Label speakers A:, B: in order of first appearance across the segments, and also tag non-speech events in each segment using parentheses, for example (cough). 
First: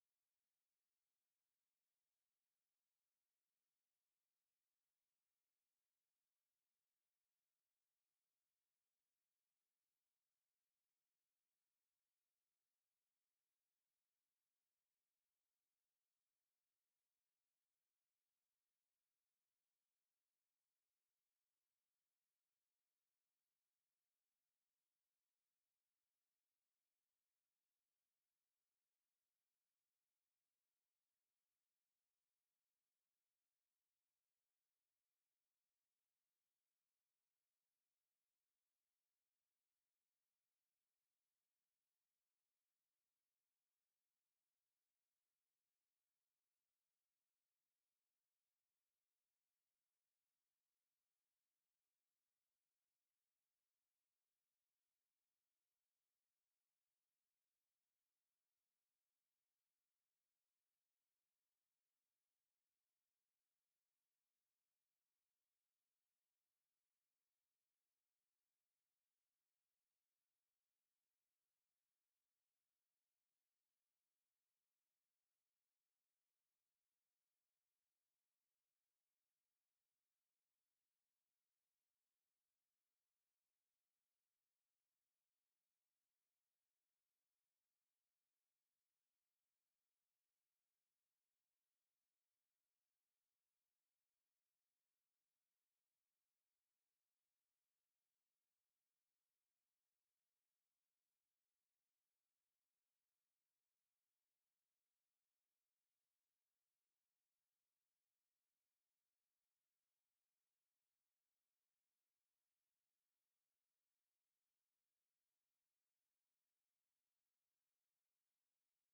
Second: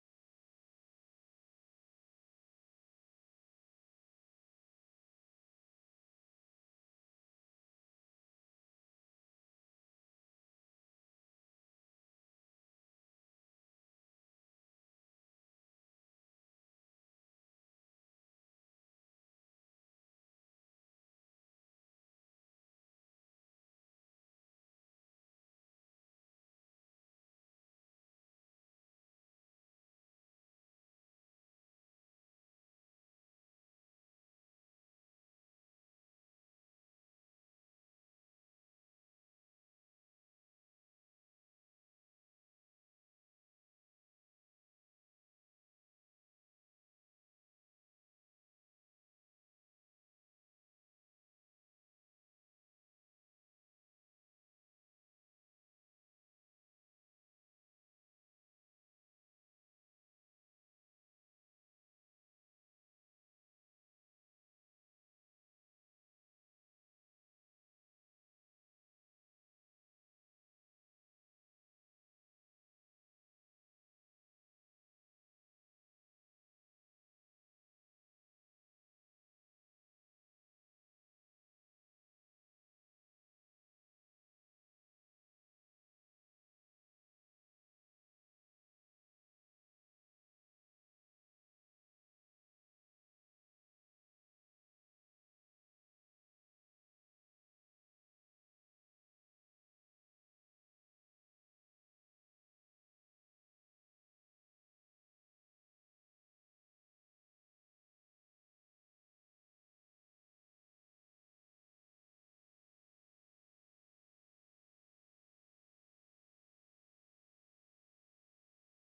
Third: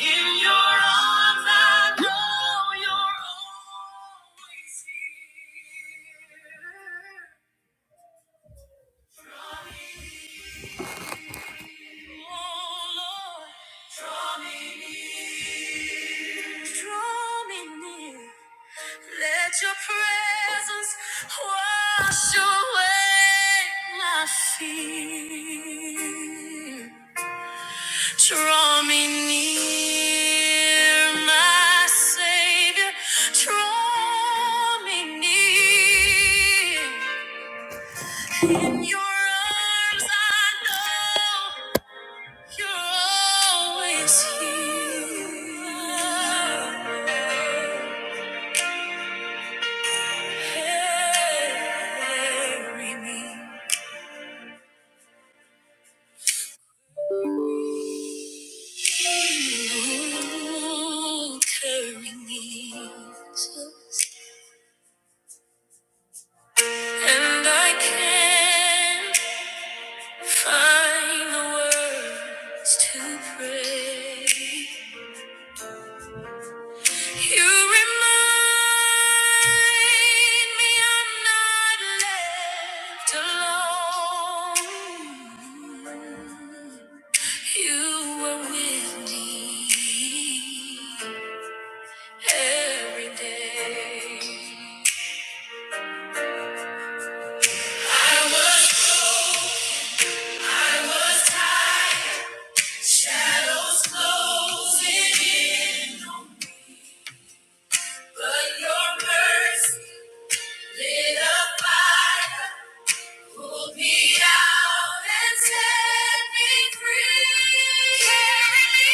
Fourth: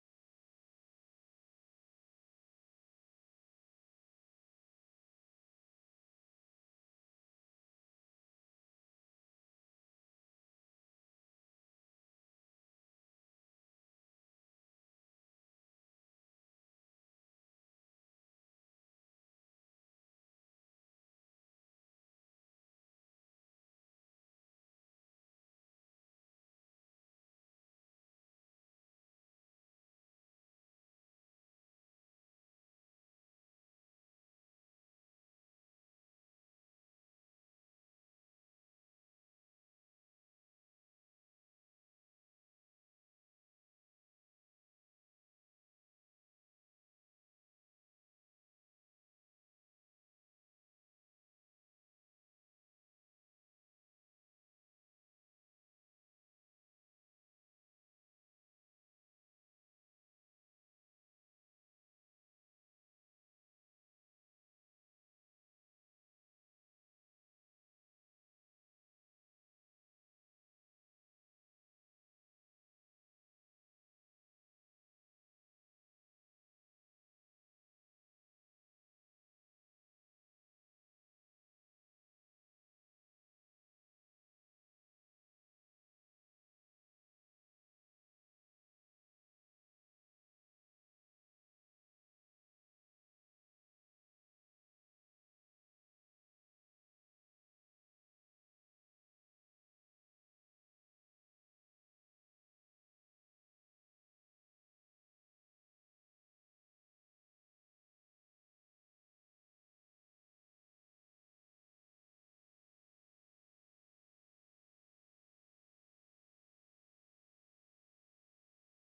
A: In your arms, I know you're always here. Draw me, oh Lord, draw me near. Draw me near. Let your presence wash away my fear. Draw me near, my Savior. Draw me near. In your arms, I know you're always here. Carry me. You carry me. Jesus. And I can't Find the words to pray. You remind me I'm not left alone. You were with me every day. I was, I was tired. Shadows closing in. But your mercy. Lit a fire, pulled me out and set me free. Carried me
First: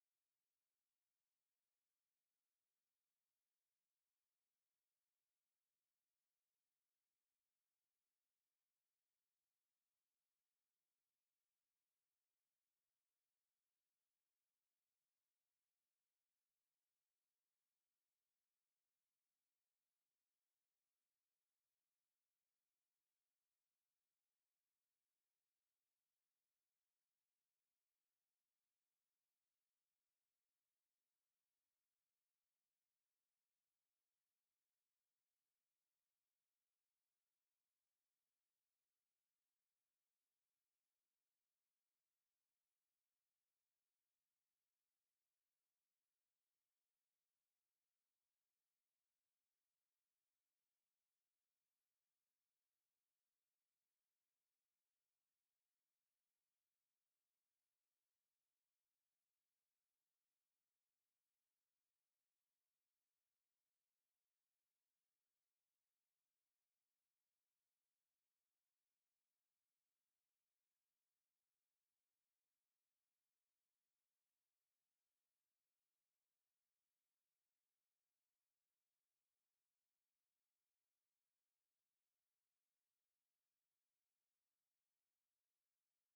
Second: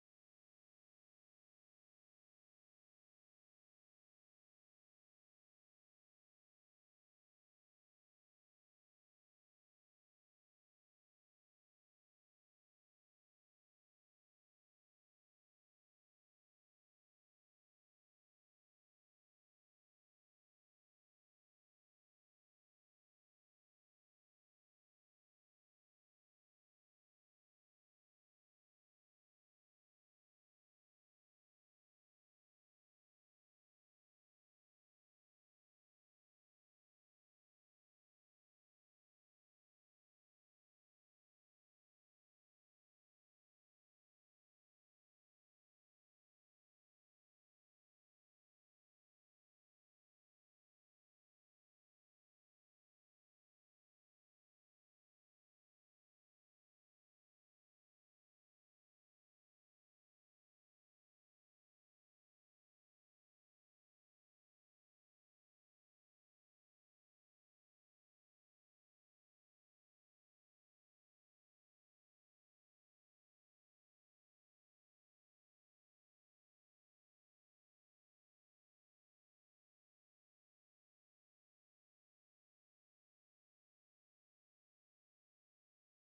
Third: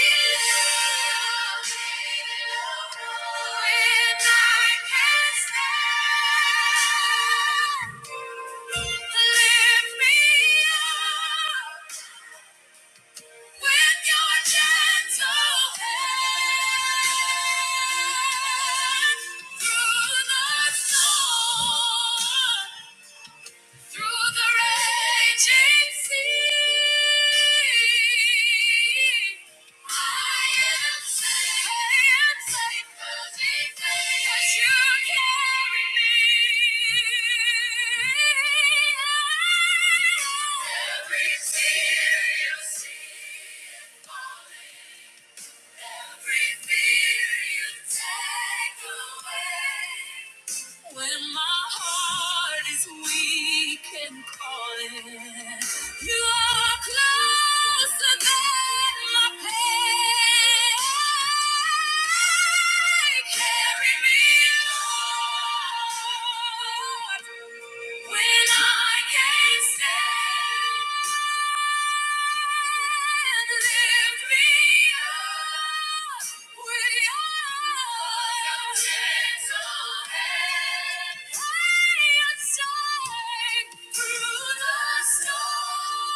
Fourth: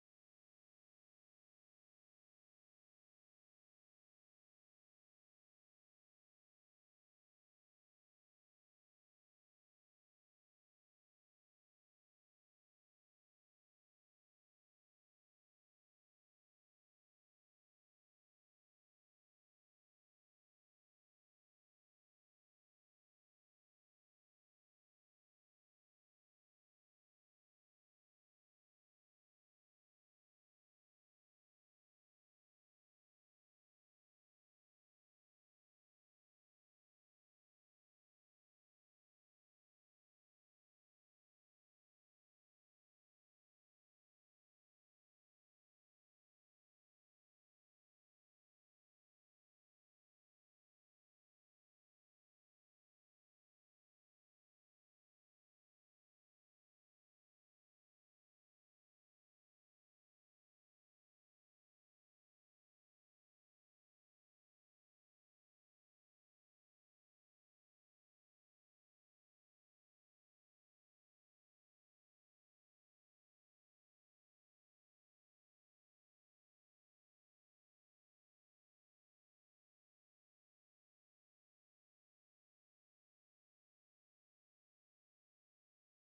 A: out when I can't stand. Lift me up with your gentle hand through the storm. Through the raging sea, I am safe. I am safe 'cause he saves. 'Cause you carry me. Every tear you see falling. Every fear you take away. When my heart is weak and calling, you are closer than my pain. Carry me, Lord, when I can't stand. Through the storm.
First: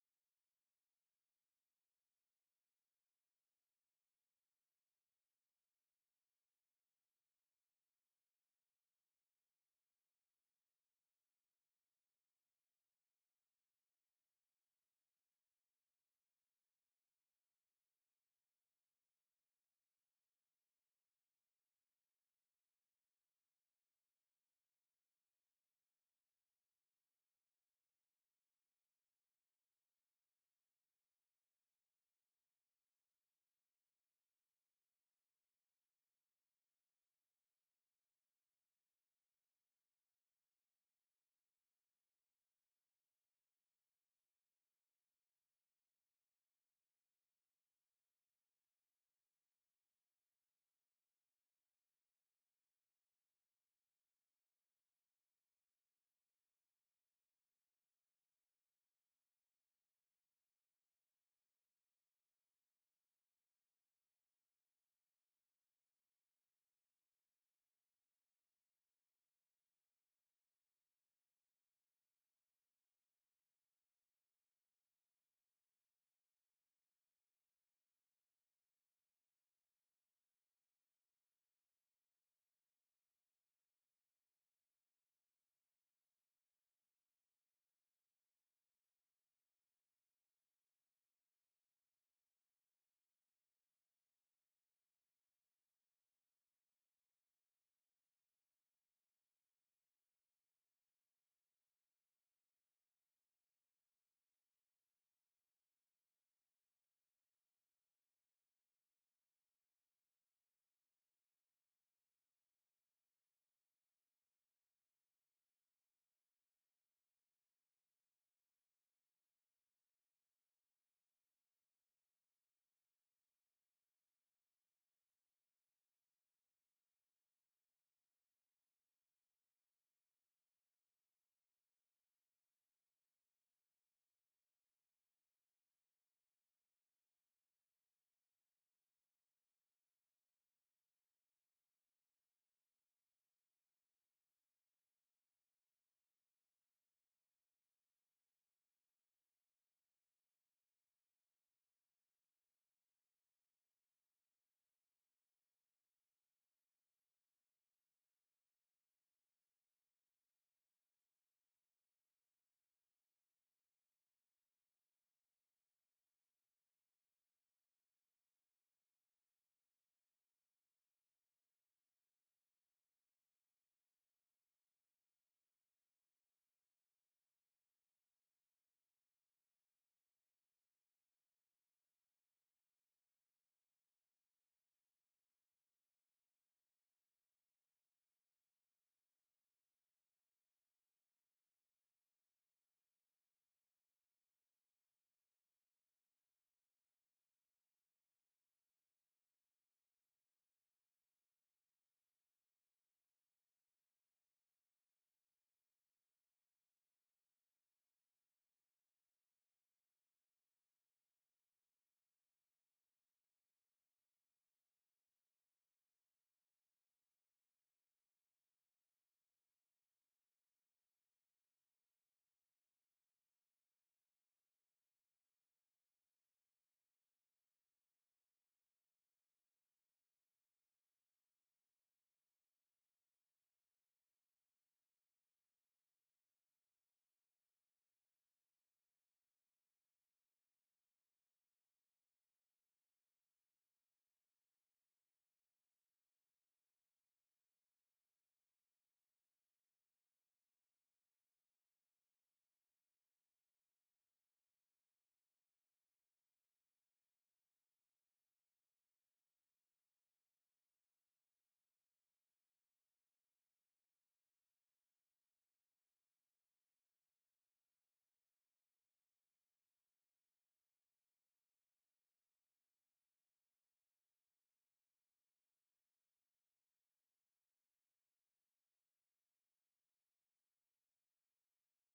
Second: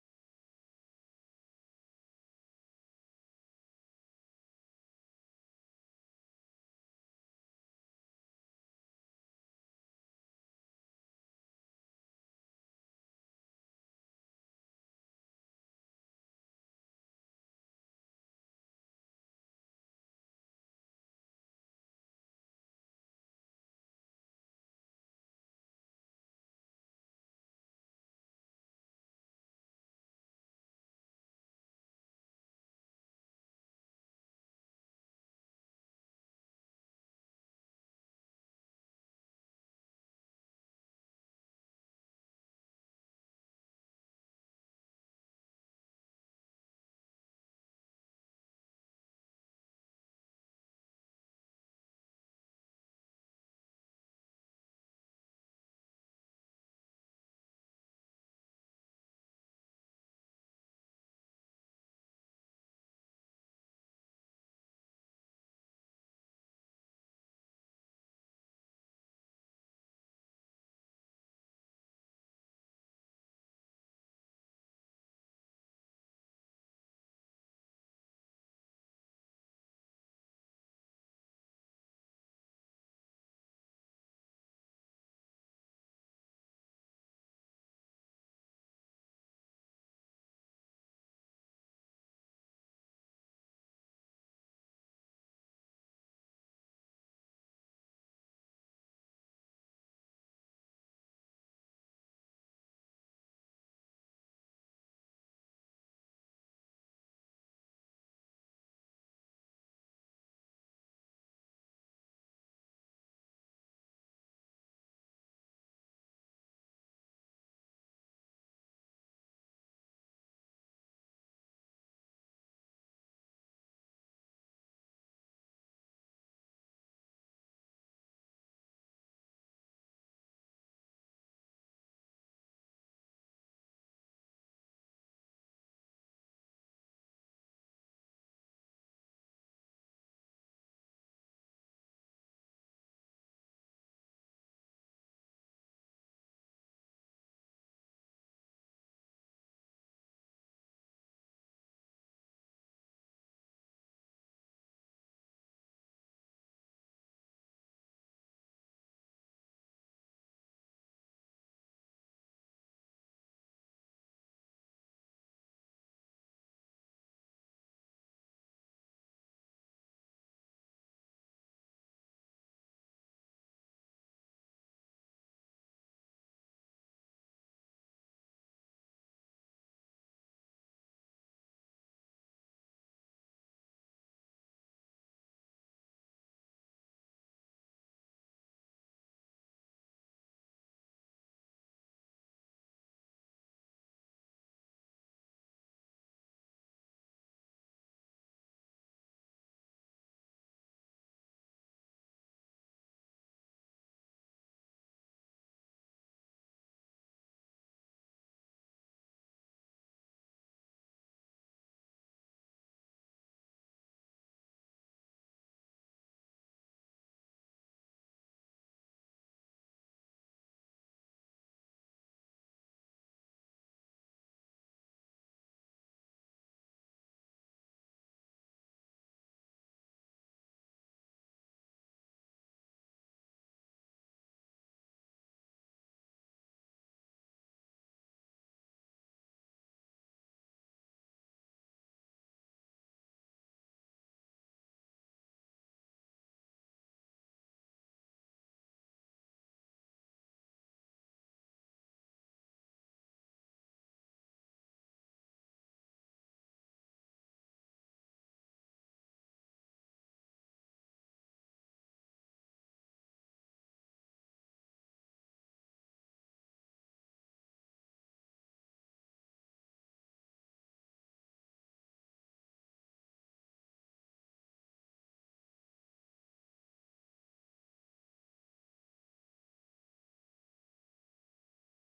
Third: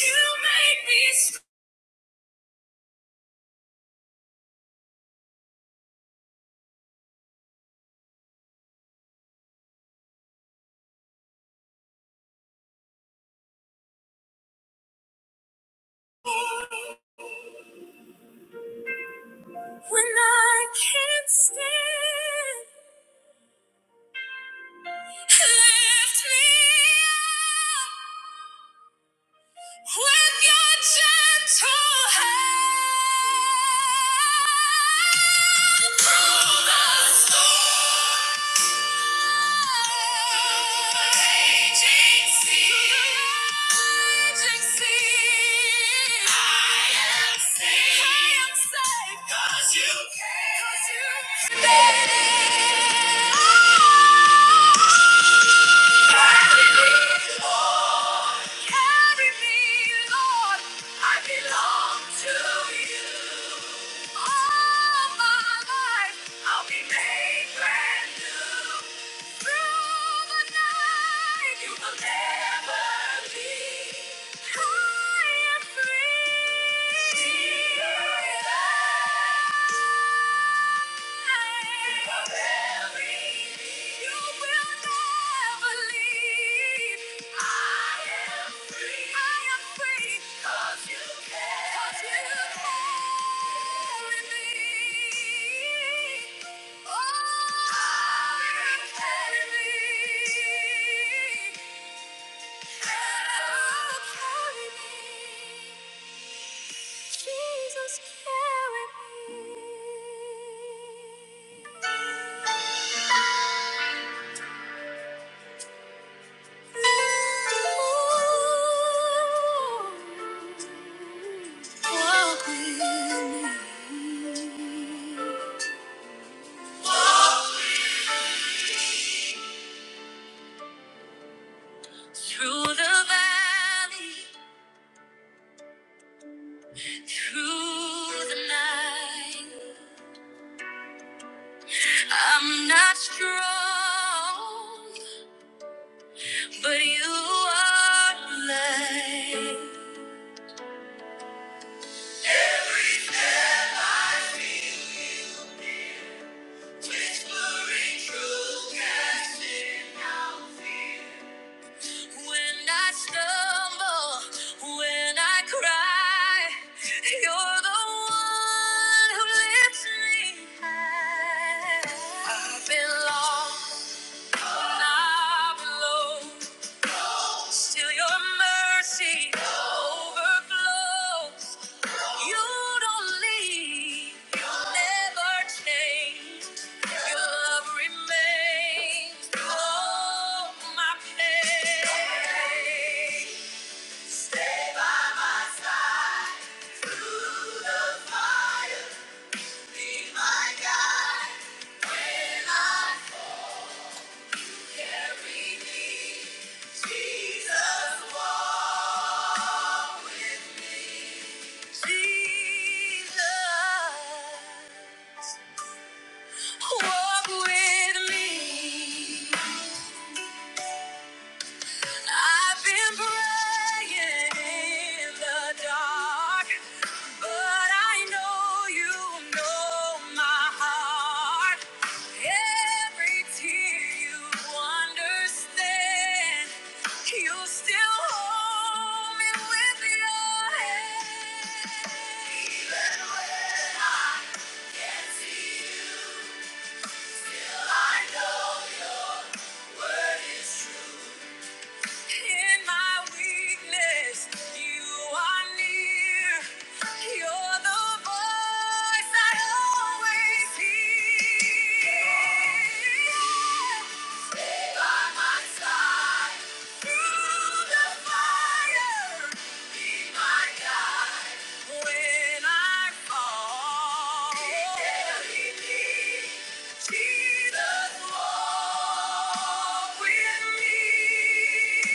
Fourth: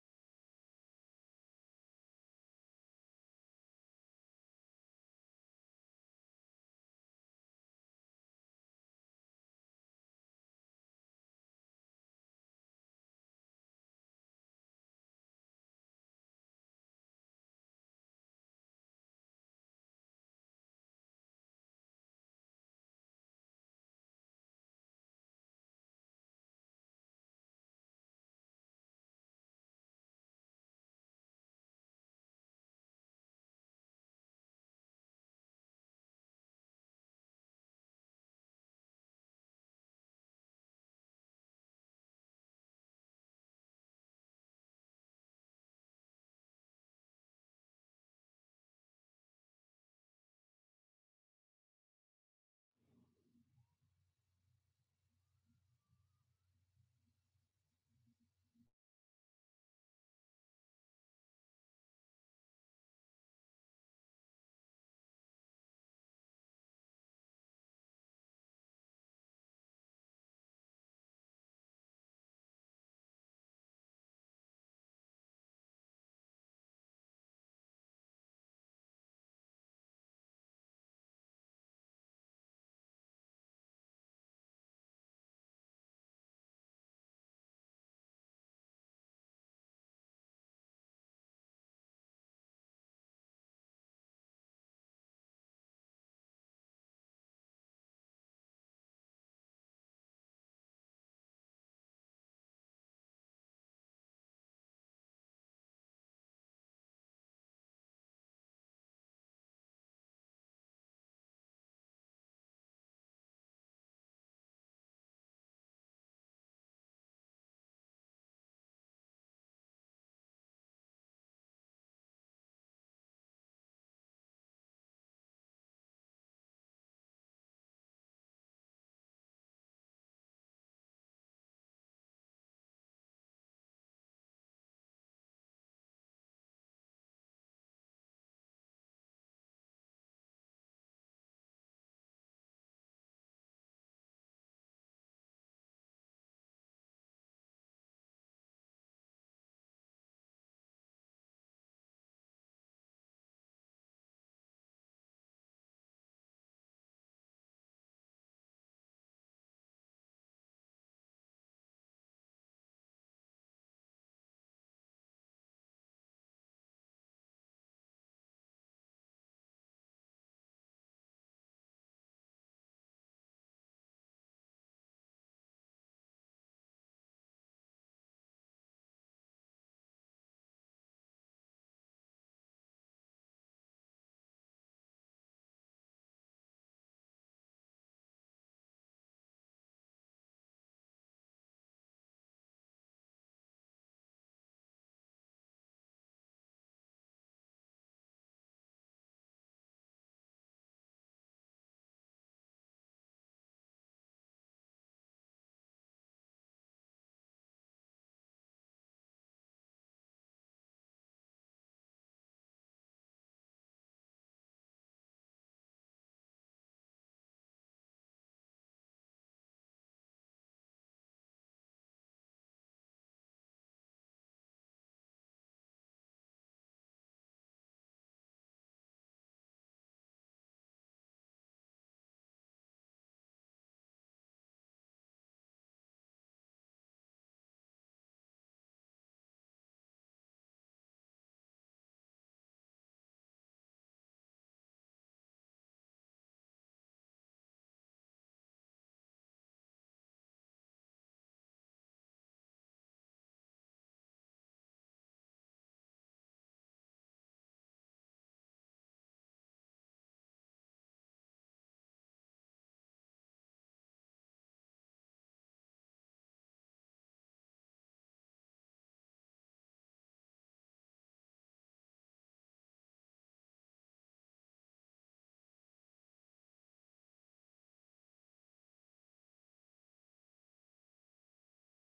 A: You make me strong when I can't stand. Lift me up. With your gentle hand, through the storm, raging sea, raging sea, I am safe. I am safe 'cause you came. 'Cause you came. I am free. Thank you. Jesus, carry me. Ooh, walk with me. Through the valley, through the night, I'm not strong, but you are light. Whispering truth When I stumble, when I cry, you're the one who lifts me high. I've I've Still your mercy overflows. You don't leave, you never change. Your love remains through all my pain. Stay by my side. Be my guide. May life carry me. Jesus, walk with me. walk with me. I've been praying in the dark, but I know you know my heart. Every tear you understand, you still hold me with your hand. Even as you, I know your word is true. In my weakness, you are near. You're the voice I always hear. Be By my side, through the fire, be my guide. When I fall, He carried me. Jesus, walk with me.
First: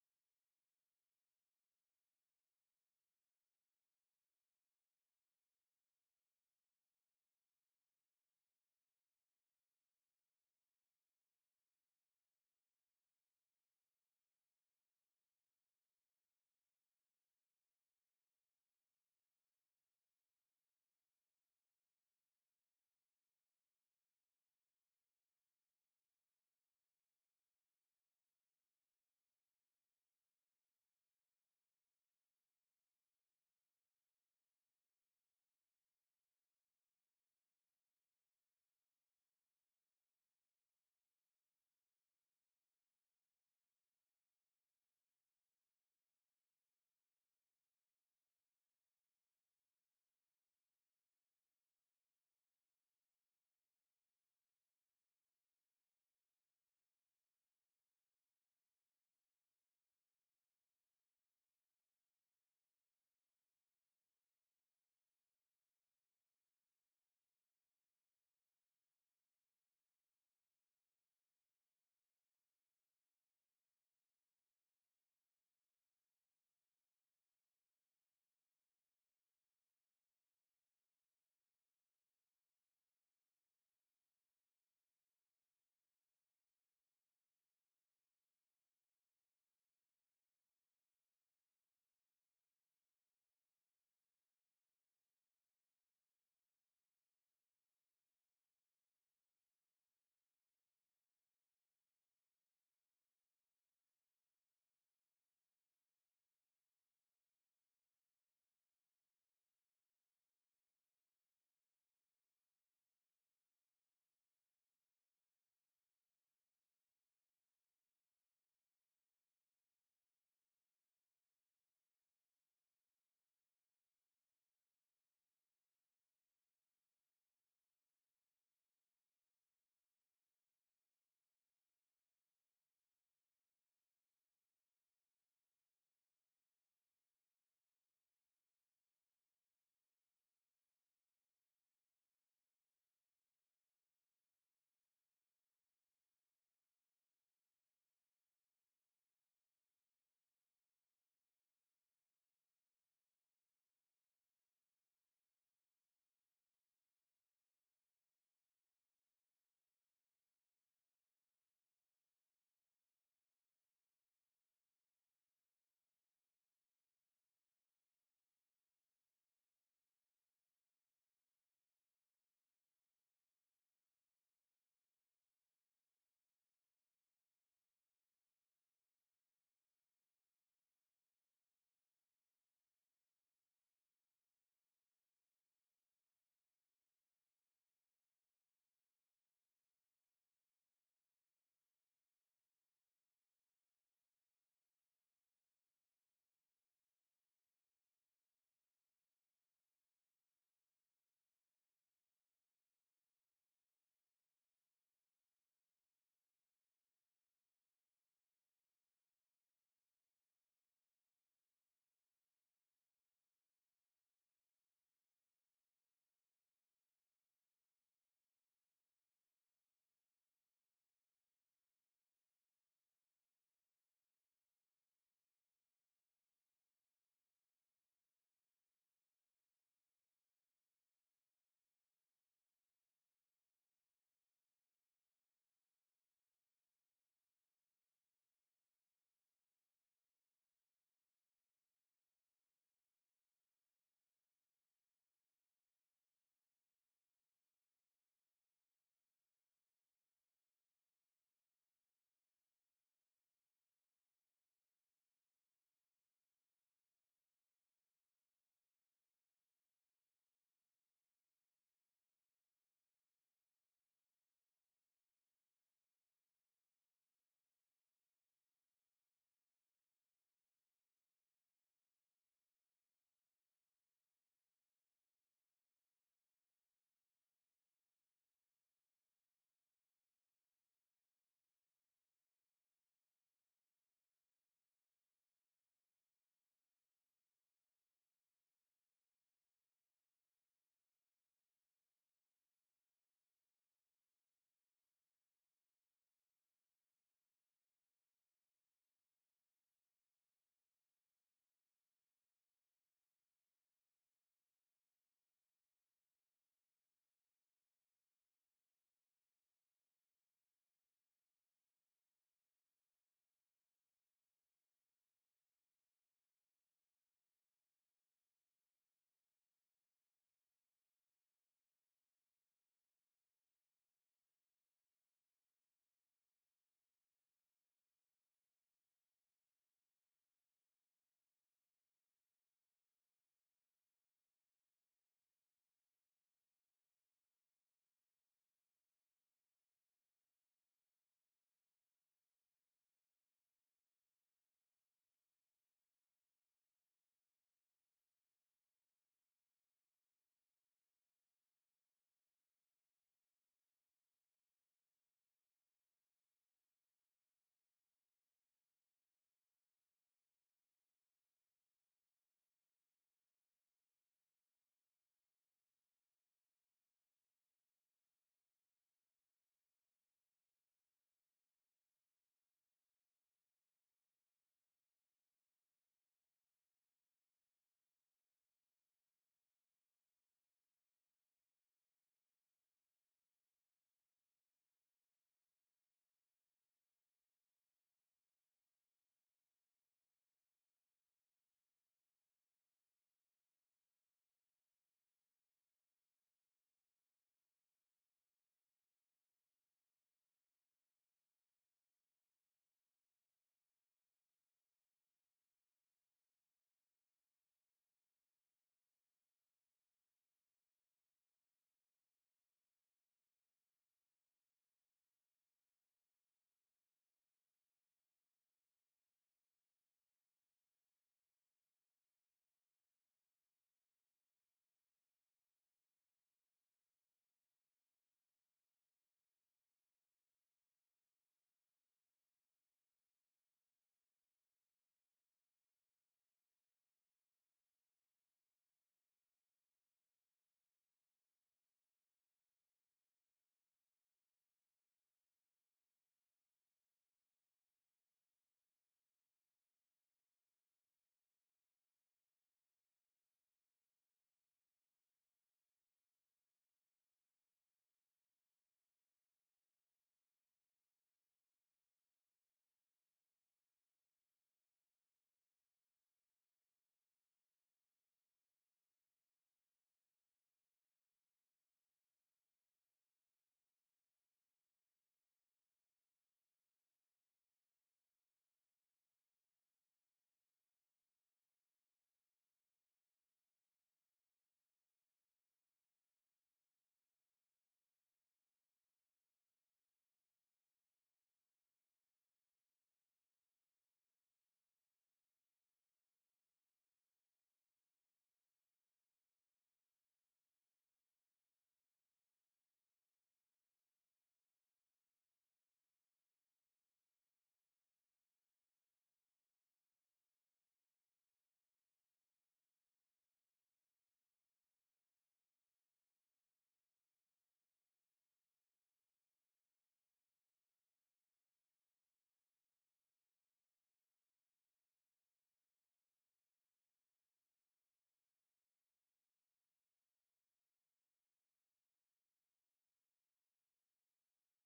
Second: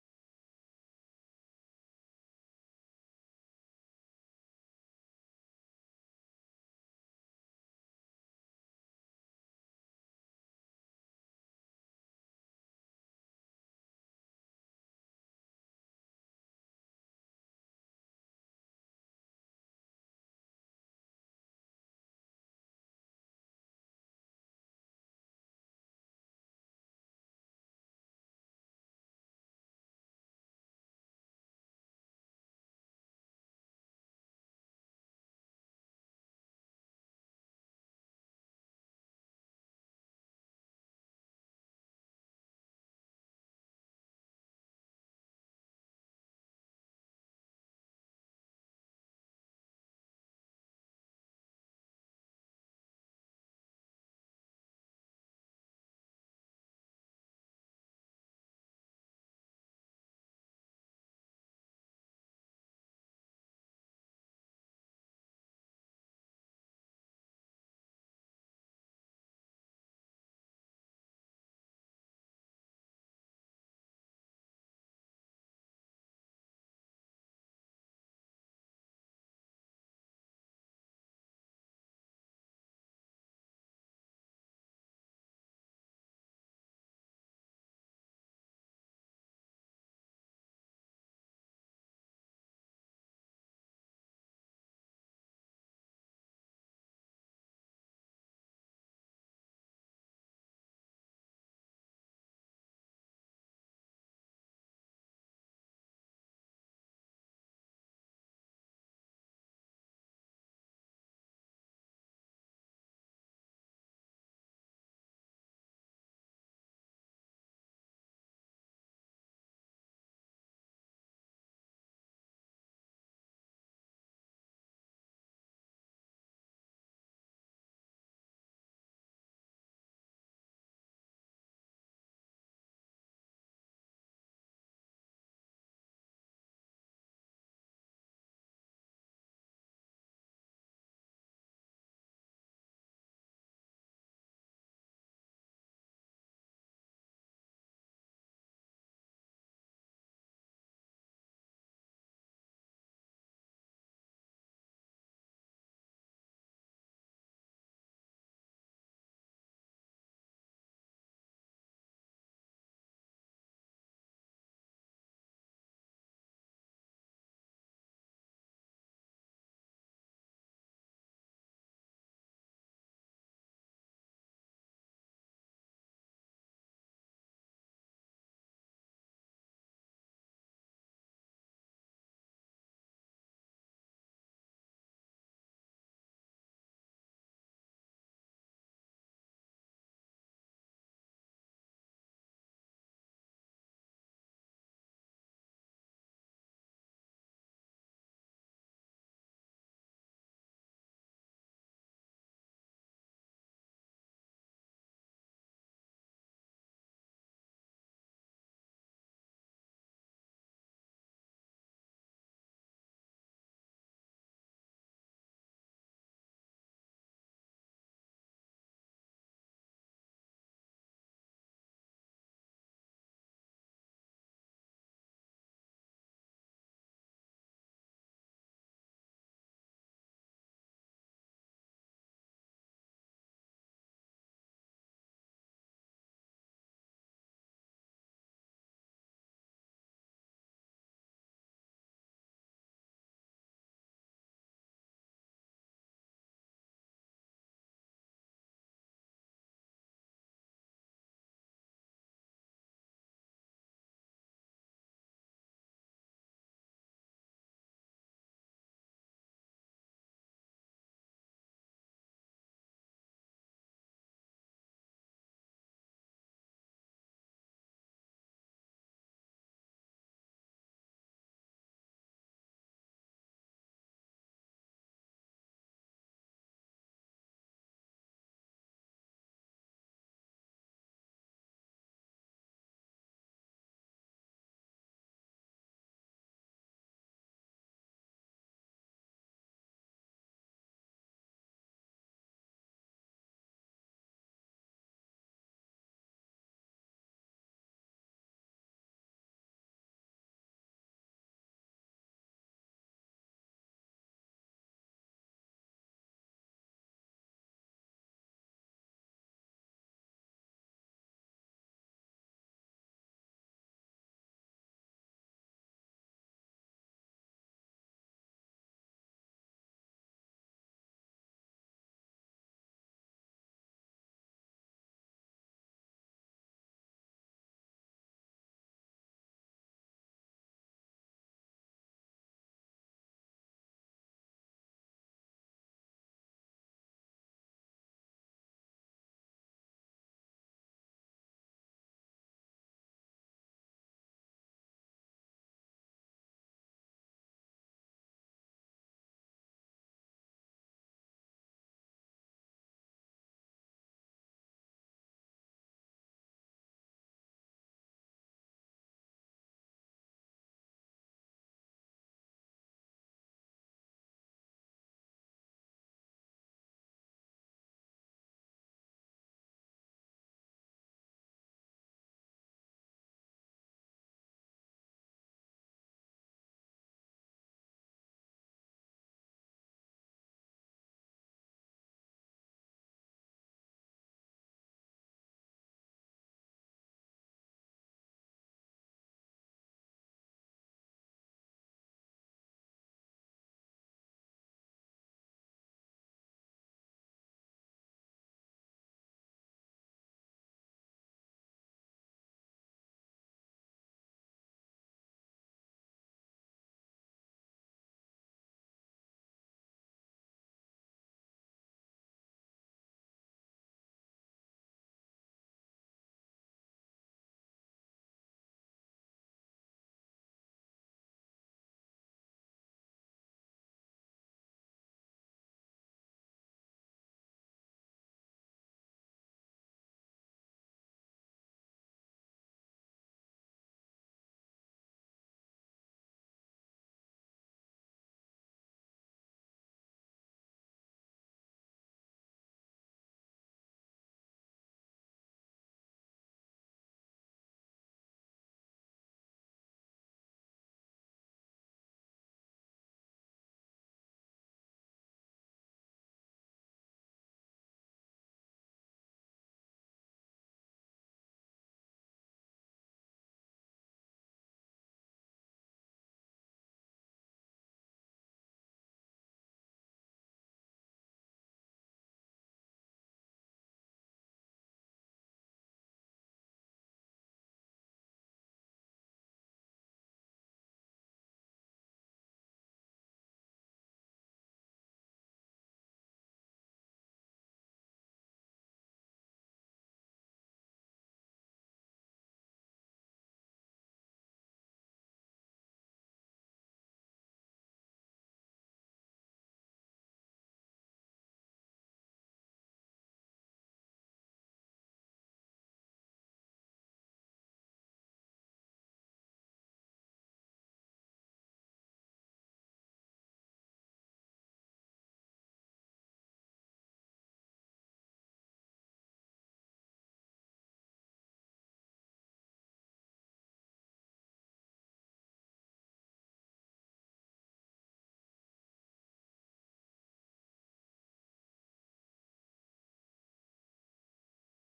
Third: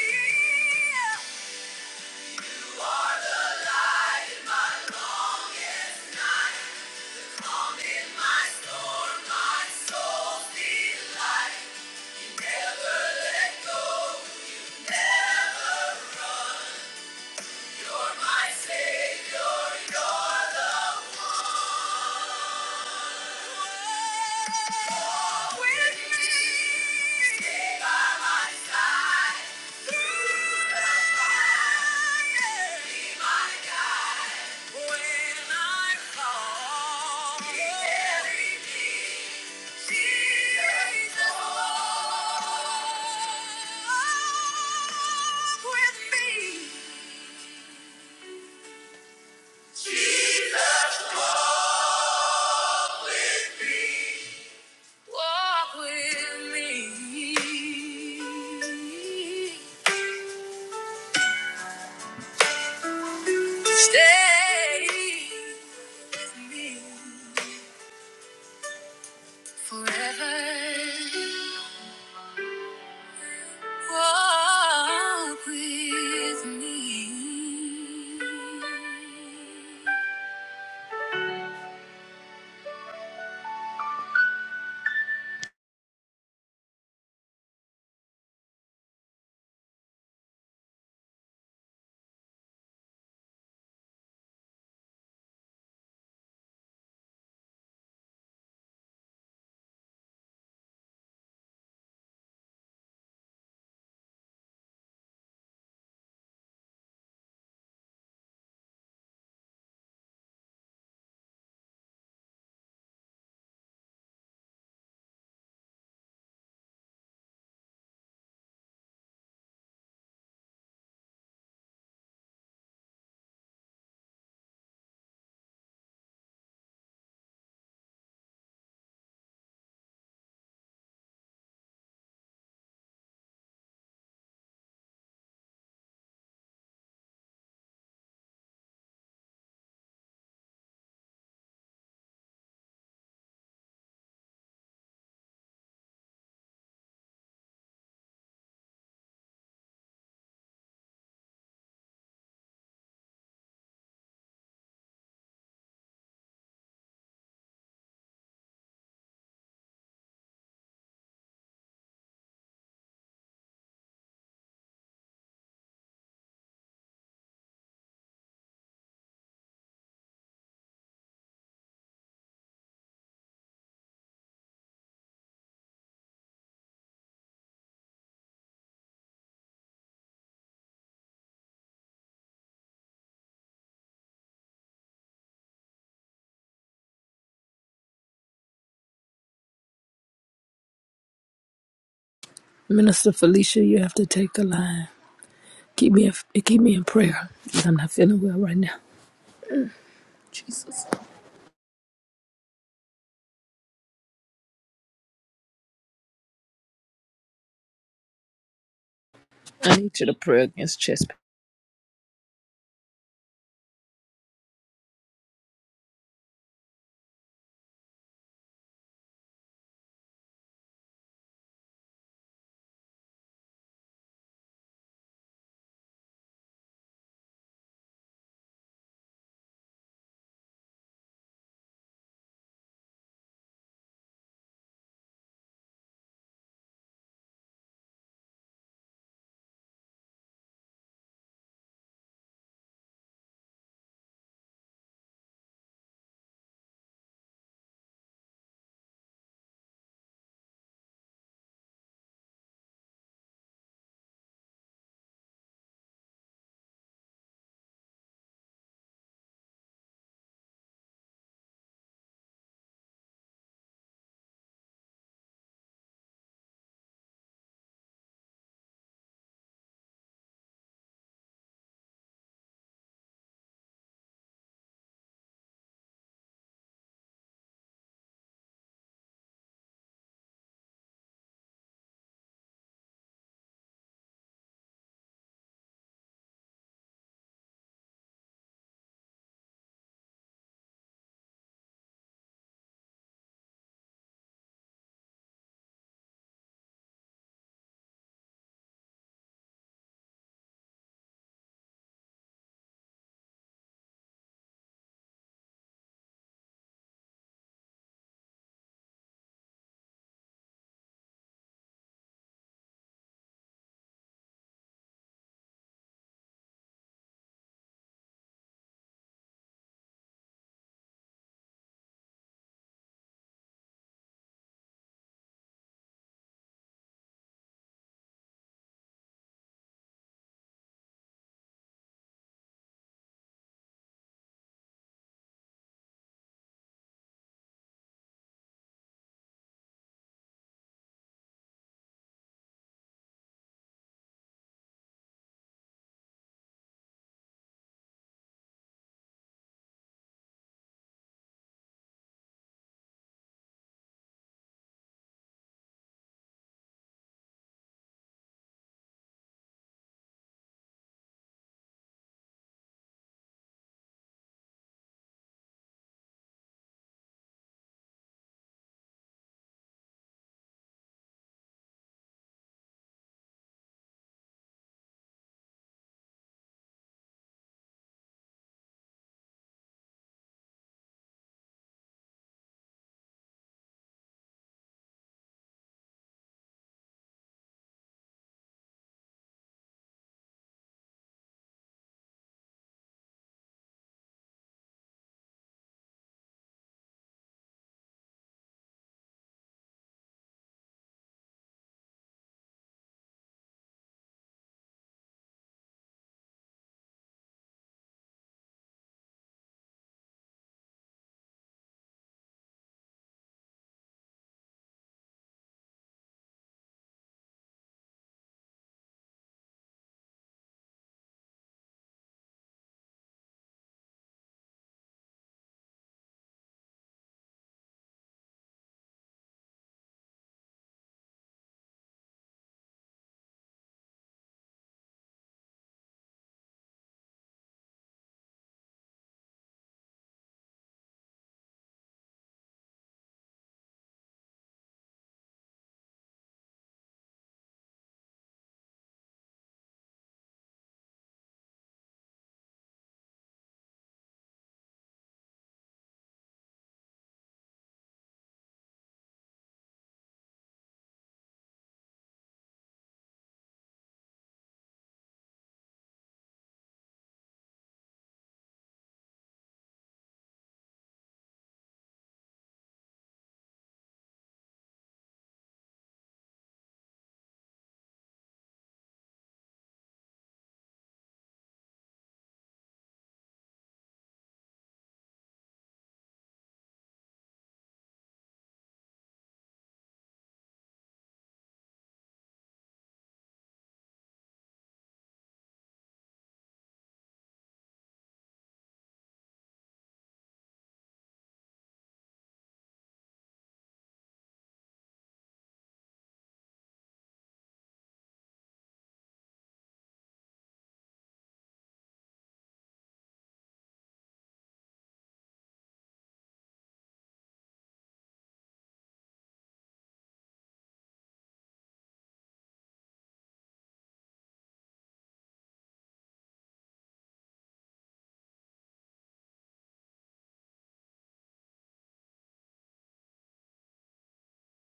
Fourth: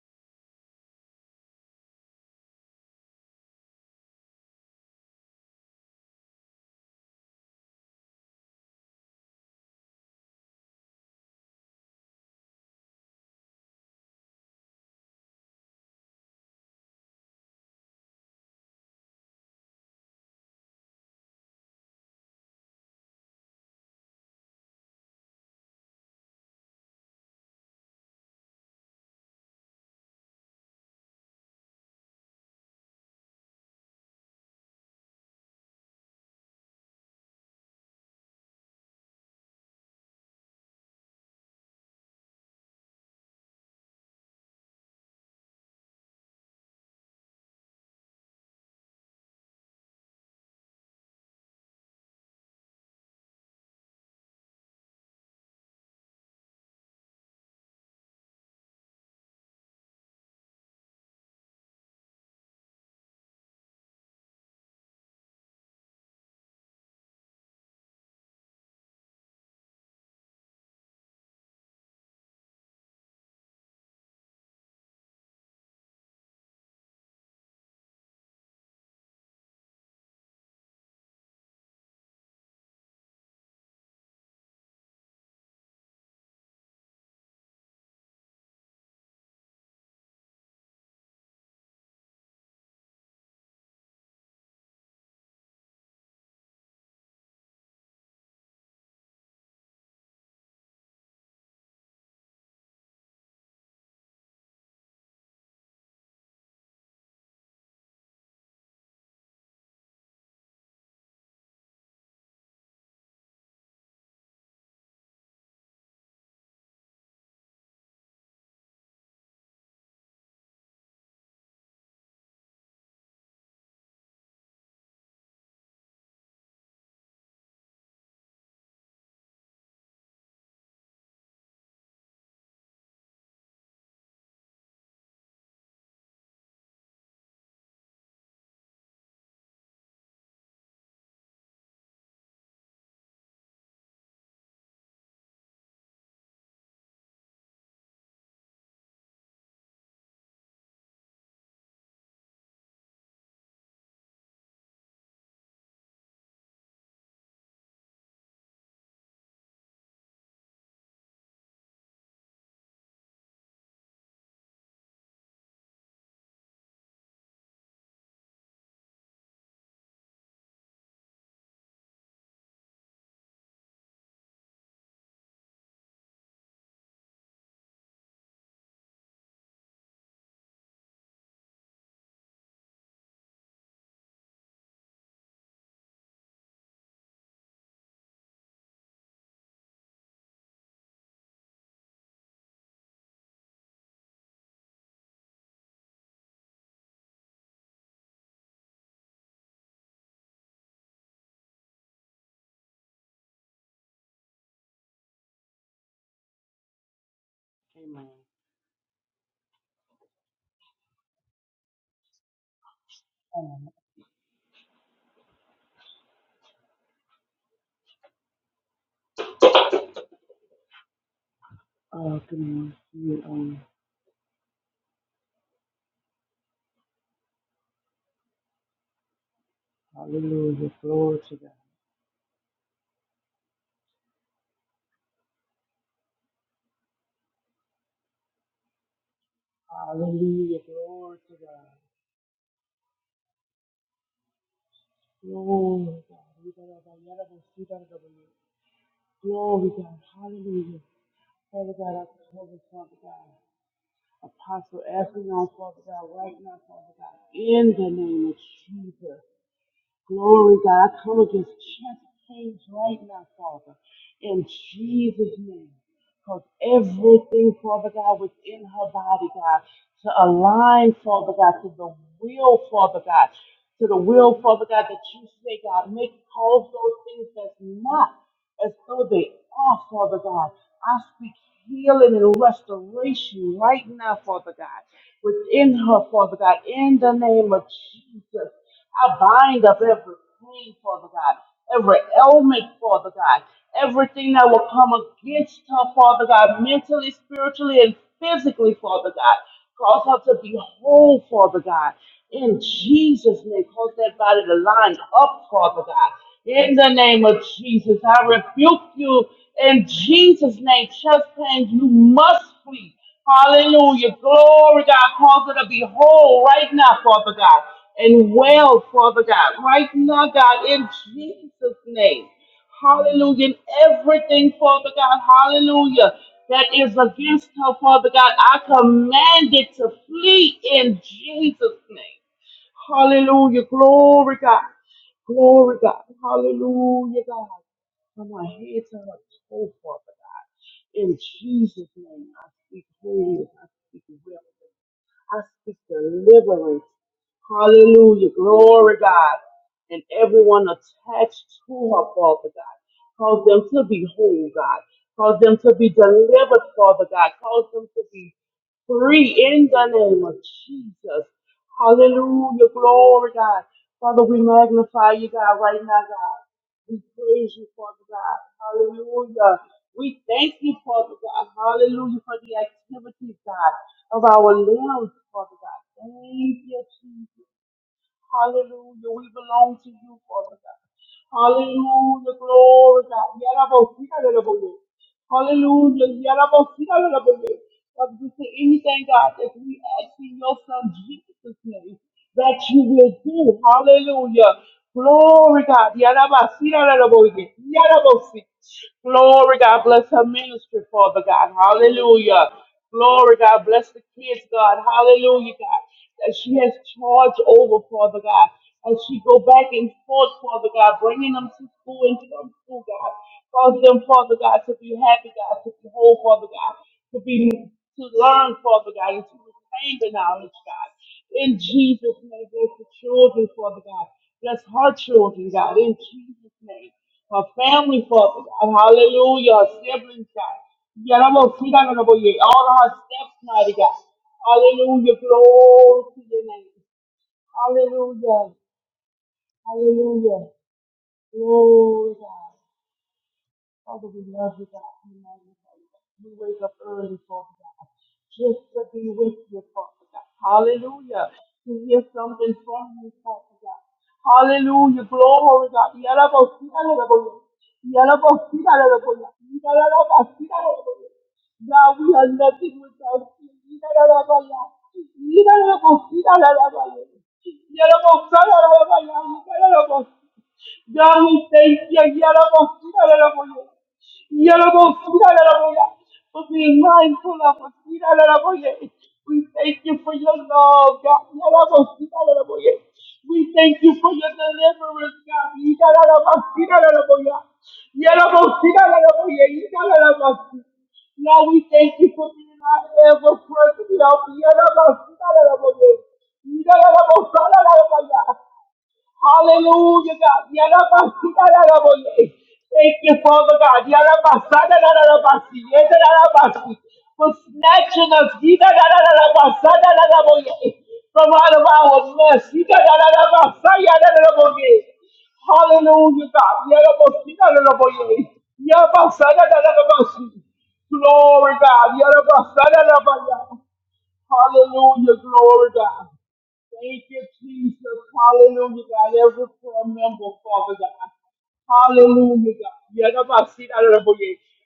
A: You are the light in my longest night. Calm in my storm, my soul's delight. You never let go, never. You're my savior, you're the one. Jesus Walk with me. Stay with me forever. Walk with me. Minister Felicia, you have to take the line. Keep me, in, keep me in prayer. I'm not feeling well right now.
B: Amen.
A: I need you to pray against chest pain.
B: Um, all things you on. Hallelujah. Glory to God. Hallelujah. Glory to God. Glory God. We got our God. Yet of us, we got our God. Glory God. Hallelujah. Father God, I pray this, Father God. Apostle Ephion, Father God, right now, Father God. In the name of Jesus. Glory, God. I Come against chest pains right now, Father, in Jesus' name. Because everything, Father God, within her body, God, to align, Father God, to the will, Father God, to the will, Father God, that you say, God, make all those things that's not as though they are, Father God. I speak healing and restoration right now, Father God, within her, Father God, in the name of Jesus. I bind up every pain, Father God, every ailment, Father God, everything that will come against her, Father God, mentally, spiritually, and physically, Father God. Cause her to be whole, Father God. In Jesus' name, cause that body to line up, Father God. In the name of Jesus, I rebuke you. In Jesus' name, chest pains, you must flee. Hallelujah. Glory, God. Cause her to be whole right now, Father God, and well, Father God, right now, God, in Jesus' name. Hallelujah. In everything, Father God, hallelujah, that is against her, Father God, I command it to flee in Jesus' name. Hallelujah. Glory, God. Glory, God. Hallelujah, God from our head to her toe, Father God. In Jesus' name, I speak wholeness. I speak wellness. I speak deliverance. Hallelujah. Glory, God. And everyone attached to her, Father God. Cause them to be whole, God. Cause them to be delivered, Father God. Cause them to be free in the name of Jesus. Hallelujah. Glory, God. Father, we magnify you, God, right now, God. We praise you, Father God. Hallelujah. We thank you, Father God. Hallelujah for the activities, God, of our limbs, Father God. Thank you, Jesus. Hallelujah. We belong to you, Father God. Hallelujah. Glory, God. Yarabosita, Lord. Hallelujah. Yarabosita, Lord. Father, we say anything, God, that we ask in your Son Jesus' name, that you will do. Hallelujah. Glory, God. Yarabosita, Lord. Yarabosita. Glory, God. Bless her ministry, Father God. Hallelujah. Glory, God. Bless the kids, God. Hallelujah, God that she has charge over, Father God. As she go back and forth, Father God, bringing them to school and from school, God. Cause them, Father God, to be happy, God, to be whole, Father God, to be to learn, Father God, and to retain the knowledge, God. In Jesus' name, bless the children, Father God. Bless her children, God, in Jesus' name. Her family, Father God. Hallelujah. Her siblings, God. Yeah, I'm gonna see that on the boy. All of her steps, mighty God. Hallelujah. Glory to your name. Hallelujah. Hallelujah. Glory to God. Father, we love you, God. We magnify you, God. We wake up early, Father God, just to be with you, Father God. Hallelujah. To hear something from you, Father God. Hallelujah. Glory, to God. Yalabosita, yalabosita, yalabosita, yalabosita, yalabosita, yalabosita. God, we are nothing without you. God, we thank you. For being mindful of us. We thank you for your love, God. We thank you for your deliverance, God. Yalabosita, yalabosita, Lord, we thank you for being our ever present help. Yadabasalabaye. Yadabasalabaye. Hallelujah, God. Yarabasi, Thank you, Father God. Yarabasa-da-da-da-da-basi, yeda-da-da-basi, For snatching us yida-da-da-da-da-basa-da-da-da-boye, from out of our mess. Yida-da-da-da-basa, yada-da-da-boye. Hallelujah, God. Yarabasi-da-da-da-boye, yabasa-da-da-da-da-basi. Glory, God. Yarabasa-da-da-da-baya. Hallelujah, glory God. Thank you, Jesus. Hallelujah, God. Every prayer member, Father God. Hallelujah, God. Yeah, that's why I see that in the book.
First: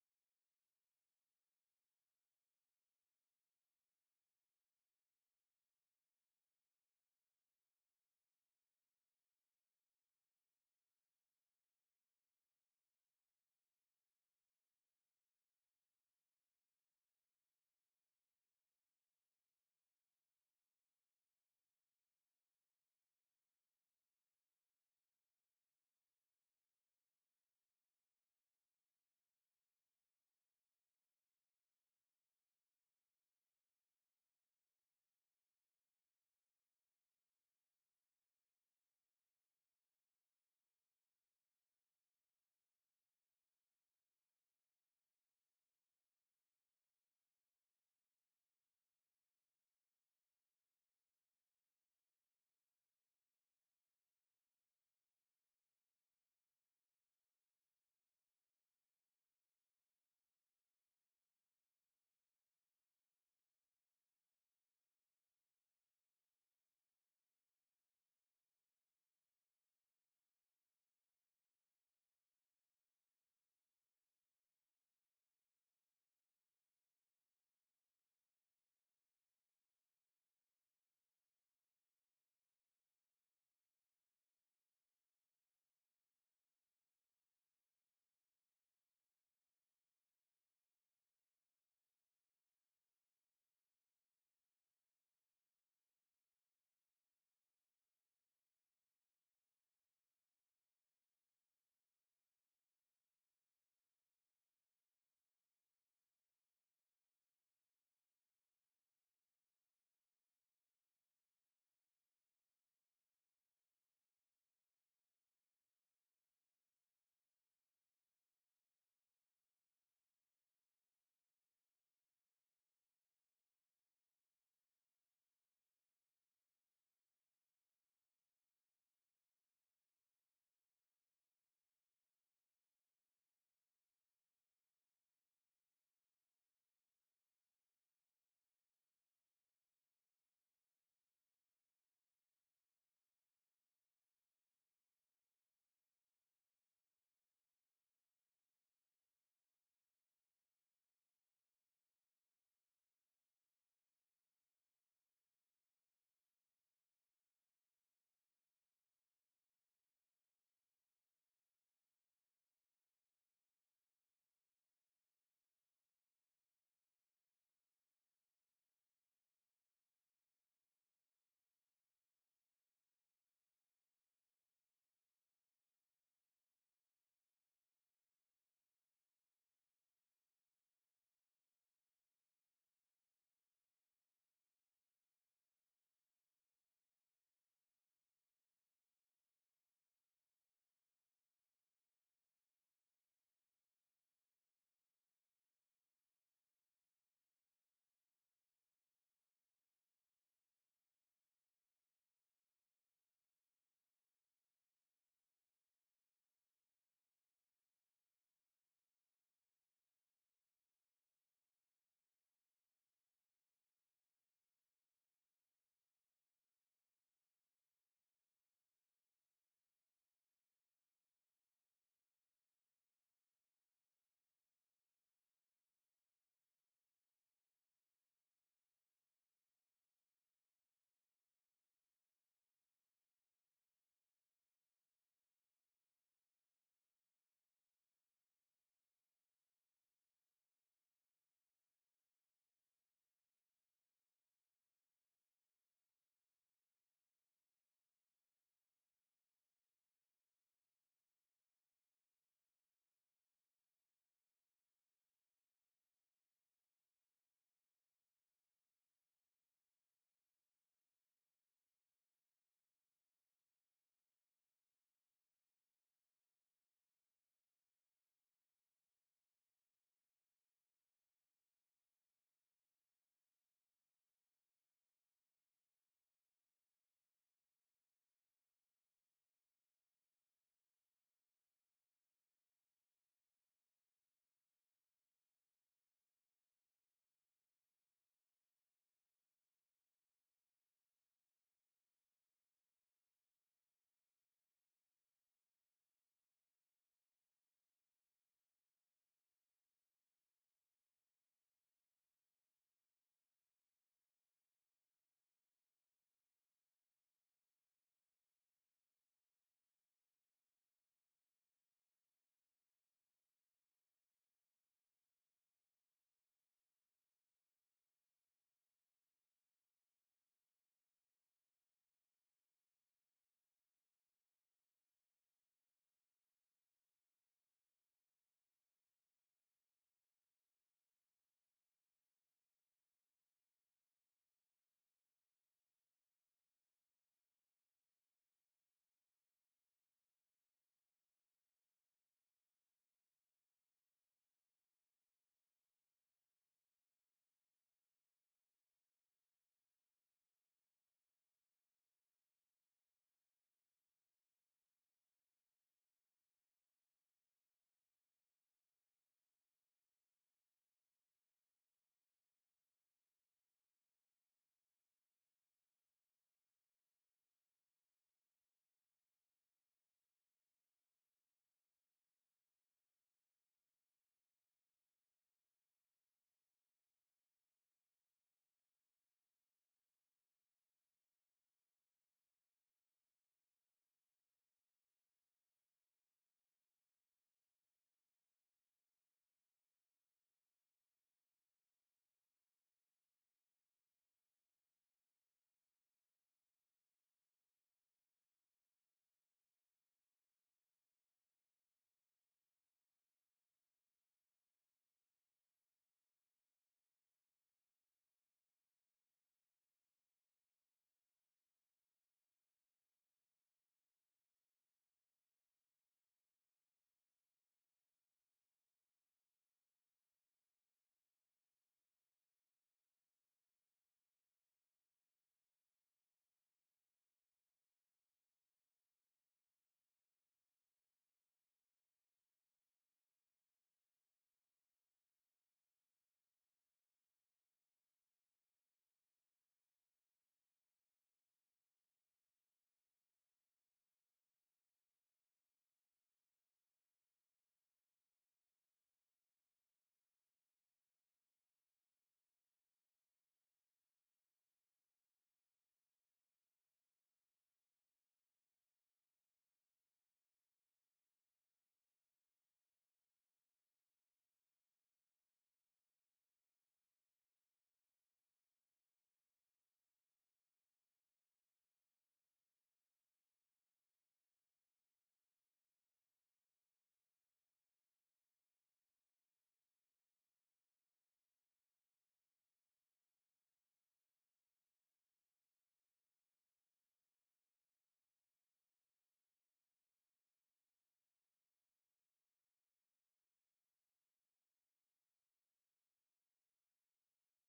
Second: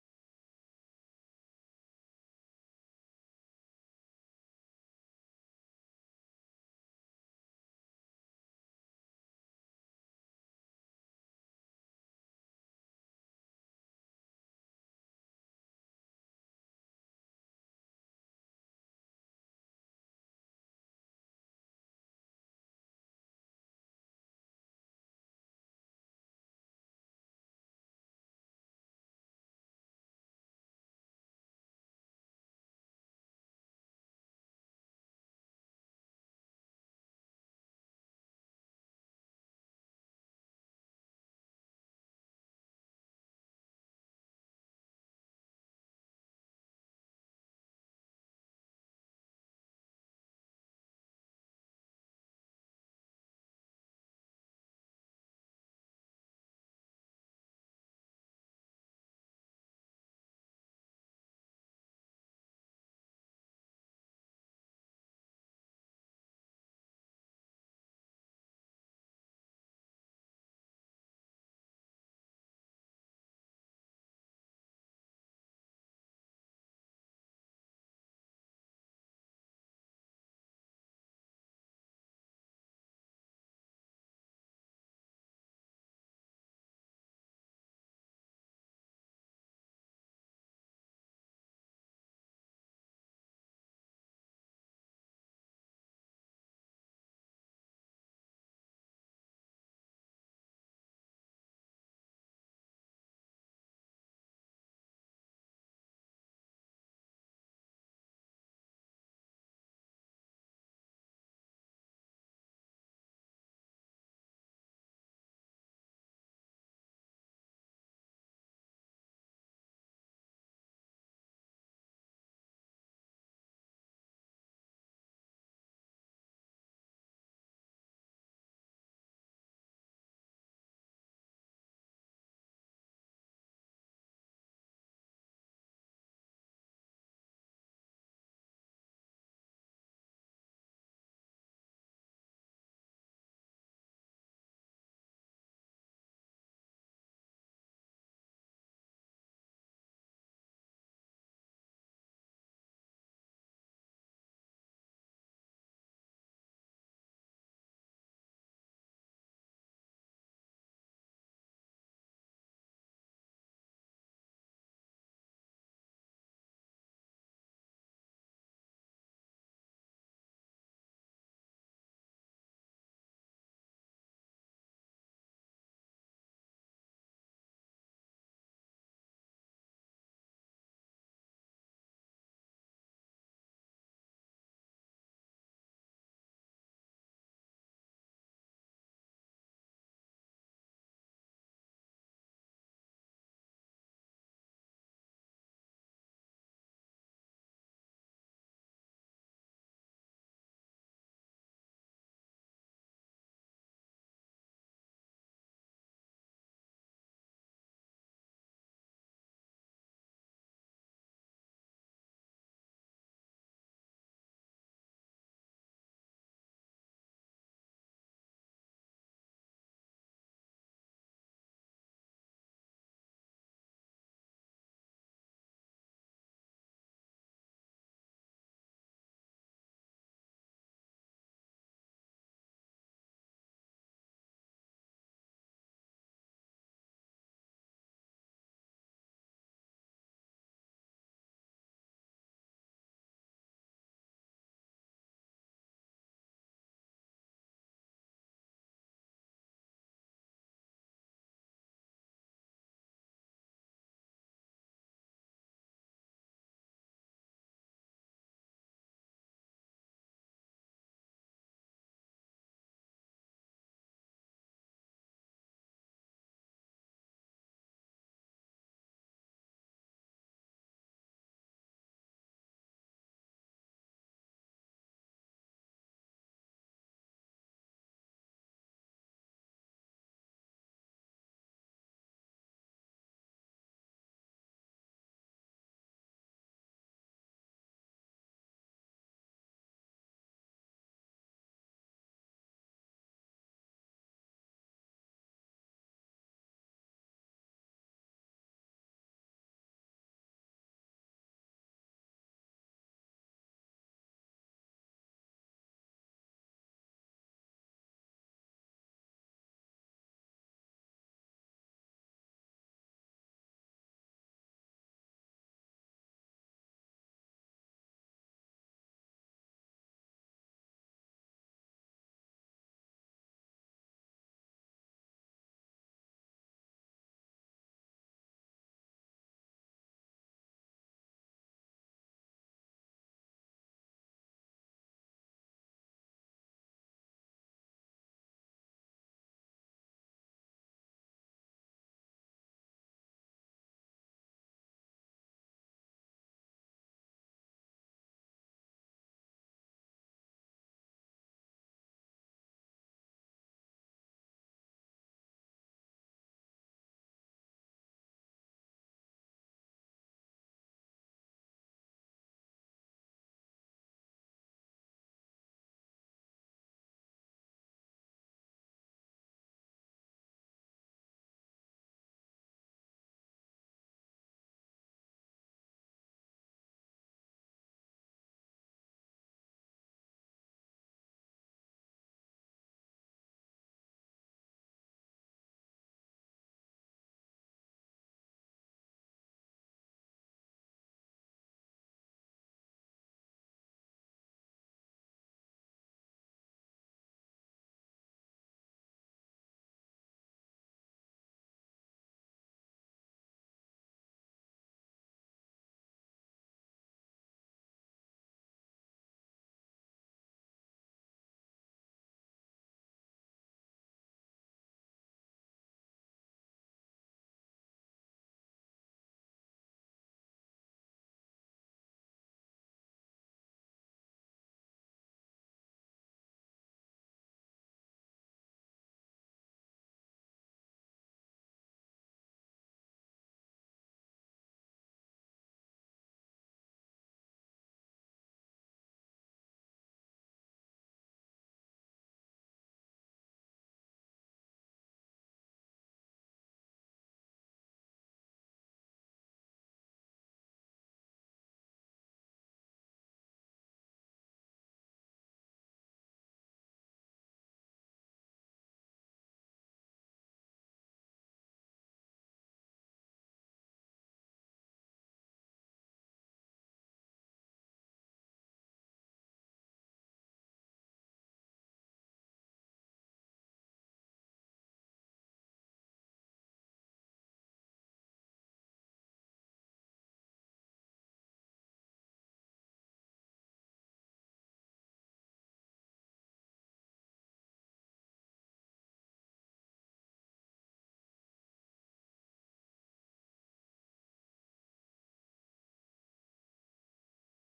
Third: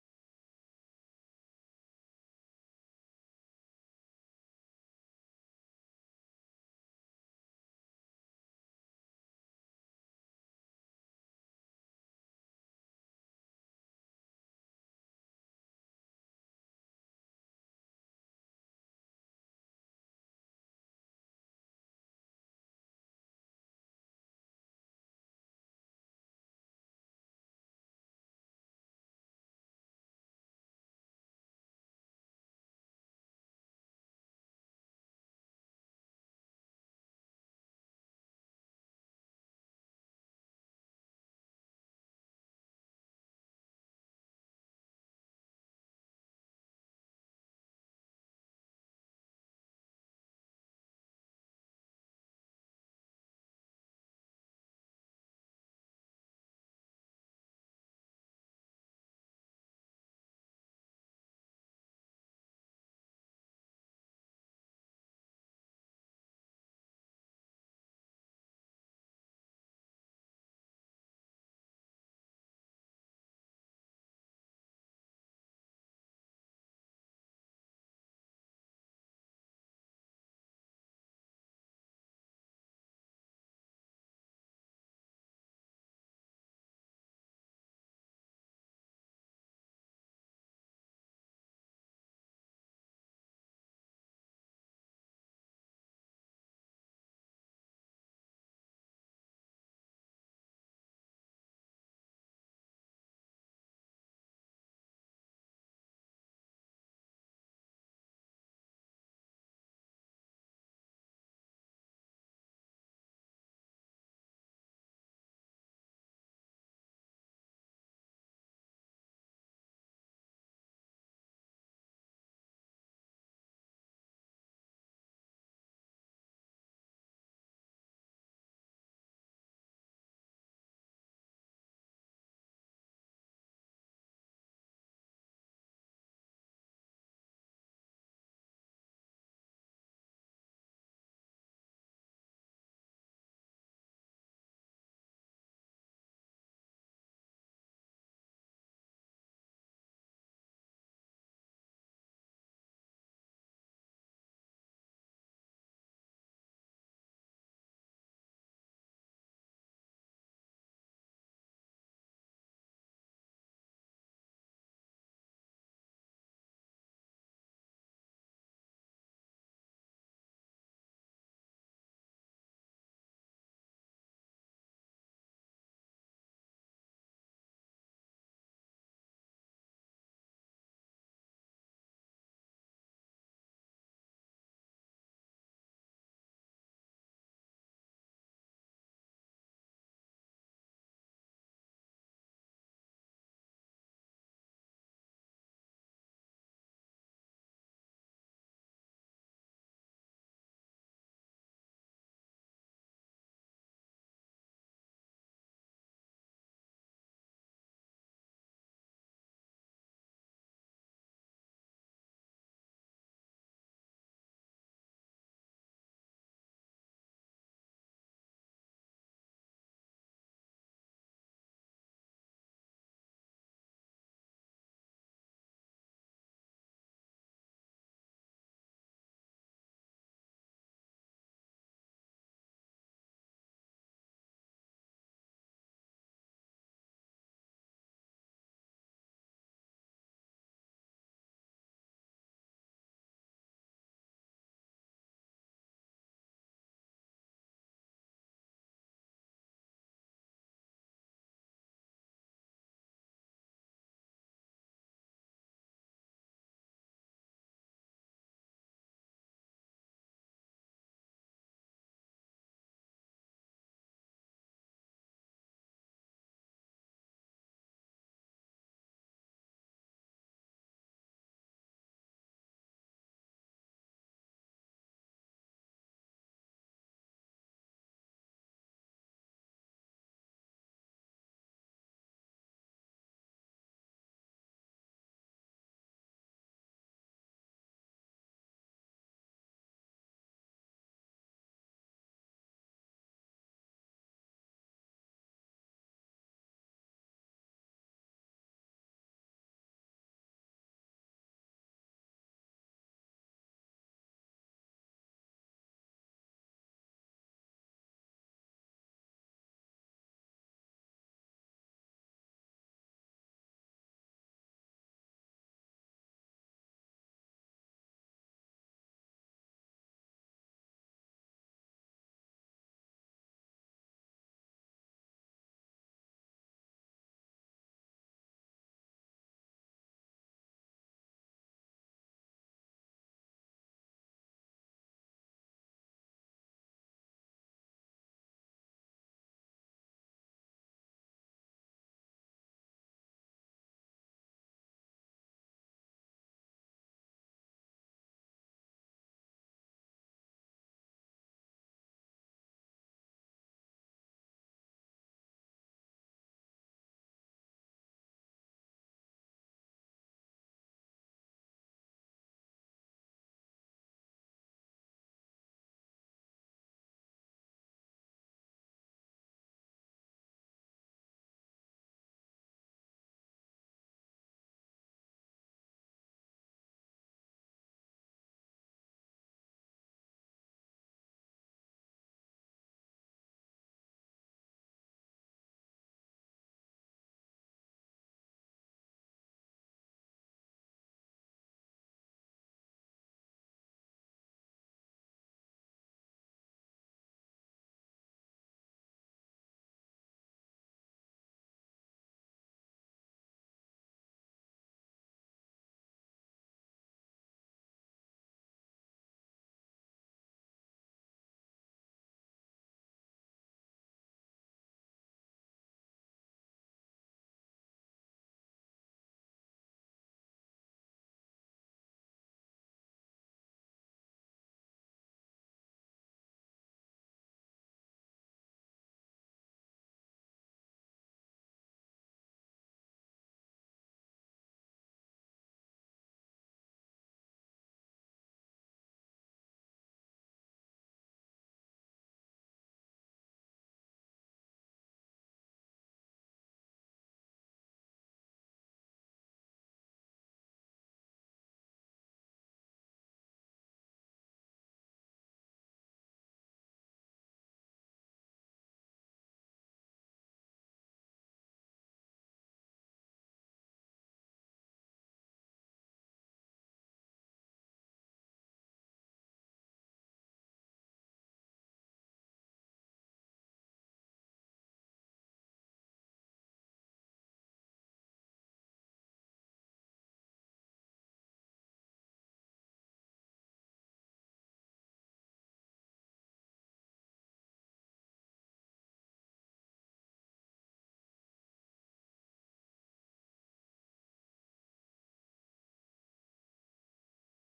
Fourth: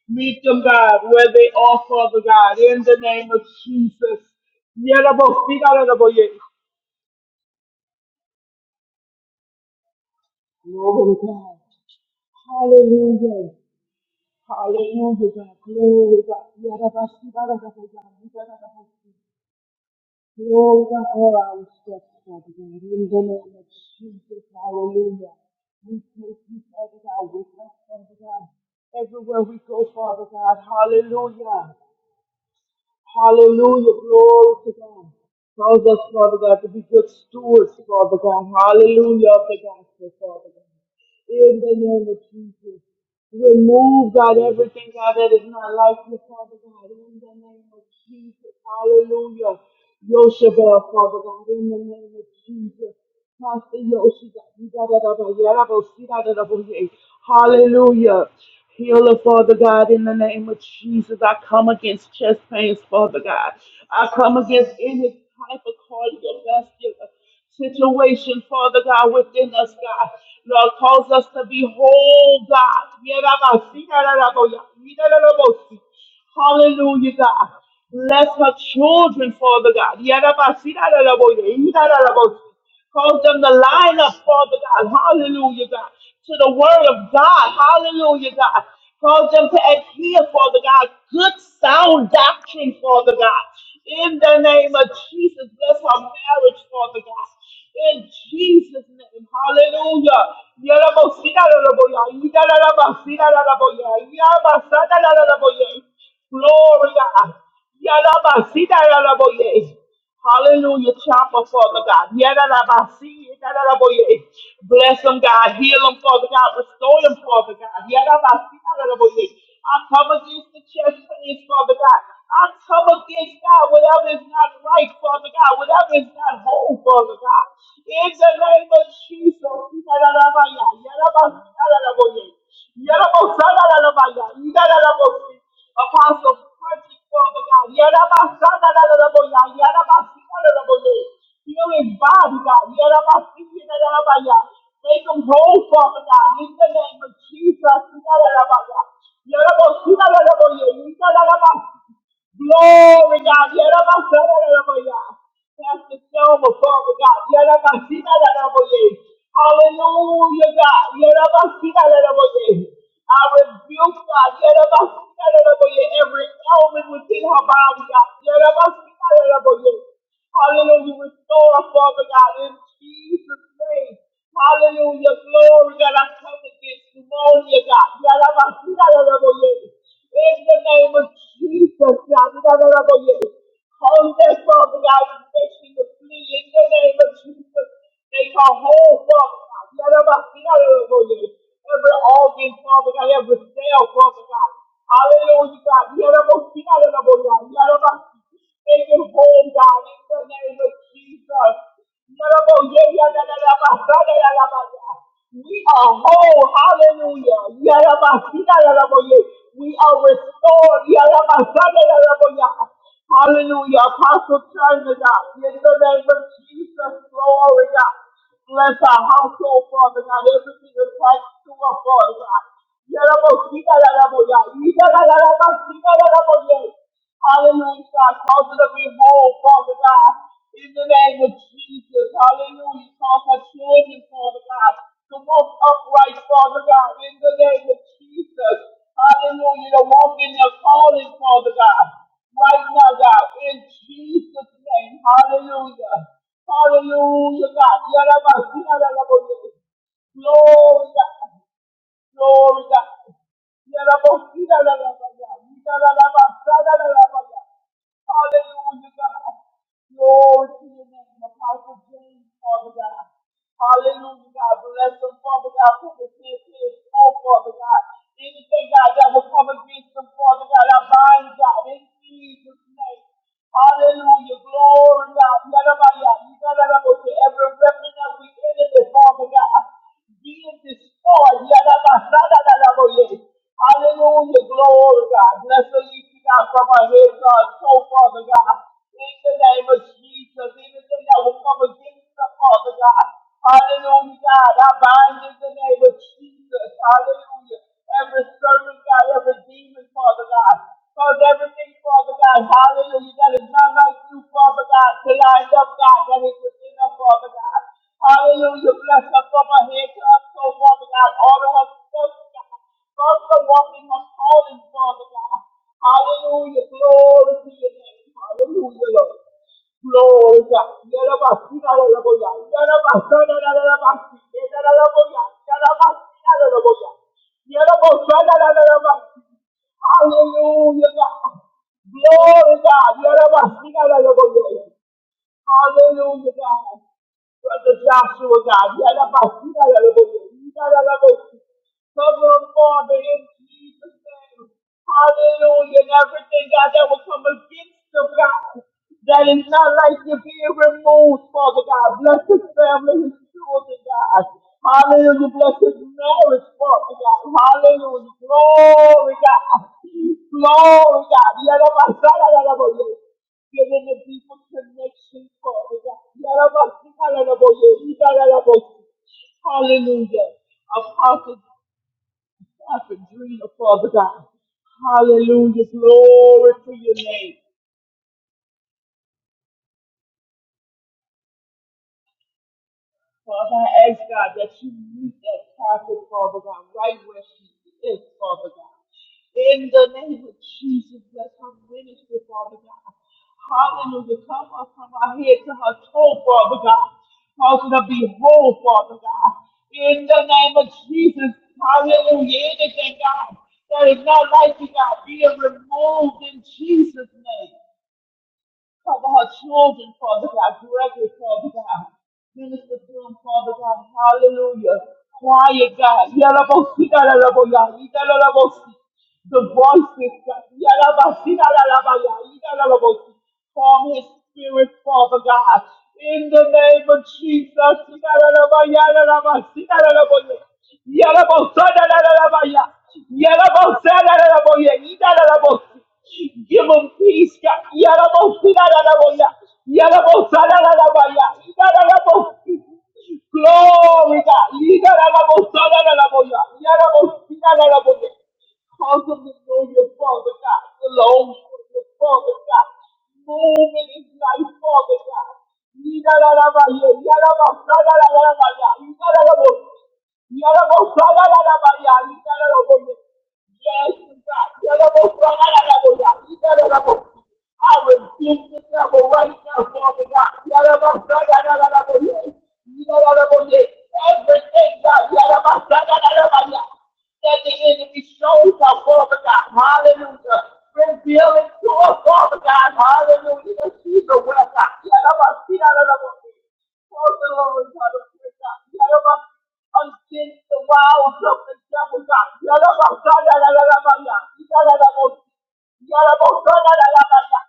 B: Meet them, God, where they are, Father God, in the name of Jesus. Yeah, that's why I see that in the book. Glory God. Hallelujah. Hallelujah, God. Glory God. Yeah, that's why I see that in the book. Glory to all our steps, Father God, in the name of Jesus, hallelujah. We take you, Father God, with us, Father God, everywhere we go, Father God, hallelujah. Hallelujah. Glory to God. Cause us, Father God, to be good stewards, Father God. Hallelujah of the gospel, Father God. In the name of Jesus. Remove, God, everything, God, that is not like you, Father God. In the name of Jesus. Hallelujah. Yoshabel, Father God. In the name of Jesus. Hallelujah. Healer, Father God, in the name of Jesus. I come against chest pains, Father God. I come against any type of cardiovascular situation, Father God, within us, God. Lord, cause us to be whole, God. Hallelujah, God. Bless her children, Father God. Yarabasirararaboye, irararaboye. Cause them to line up, Father God. Hallelujah, God. To the word of God. Hallelujah, God. Cause them to adhere, Father God. Good sound doctrine, Father God. In the name of Jesus, bless our marriage, Father God. In Jesus' name, hallelujah. Glory, God. Hallelujah, chopper, Father God. Yadadabasi, yadadaboye. Bless them, God. Heal them, Father God. Restore them, Father God. Yadadabasi, yadadaboye. I come against the chest pains, Father God. I come against God, whatever is not right, Father God, whatever is not whole, Father God. In the name of Jesus, yadadabaya, yadabasi, yadadaboye. Yadabosala, yadabaya, yadadabosi. Apostle mercy, Father God. Yarabasandaraboya, yarabasandaraboya. Heal his body, God. Yarabasandaraboya. Make him whole, Father God. In the name of Jesus. Yarabasandaraboya. Yarabasandaraboya. Yarabasandaraboya. Glory, God. Yarabasandaraboya. Pastor Selma, Father God. Yarabasandaraboya. Hallelujah, God. Yarabasandaraboya. I rebuke God. Every element within her body, God. Hallelujah. Restore, Father God, in Jesus' name. Hallelujah. Glory, God. I come against pneumonia, God. In the name of Jesus, God. Hold that Father God infection to flee in the name of Jesus. Make our whole Father God. Every organ, Father God, every cell, Father Father God. Hallelujah, God. We are about to be out of the God. We are about to take it home, God, in the name of Jesus. We are about- yeah, yeah, yeah, yeah, yeah, yeah, yeah, yeah, yeah, yeah, yeah. We are whole. Hallelujah. Yeah, yeah, yeah, yeah, yeah, yeah, yeah, yeah. We are restored. Yeah, yeah, yeah, yeah, yeah, yeah, yeah, yeah. Hallelujah. Apostle China, God. In the name of Jesus, glory, God. Bless our household, Father God. Everything attached to our Father God. Hallelujah, God. Cause it to be whole, Father God. In the name of Jesus. Hallelujah. Cause our children, Father God, to walk upright, Father God. In the name of Jesus. Hallelujah. To walk in their calling, Father God. Right now, God. In Jesus' name. Hallelujah. Hallelujah, God. Glory, God. Glory God. Yarabosita la la la la. Yita la la ba, sa la Sada la la la la. Hallelujah, God. Glory to your name, Apostle James, Father God. Hallelujah, God. Bless them, Father God, for the fear is all, Father God. Anything, God, that will come against them, Father God, I bind, God, in Jesus' name. Hallelujah, glory, God. Yarabaya, yita la la la. Every weapon that we enemy, Father God being destroyed. Yadabasadaboye. Hallelujah. Glory, God. Bless the leaking out from our head, God. So, Father God, in the name of Jesus, anything that will come against the Father God. Hallelujah, God. I bind in the name of Jesus. Hallelujah. Every servant, God, every demon, Father God. Cause everything, Father God, hallelujah, that is not like you, Father God, to line up, God, that is within us, Father. Father God. Hallelujah. Bless her from her head to her toe, Father God. Order her steps, God. Bless her walking her calling, Father God. Hallelujah. Glory to your name. Hallelujah, Lord. Glory, God. Yarabasina, Lord, God. Yarabasana, Yarabasi. Yarabasina, Yarabasina, Lord, God. Yarabasana, Yarabasi. Hallelujah, God. Glory, God. Yarabasina, Lord, God. Hallelujah, God. Brother Joshua, God. Yeah, that's about you. Yeah, that's about you. Yeah, that's about you. Cover him, Father, in Jesus' name. Hallelujah. And everything, God, that will come against the God, that is not like you being removed, Father God, bless his family, his children, God. Hallelujah, bless his marriage, Father God. Hallelujah, glory, God. Glory, God. Yalabasalalalabaya. Give him a deeper connection, Father God. Yalabasalalalabaya. Ibalalabaya. Hallelujah. Apostle, Apostle Dreamer, Father God. Hallelujah, glory to your name. Father, I ask God that you meet that prophet, Father God, right where she is, Father God. In the name of Jesus, bless her ministry, Father God. Hallelujah. Come up from her head to her toe, Father God. Cause her to be whole, Father God. In the name of Jesus, hallelujah. Anything, God, that is not like you, God, be it removed in Jesus' name. Cover her children, Father God. Gregory, Father God. Minister to him, Father God. Hallelujah. Quiet God. Yalabosi, Yalaboya, Yalabosi. The voices, God. Yalabasi, Yalabaya, Yalabosi. Form his spirit, Father God. In the name of Jesus. Yalalabaya, Yalabasi, Yalaboya. Yalabosa, Yalabaya. Yalabosa, Yalaboya, Yalabosi. Give them peace, God. Yarabosidadadaboya. Yarabosadadadabaya. Yarabosi- Glory, God. Yidadabosadadadaboya. Yarabosidadadaboya. Cause them to know your Father, God. The Lord, is your Father, God. Move in his life, Father, God. Yidadadabaya. Yarabosadadadabaya. Yarabosi- Yarabosadadadabaya. Yarabosi- Yes, God. I rebuke the devil right now, Father God. Everything, God, that the enemy shows our Father God. Hallelujah. Reveal it to us, Father God. Hallelujah. That she's a well, God. Close the Lord, God against the wall of the devil, God. Yalabakadadadadabaya. Yalabakos- Yalabakadadadabaya.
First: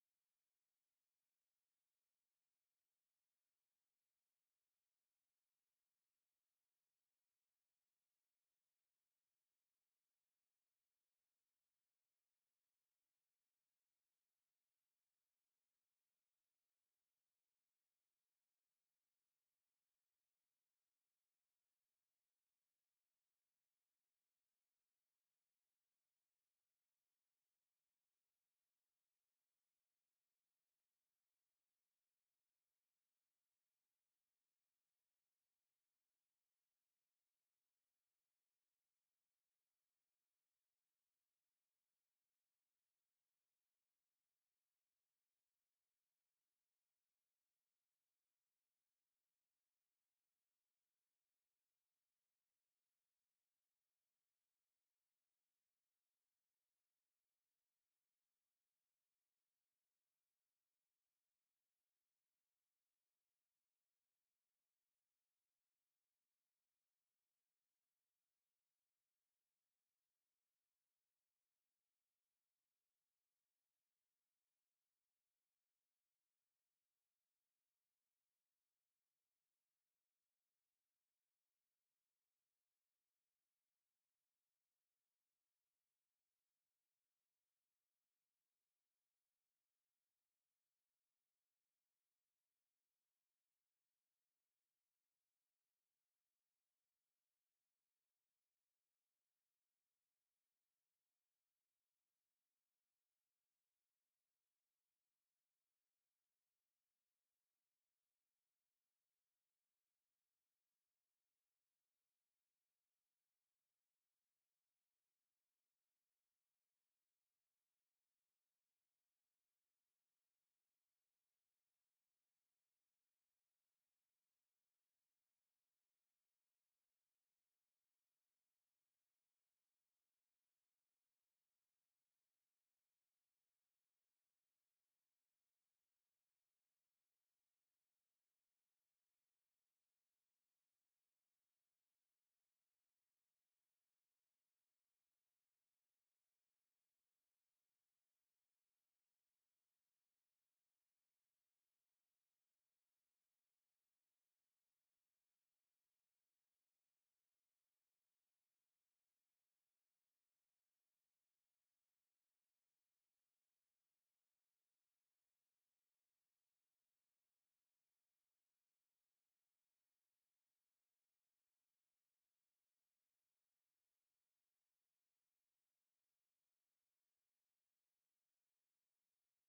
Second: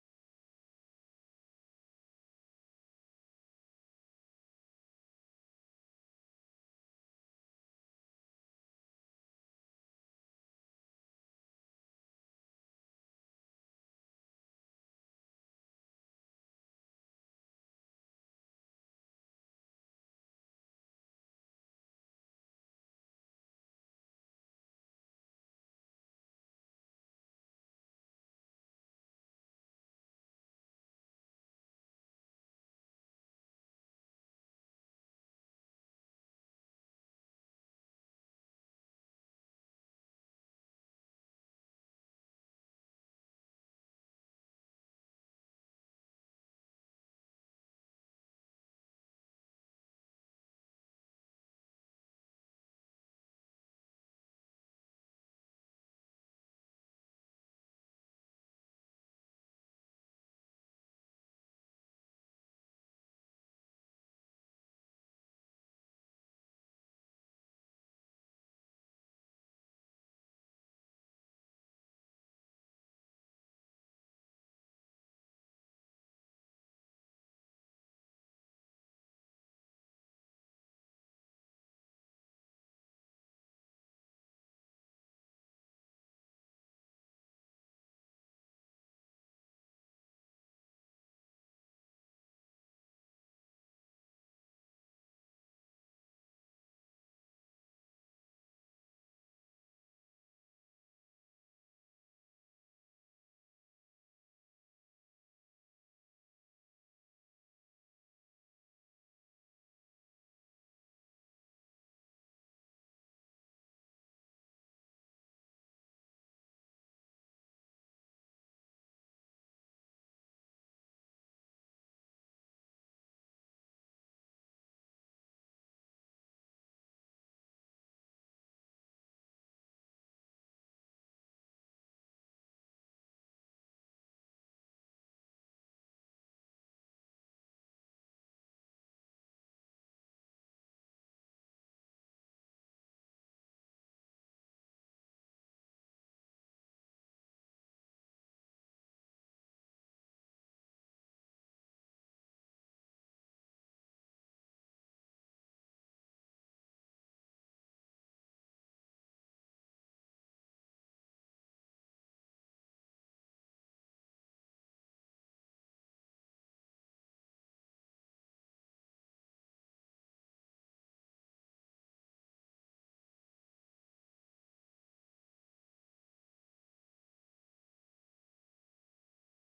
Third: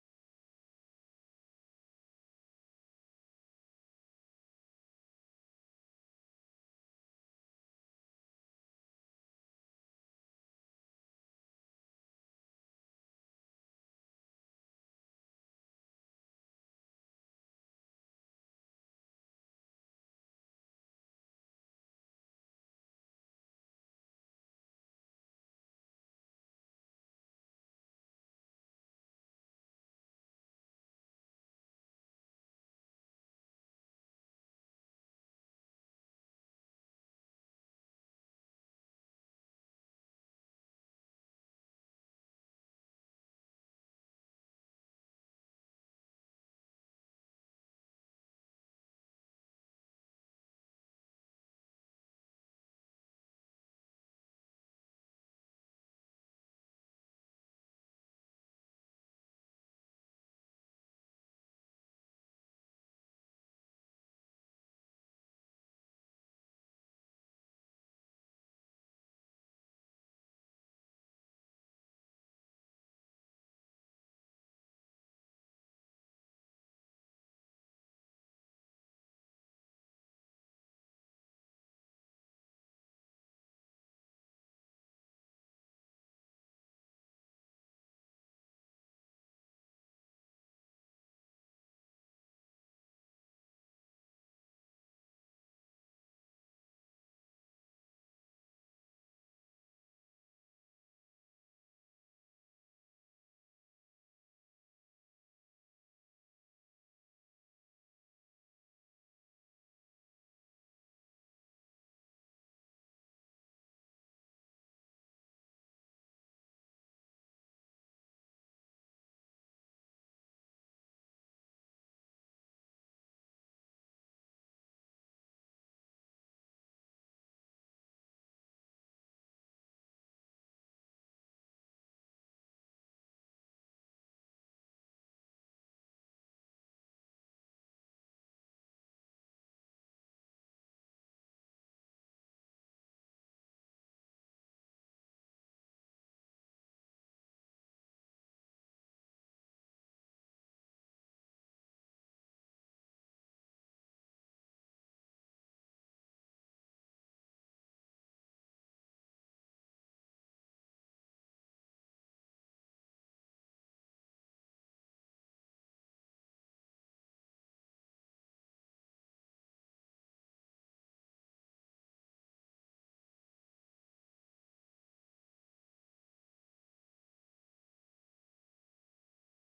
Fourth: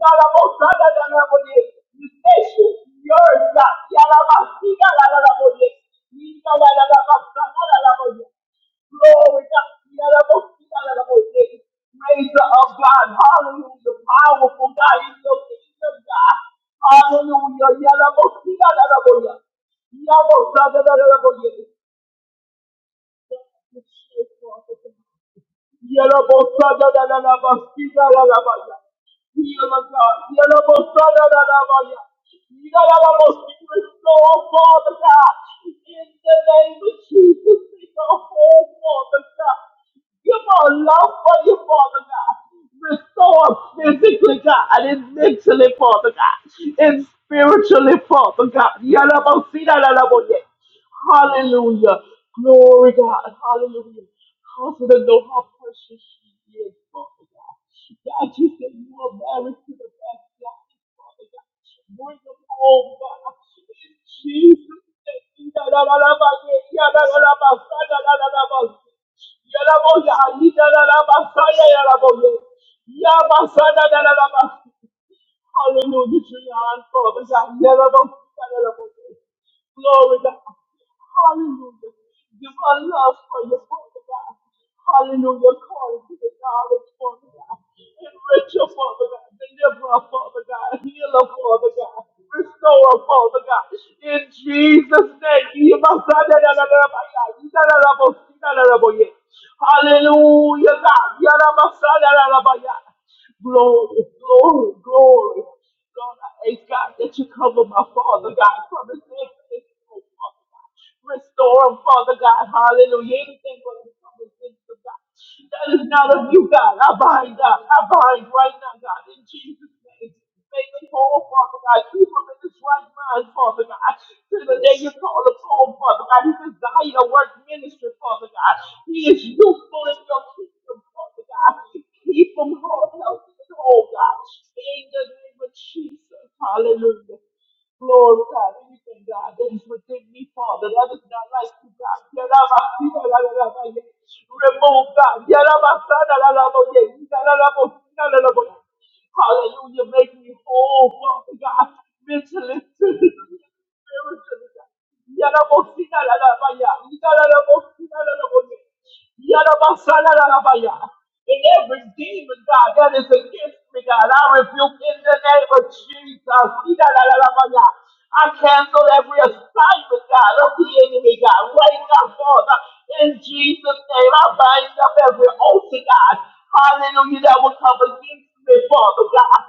B: Yalabakadadadabaye. You station yours, God. Yalabakadadadabaye. Yalabakadadadabaye. Glory to God. Razor of God. Hallelujah. Powerful God. He's the King of God. Hallelujah. Yalabosiyalalaboya. Yalabosiyalalaboya. Yellow Bosada da la la Bastida la la Baya. Yellow Bosada da la Baya. Yellow Bosada da Father God. In the name of Jesus, take our whole Father God. Give our love for you, Father God. Restore us Physically, God, and mentally, Father God, and spiritually, Father God. Yalabosi, yalaboye. Hallelujah. Glory God. Hallelujah. confident her know how precious she is, Father God. God, you said you are married to the best God, Father God. Bring them home, God. In Jesus' name. Yalaboya, yalaboya, yalaboya. Yamasana, yalaboya. Hallelujah, Julian, Father, God, never don't Glory God. Hallelujah. Give our love for you, Father God. Hallelujah. Call to the knowledge, Father God. Enrich your Father God. Deliver our Father God. Heal our Father God. Restore our Father God. In Jesus' name. give us that, that, that, that, that, that, that, that, that, that, that, that, that, that, yeah. Hallelujah, God. Yarabasa, yarabaya. Glory, glory, glory. Lord, I ask God that you cover my father, God, from his next oh, Father God. Restore him, Father God. Hallelujah. Anything but his father's of God. That is not of you, God. I bind, God. I bind right now, God, in Jesus' name. Make them whole, Father God. Keep them in this right mind, Father God. To the day you call us home, Father God. His desire to work ministry, Father God. He is useful in your kingdom, Father God. Keep them whole, healthy, and whole, God. In the name of Jesus. Hallelujah. Lord God, anything, God, that is within me, Father, that is not like you, God. Yarabasirarararabaye. Remove, God. Yarabasarararabaye. Yarabasirararabaye. Hallelujah. Make me whole, Father God, mentally, (laughs) physically, spiritually, God. Yarabosina la la baya. Yarabosina la la baya. Yarabasala la la baya. In every demon, God, that is against me, God, I rebuke in the name of Jesus. Ina la la la baya. I cancel every assignment, God, of the enemy, God, right now, Father. In Jesus' name, I bind up every altar, God. Hallelujah, that will come against me, Father God.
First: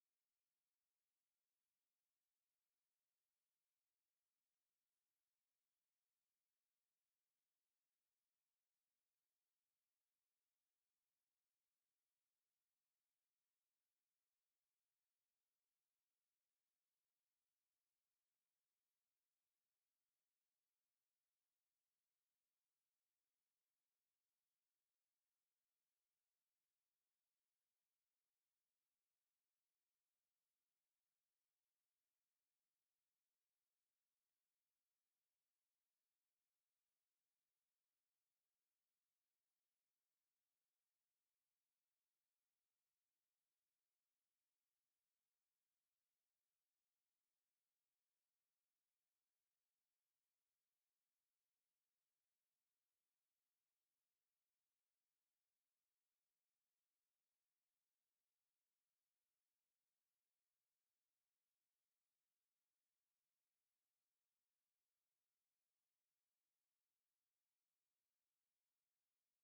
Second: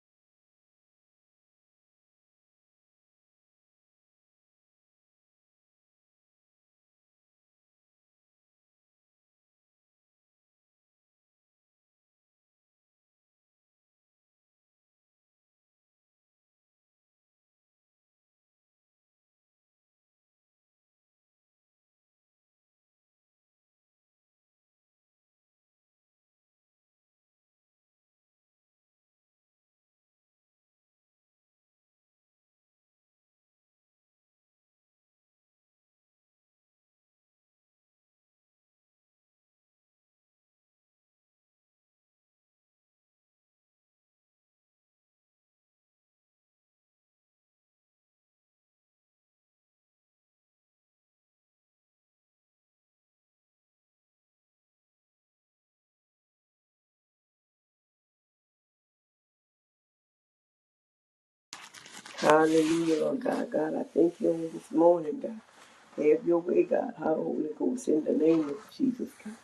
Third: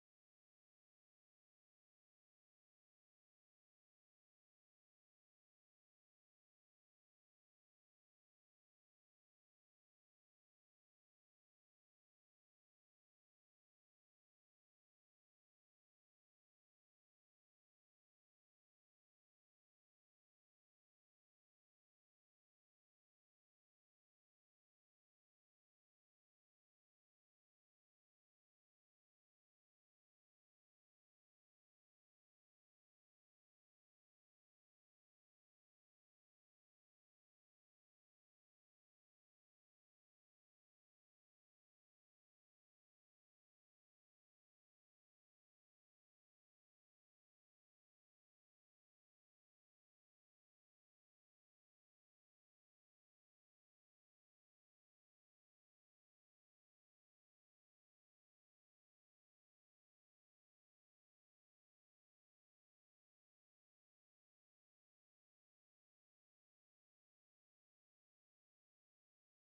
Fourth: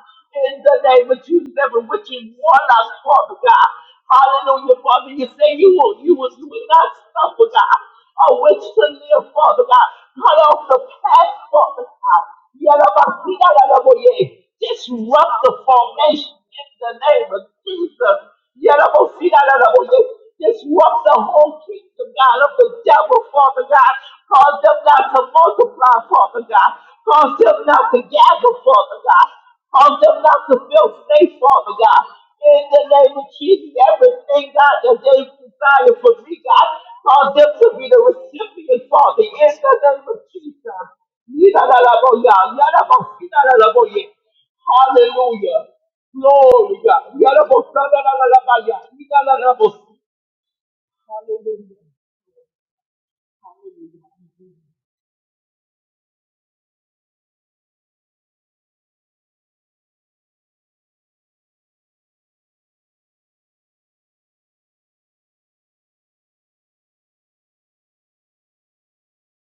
B: In the name of Jesus, every witch and warlock, Father God. Hallelujah, Father. You say you will, you will, you will not suffer, God. I wish to live, Father God. Cut off the past, Father God. Yadabasiyadadaboye. Disrupt the formation in the name of Jesus. Yadabasiyadadaboye. Disrupt the whole kingdom, God, of the devil, Father God. Cause them not to multiply, Father God. Cause them not to gather, Father God. Cause them not to feel safe, Father God. In the name of Jesus, everything, God, that they desire for me, God, cause them to be the recipient, Father, in the name of Jesus. Yidadadaboya, yadaboshinadadaboye. Hallelujah. Glory, God. Yadabosadadadadabaya, yidadadabosi. Hallelujah.
C: Hallelujah, Lord God. God, I thank you on this morning, God. Have your way, God. How Holy Ghost in the name of Jesus, God.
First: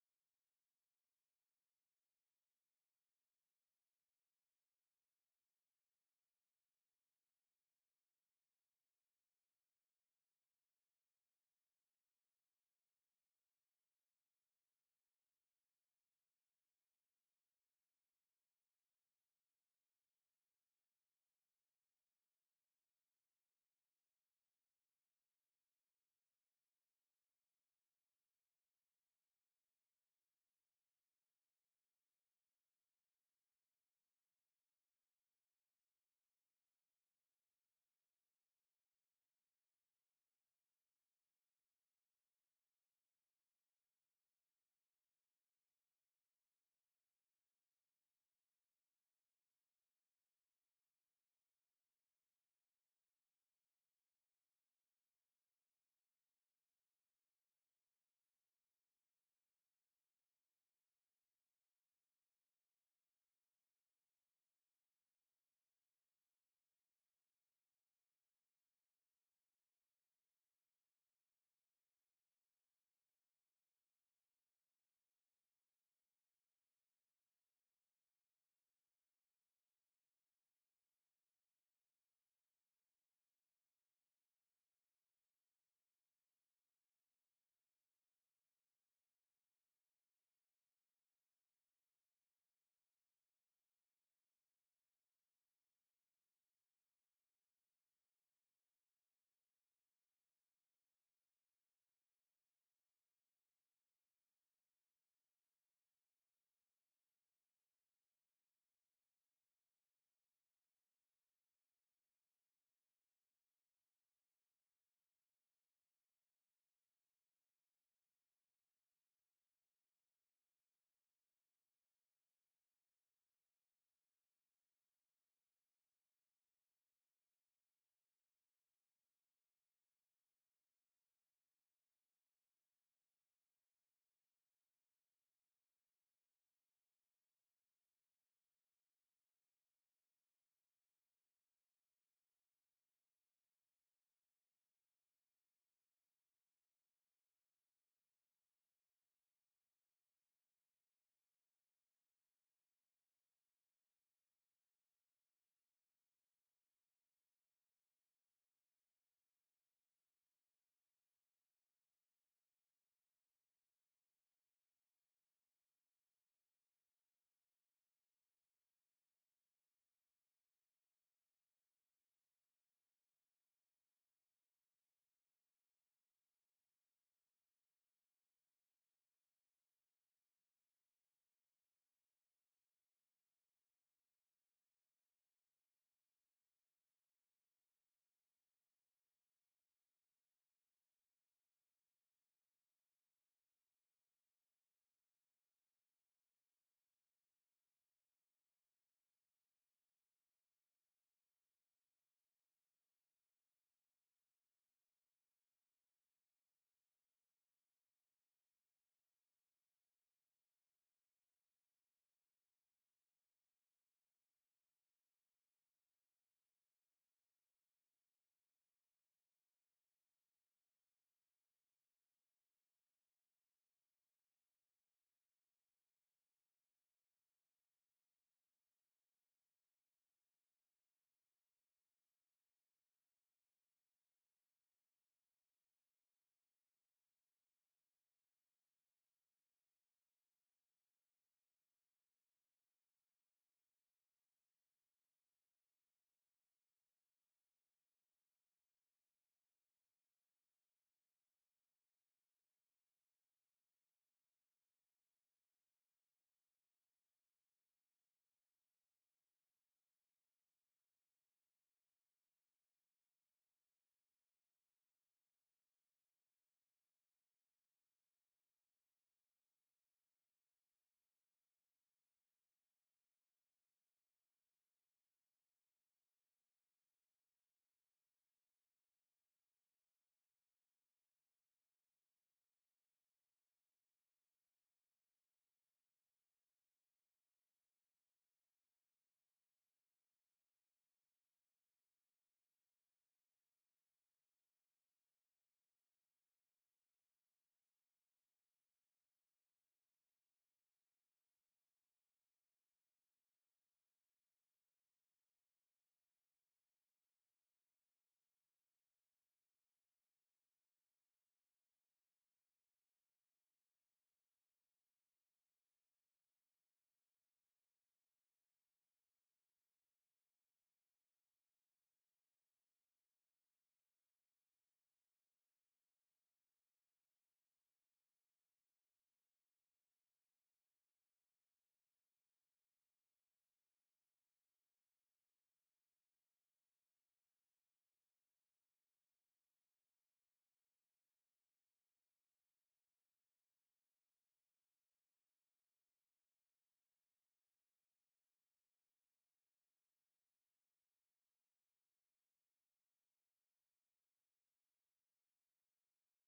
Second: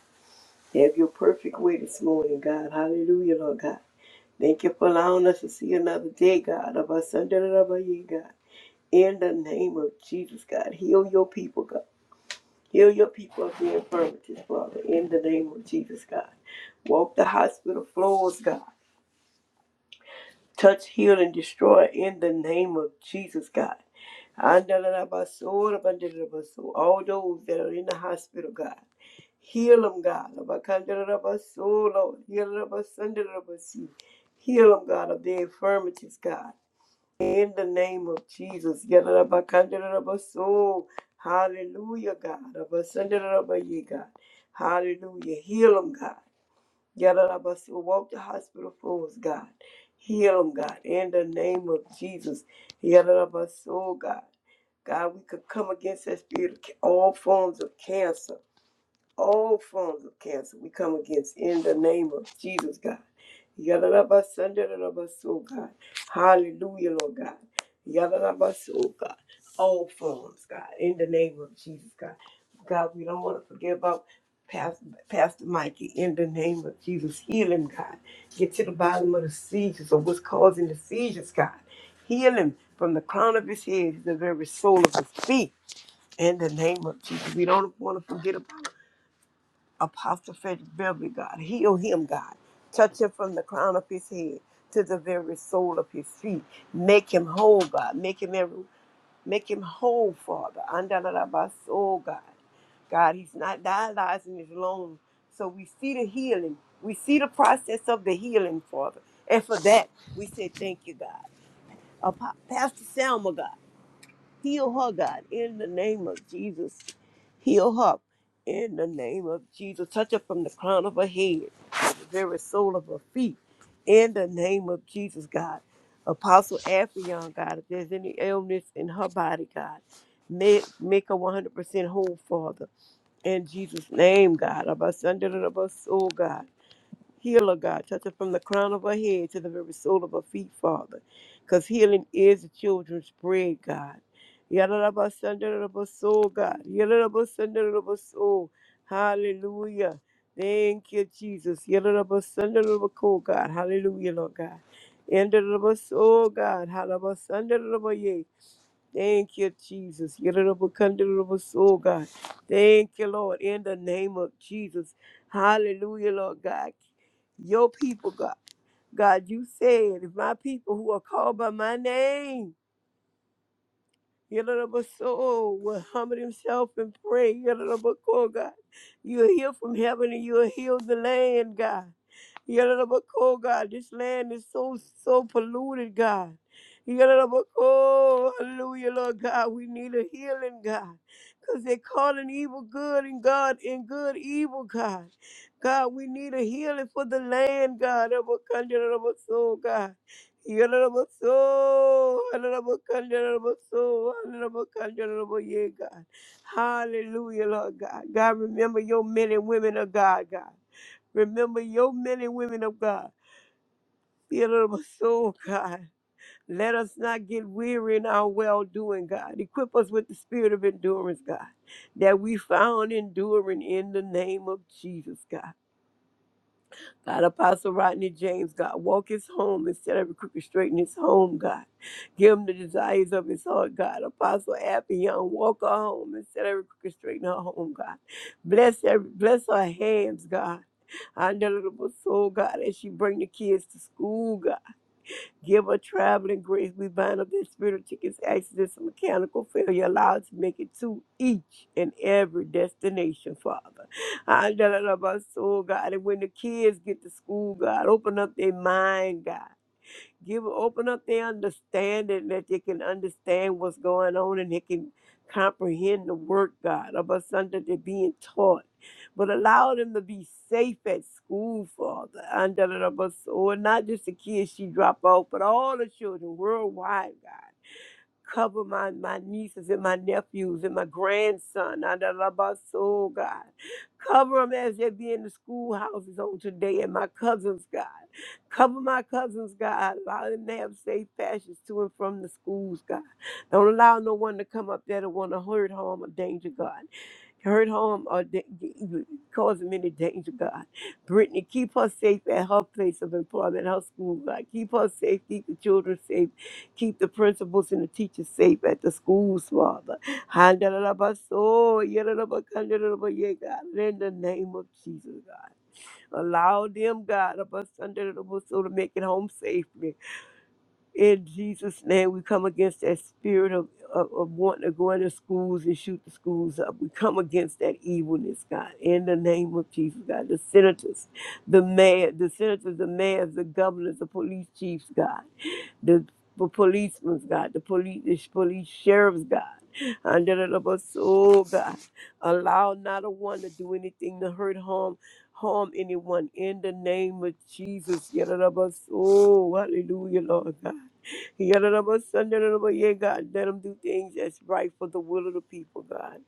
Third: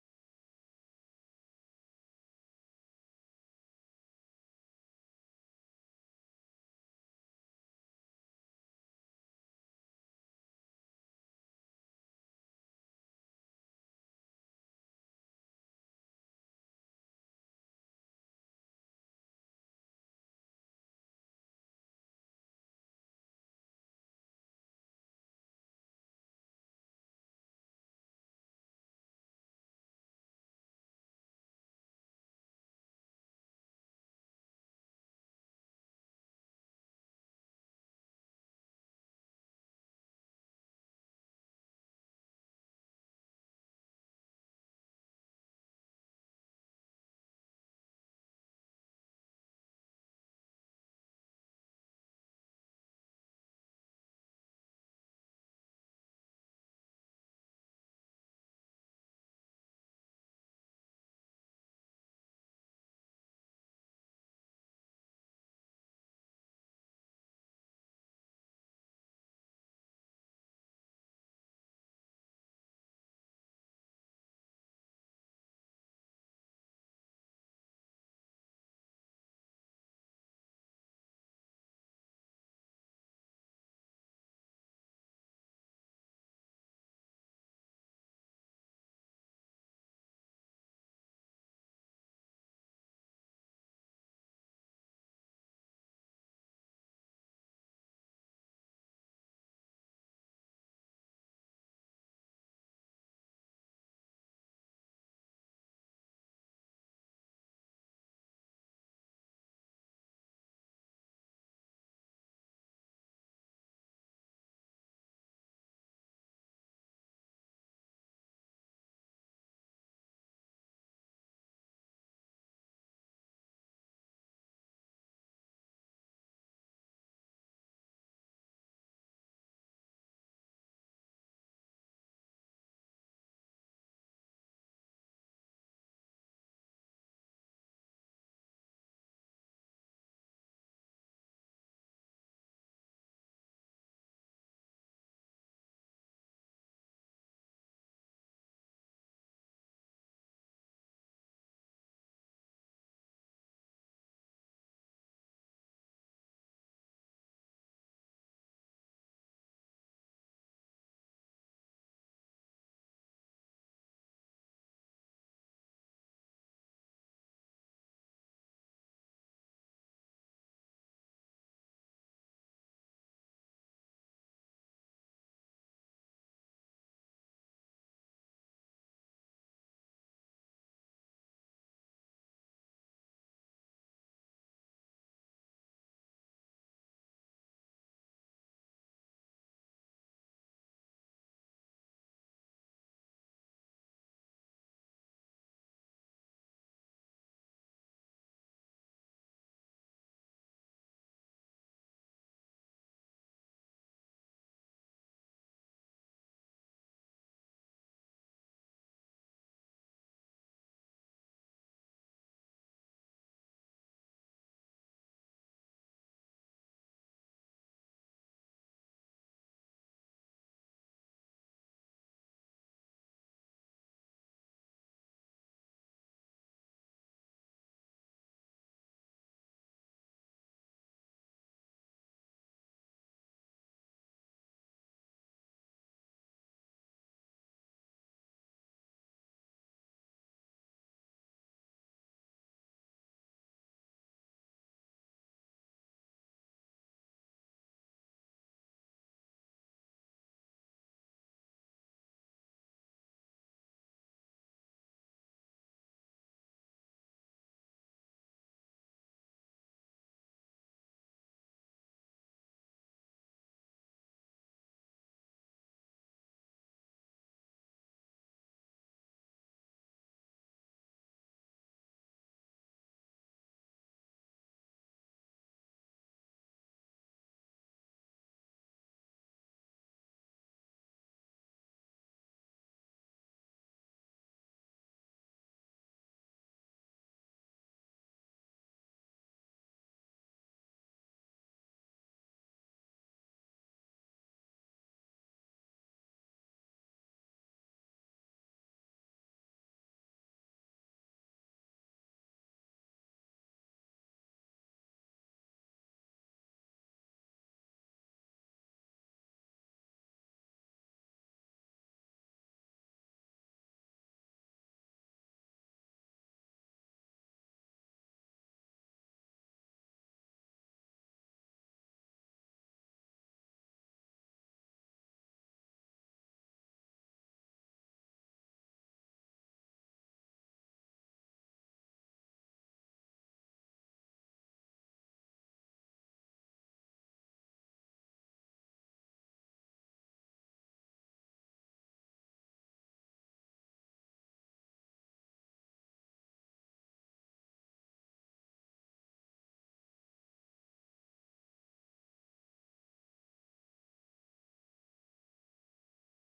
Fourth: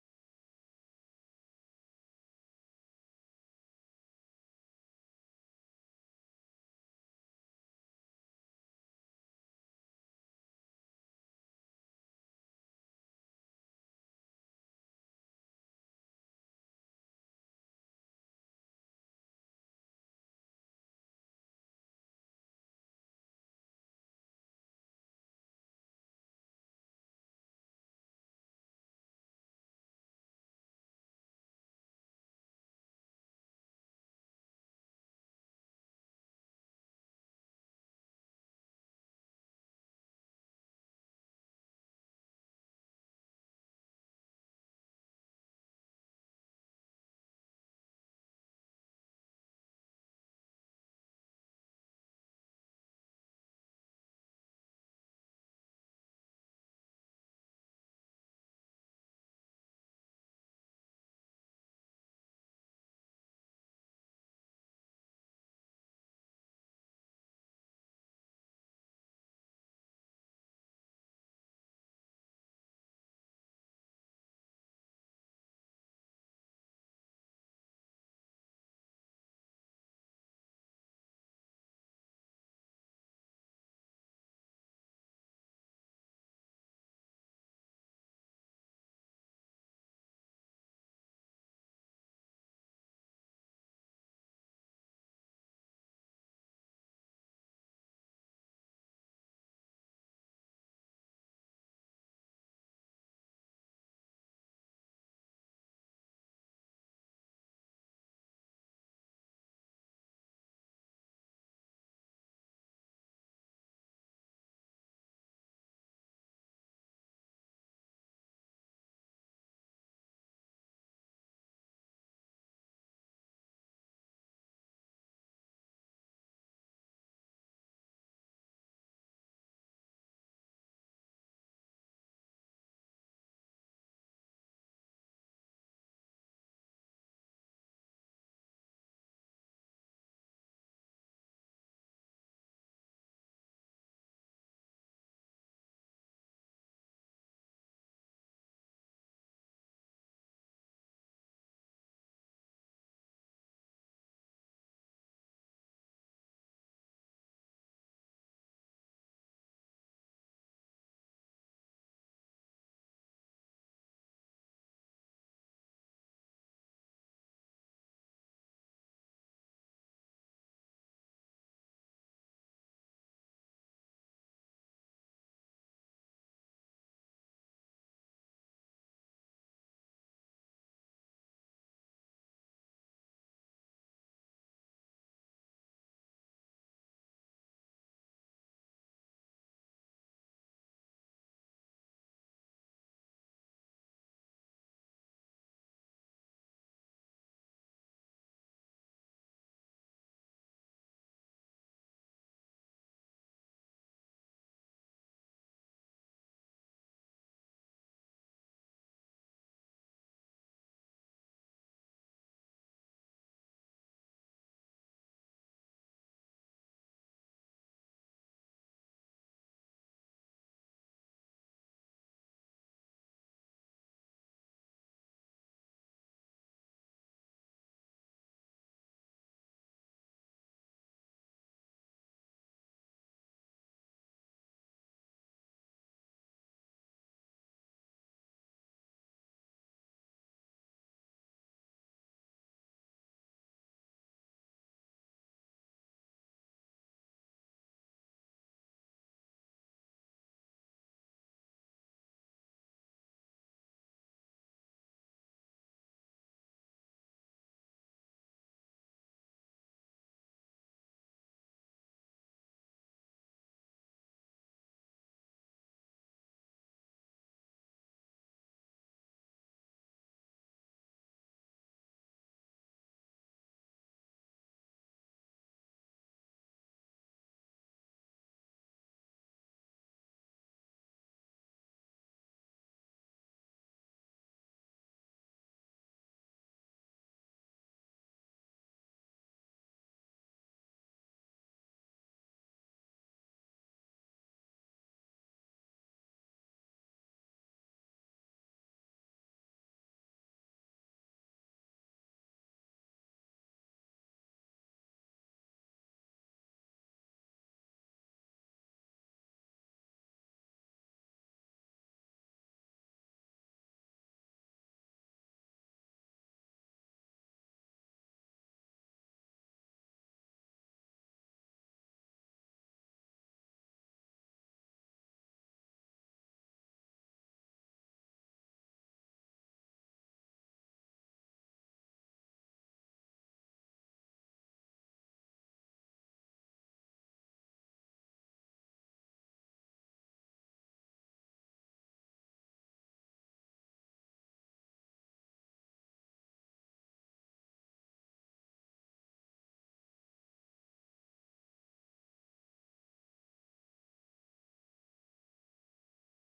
C: Have your perfect way this morning, God. Hallelujah, Lord God. Thank you for allowing us to see another day, God, of our Sunday, of our year, God. In the name of Jesus, God. Heal your people, God. Heal your people of the infirmities, Father. In the name of Jesus, God. Walk the hospital floors, God. Touch, heal, and destroy in the name of Jesus, God. Andalabaso, rabandalabaso. All those that are in the hospital, God. Heal them, God. Abacandalabaso, Lord. Heal them, abasandalabasi. Heal them, God, of their infirmities, God. In the name of Jesus. Yalabacandalabaso. Hallelujah, God. Abasandalabaye, God. Hallelujah. Heal them, God. Yadarabasi, walk the hospital floors, God. Heal them, God, in the name of Jesus. Yadarabasi, oh God. God, we could come against that spirit of ca- all forms of cancer all forms of cancer we come against in the name of Jesus, God. Yadadabasandaradabas, God. Hallelujah, Lord God. Yadadabas, oh God. All forms, God, in the name of Jesus, God. God, we don't want to forget about Pastor, Pastor Mikey in the name of Jesus. Heal him, God. Get to the bottom of the seizures or what's causing the seizures, God. Heal him from the crown of his head to the very sole of his feet in the name of Jesus. We don't want to forget about Apostle Frederick Beverly, God. Heal him, God. Touch him from the crown of his head to the very sole of his feet. Make him whole, God. Make him every, make him whole, Father. Andalarabaso, God. God, he's not dialyzing his lungs. So we see the healing. We see the process of the healing, Father. And for that, we say thank you, God. Apo- Pastor Selma, God. Heal her, God, in the name of Jesus. Heal her in the name of Jesus. Touch her from the crown of her head to the very sole of her feet in the name of Jesus, God. Apostle Afion, God, if there's any illness in her body, God, make, make her 100% whole, Father. In Jesus' name, God. Abba, Sunday, Abba, soul, God. Heal her, God. Touch her from the crown of her head to the very sole of her feet, Father. Because healing is the children's bread, God. Yadadabasandaradabasoo, God. Yadadabasandaradabasoo. Hallelujah. Thank you, Jesus. Yadadabasandaradabakoo, God. Hallelujah, Lord God. Yadadabasandaradabasoo, God. Hallelujah. Thank you, Jesus. Yororobokandorobos, Oh, God. Thank you, Lord, in the name of Jesus. Hallelujah, Lord God. Your people, God. God, you said, if my people who are called by my name Yadadabaso will humble himself and pray. Yadadabako, God. You'll hear from heaven and you'll heal the land, God. Yadadabako, God. This land is so, so polluted, God. Yadadabako, hallelujah, Lord God. We need a healing, God. Because they're calling evil good and God and good evil, God. God, we need a healing for the land, God. Yadadabako, God. Yalalabaso, yalalabakan, yalalabaso, yalalabakan, yalalabo- Yeah, God. Hallelujah, Lord God. God, remember your men and women of God, God. Remember your men and women of God. Yalalabaso, God. Let us not get weary in our well doing, God. Equip us with the spirit of endurance, God, that we found enduring in the name of Jesus, God. God, Apostle Rodney James, God, walk his home instead of crooked straight in his home, God. Give him the desires of his heart, God. Apostle Abby Young, walk her home instead of crooked straight in her home, God. Bless every, bless her hands, God. I know little soul, God, as she bring the kids to school, God. Give her traveling grace. We bind up this spirit of tickets, accidents, and mechanical failure. Allow us to make it to each and every destination, Father. I love our soul, God. And when the kids get to school, God, open up their mind, God. Give open up their understanding that they can understand what's going on and they can comprehend the word God about something they're being taught. But allow them to be safe at school, Father. Under the bus, or not just the kids she drop off, but all the children worldwide, God cover my, my nieces and my nephews and my grandson. Ah, da, da, ba, so, God. Cover them as they be in the schoolhouses on today and my cousins, God. Cover my cousins, God. Allow them to have safe passes to and from the schools, God. Don't allow no one to come up there to want to hurt, harm, or danger, God hurt, harm, or da- cause them any danger, God. Brittany, keep her safe at her place of employment, her school, God. Keep her safe, keep the children safe, keep the principals and the teachers safe at the schools, Father. Handalabaso, yadalabakandalaba, yeah, God. In the name of Jesus, God. Allow them, God, of us under the so to make it home safely. In Jesus' name, we come against that spirit of, of, of wanting to go into schools and shoot the schools up. We come against that evilness, God, in the name of Jesus, God. The senators, the mayor, the senators, the mayors, the governors, the police chiefs, God, the, the policemen, God, the police, the police sheriffs, God. Under the us, oh God, allow not a one to do anything to hurt, harm, harm anyone in the name of Jesus. Yet, oh, hallelujah, Lord God. Yadadaba, sundadadaba, Yeah, God, let them do things that's right for the will of the people, God.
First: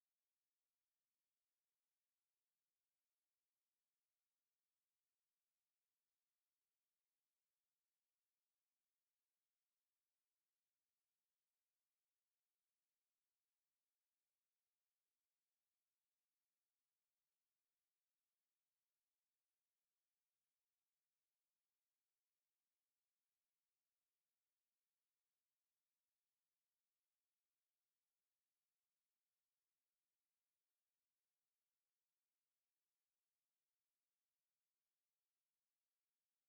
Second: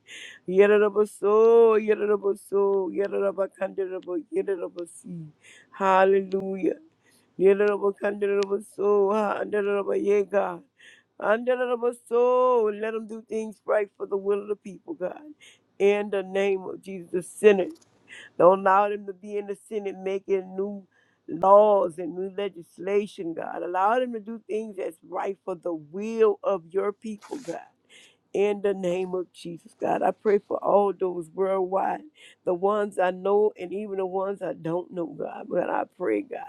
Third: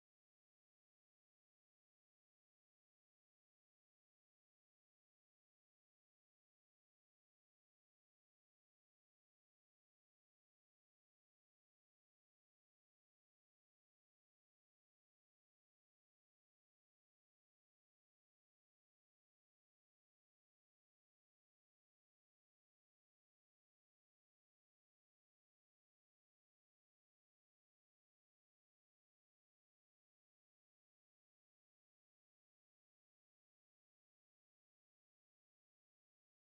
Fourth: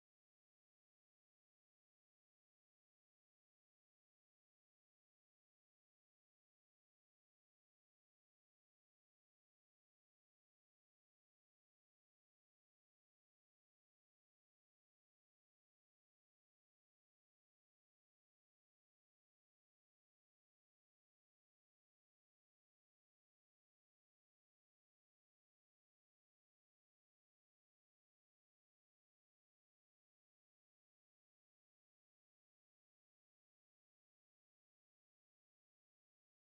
C: Yadadaba, so, yadadaba, so, yadadaba, kandadaba, yadadaba, see. Hallelujah. Yadadaba, kandadaba, so, ha, andadadaba, Yeah, God. Andadadaba, so, let them do things right for the will of the people, God. In the name of Jesus, sinners. Don't allow them to be in the Senate making new laws and new legislation, God. Allow them to do things that's right for the will of your people, God. In the name of Jesus, God, I pray for all those worldwide, the ones I know and even the ones I don't know, God. But I pray, God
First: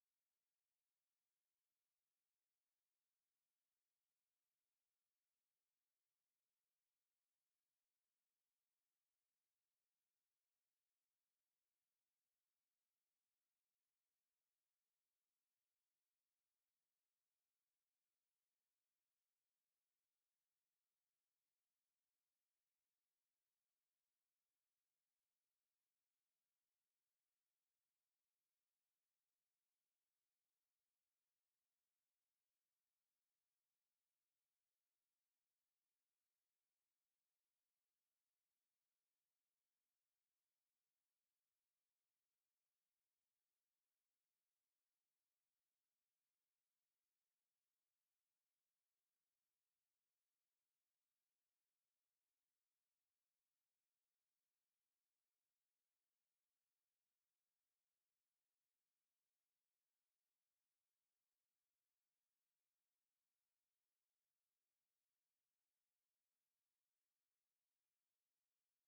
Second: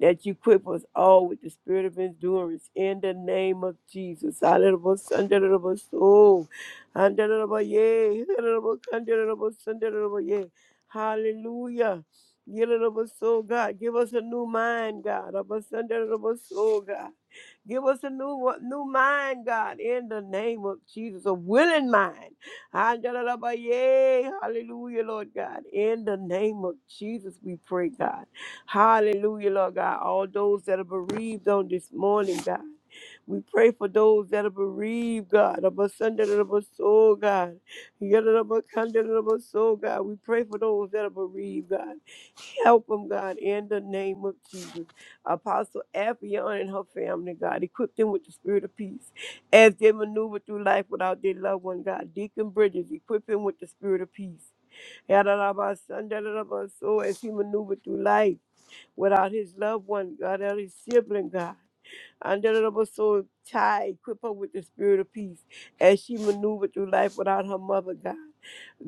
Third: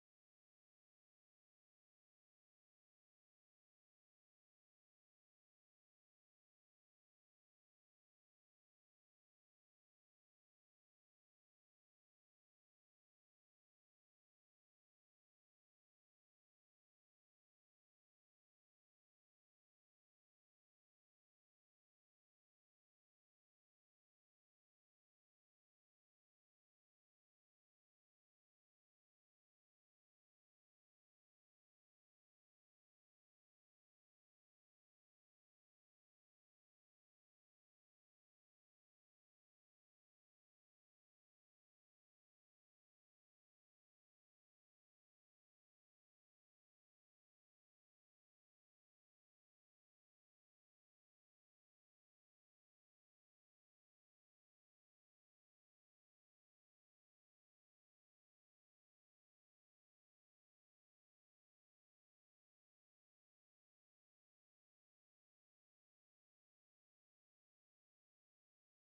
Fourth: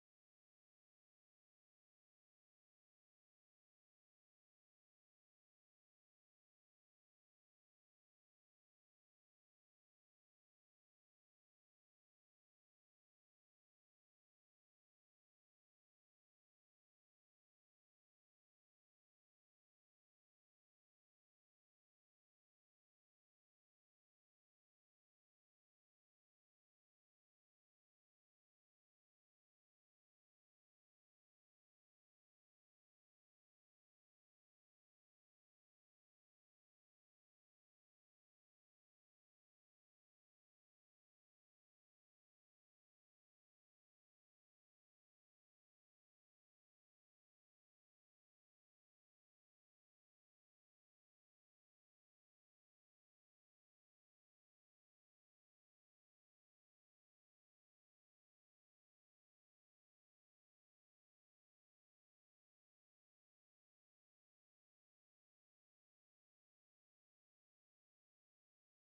C: that you equip us all with the spirit of endurance in the name of Jesus. Hallelujah. Hallelujah. Oh, hallelujah. Yea. Hallelujah. Hallelujah. Hallelujah. Hallelujah. Hallelujah. So, God, give us a new mind, God. Hallelujah. So, God. Give us a new new mind, God, in the name of Jesus, a willing mind. Yay, hallelujah, Lord God. In the name of Jesus, we pray, God. Hallelujah, Lord God. All those that are bereaved on this morning, God. We pray for those that are bereaved, God, of a Sunday of a soul, God. Yet of a Sunday of a soul, God. We pray for those that are bereaved, God. Help them, God, in the name of Jesus. Apostle Afion and her family, God, equip them with the spirit of peace as they maneuver through life without their loved one, God. Deacon Bridges, equip him with the spirit of peace. Yadalabasan, dadalabaso, As he maneuvered through life without his loved one, God, without his sibling, God. And so Ty, equip her with the spirit of peace as she maneuvered through life without her mother, God.